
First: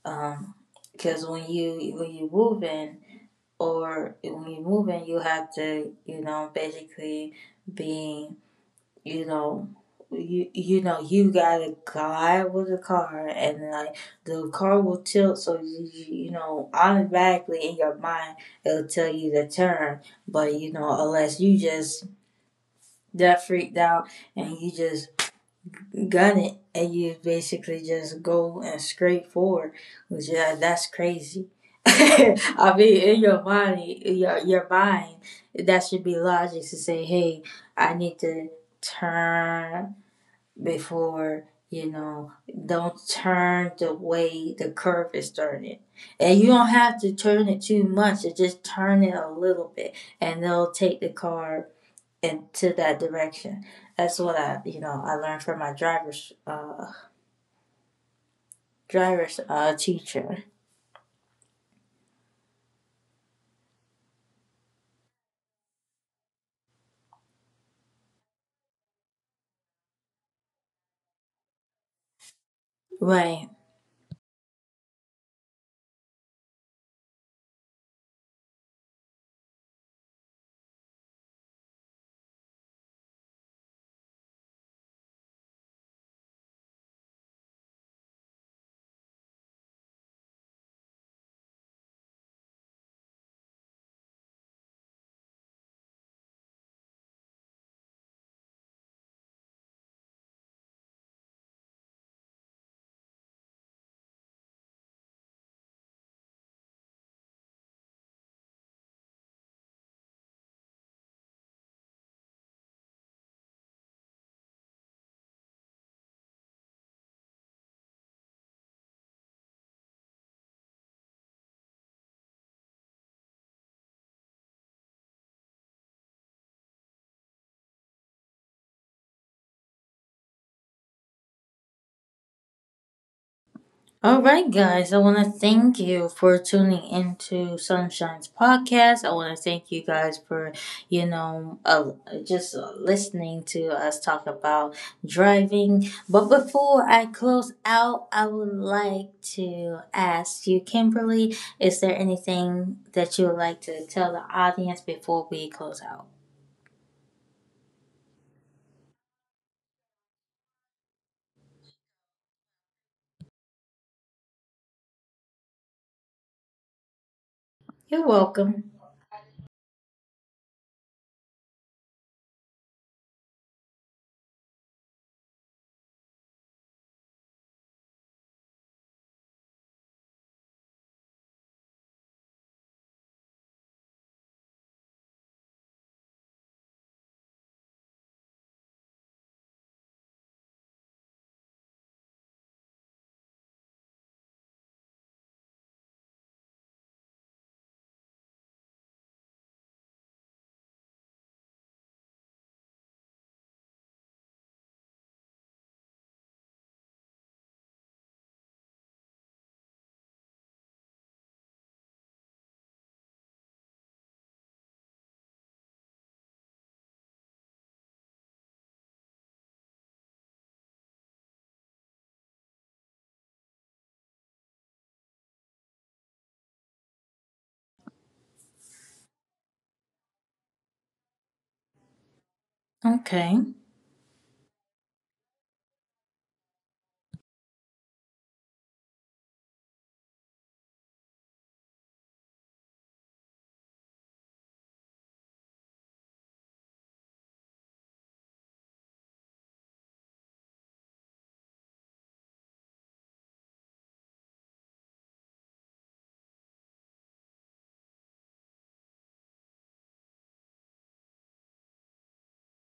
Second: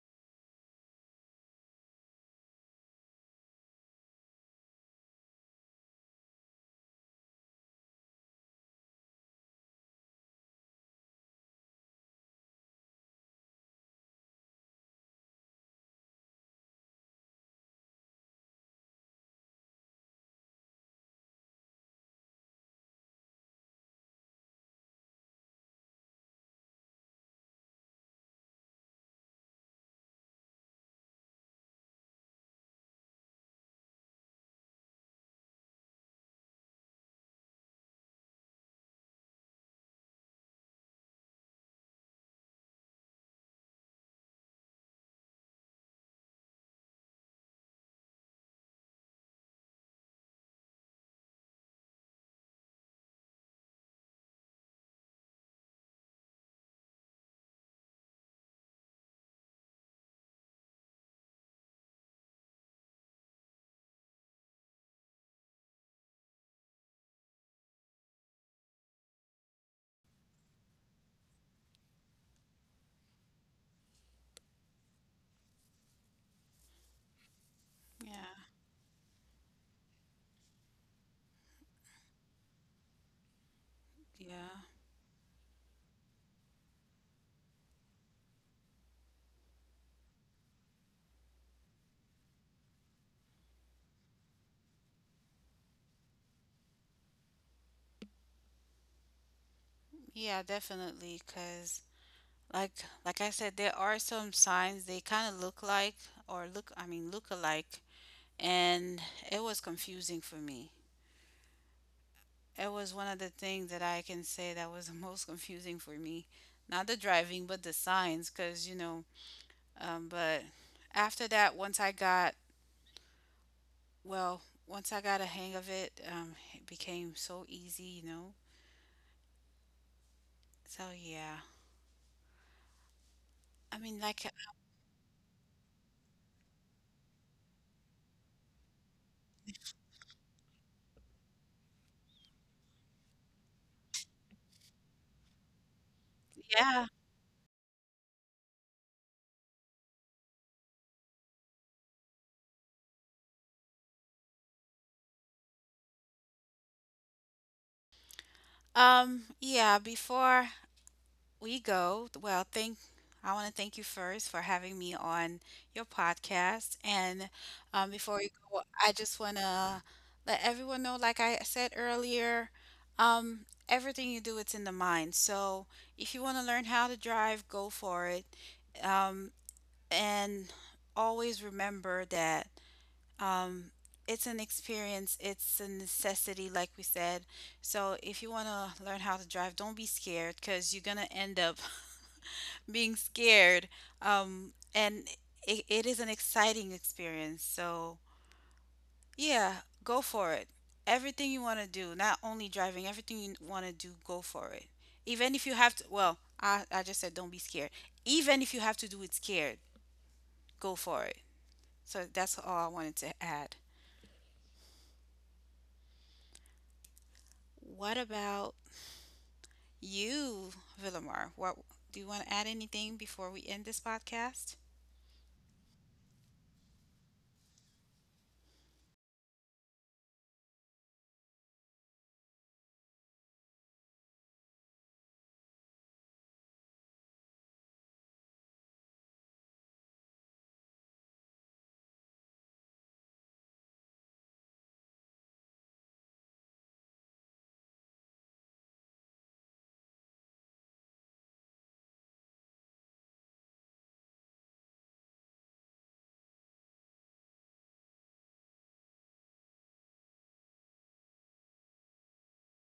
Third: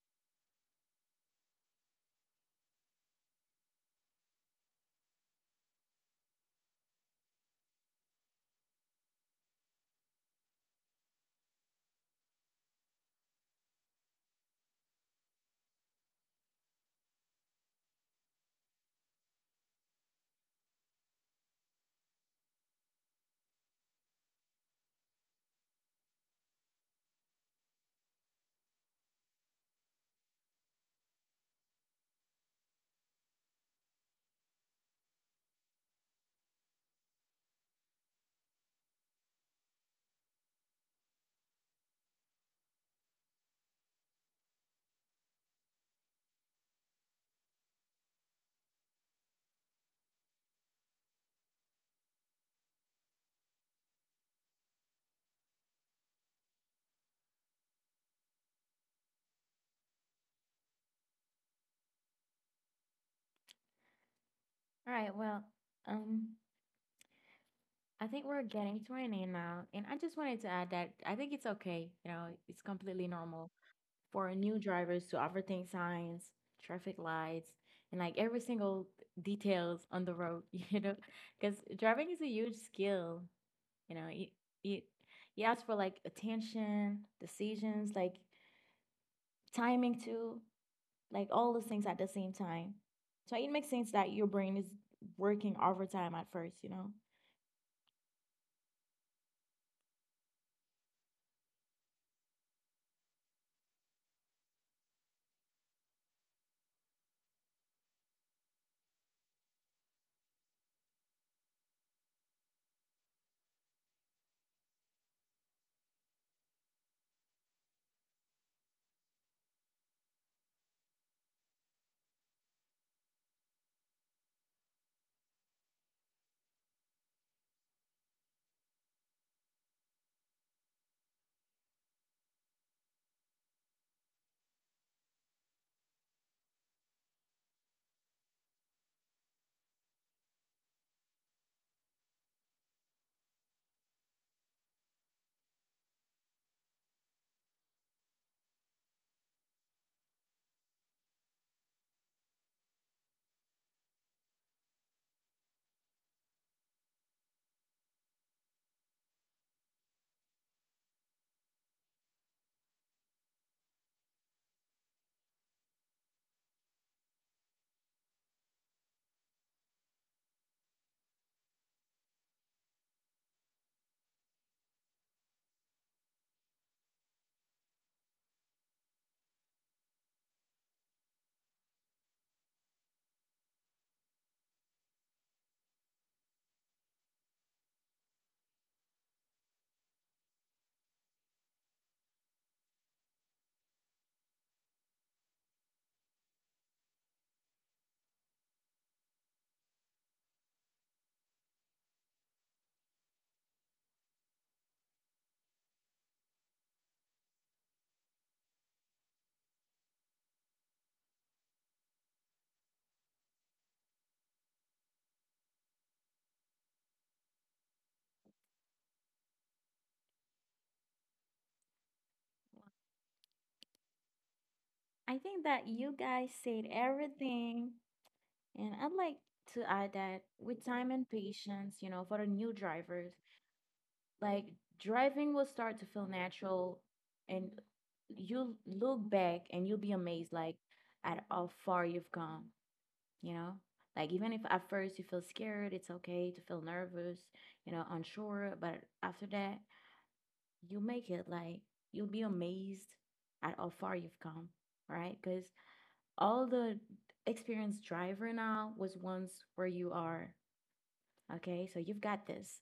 S1: um because when you moving or when you moving you have to you know basically be you know you know you gotta glide with the car and like the car will tilt so you know automatically in your mind it'll tell you to turn but you know unless you just that freaked out and you just gun it and you basically just go and scrape forward which yeah that's crazy. I mean in your mind your mind that should be logic to say hey I need to turn before you know don't turn the way the curve is turning and you don't have to turn it too much you just turn it a little bit and they'll take the car into that direction. That's what I you know I learned from my driver's teacher.
S3: All right. Well, um, I think we're getting to an end now, and I just wanted to add that I think it's okay. You know, it's completely
S1: Right.
S3: normal for new drivers to overthink signs, traffic lights, and like
S2: Yeah.
S3: every single details on the road. You know, because driving is a huge skill. You know, it
S2: Yeah.
S3: it you ask for like attention, decisions, like timing too, like all those things at the same time. So it makes sense that your brain is working overtime at first. You know.
S2: Yeah, definitely because like like I said, there are some signs they kind of look like, or look I mean, look alike, and it was confusing for me. It was one of the things that I can say that was the most confusing for me. Not the driving, but the signs, because, you know, but after that, once I got well, once I got a hang of it, it became so easy, you know. So yeah, I mean,
S1: All right, guys, I want to thank you for tuning into Sunshine's podcast. I want to thank you guys for, you know, uh, just listening to us talk about driving. But before
S2: yeah,
S1: I close out, I would like to ask you, Kimberly, is there anything that you would like to tell the audience before we close out?
S2: yeah. Before we go, well, thank I want to thank you first for having me on your podcast, and
S1: You're
S2: before we go,
S1: welcome.
S2: I just want to let everyone know, like I said earlier, um, everything you do, it's in the mind. So if you want to learn how to drive, go for it. Um, and always remember that um, it's an experience, it's a necessity, like we said. So, if you want to learn how to drive, don't be scared because you're going to end up being scared. And it is an exciting experience. So, yeah, go for it. Everything you want to do, not only driving, everything you want to do, go for it. Even if you have to, well, I just said, don't be scared. Even if you have to do it scared, go for it. So that's all I wanted to add. What about you, Villamar? What, do you want to add anything before we end this podcast?
S3: I think that you guys said everything, and I'd like to add that with time and patience, you know, for the new drivers,
S1: Okay.
S3: like driving will start to feel natural, and you look back and you'll be amazed, like at how far you've come, you know. Like even if at first you feel scared, it's okay to feel nervous, you know, unsure, but after that, you make it. Like you'll be amazed at how far you've come, right? Because all the experienced driver now was once where you are. Okay, so you've got this.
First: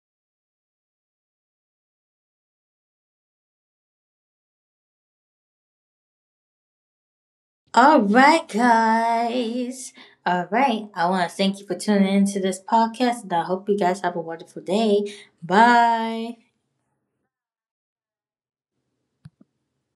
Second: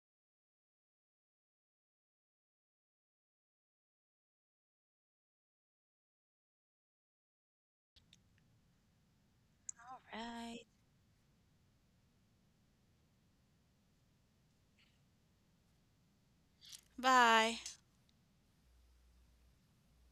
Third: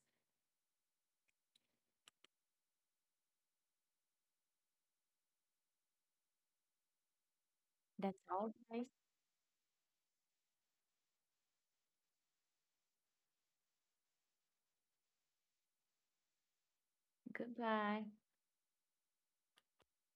S1: All
S3: That's
S1: right,
S3: all, guys.
S1: guys.
S2: All
S1: All
S2: right.
S1: right. I want to thank you for tuning into this podcast. And I hope you guys have a wonderful day. Bye.
S2: Bye.
S3: Goodbye.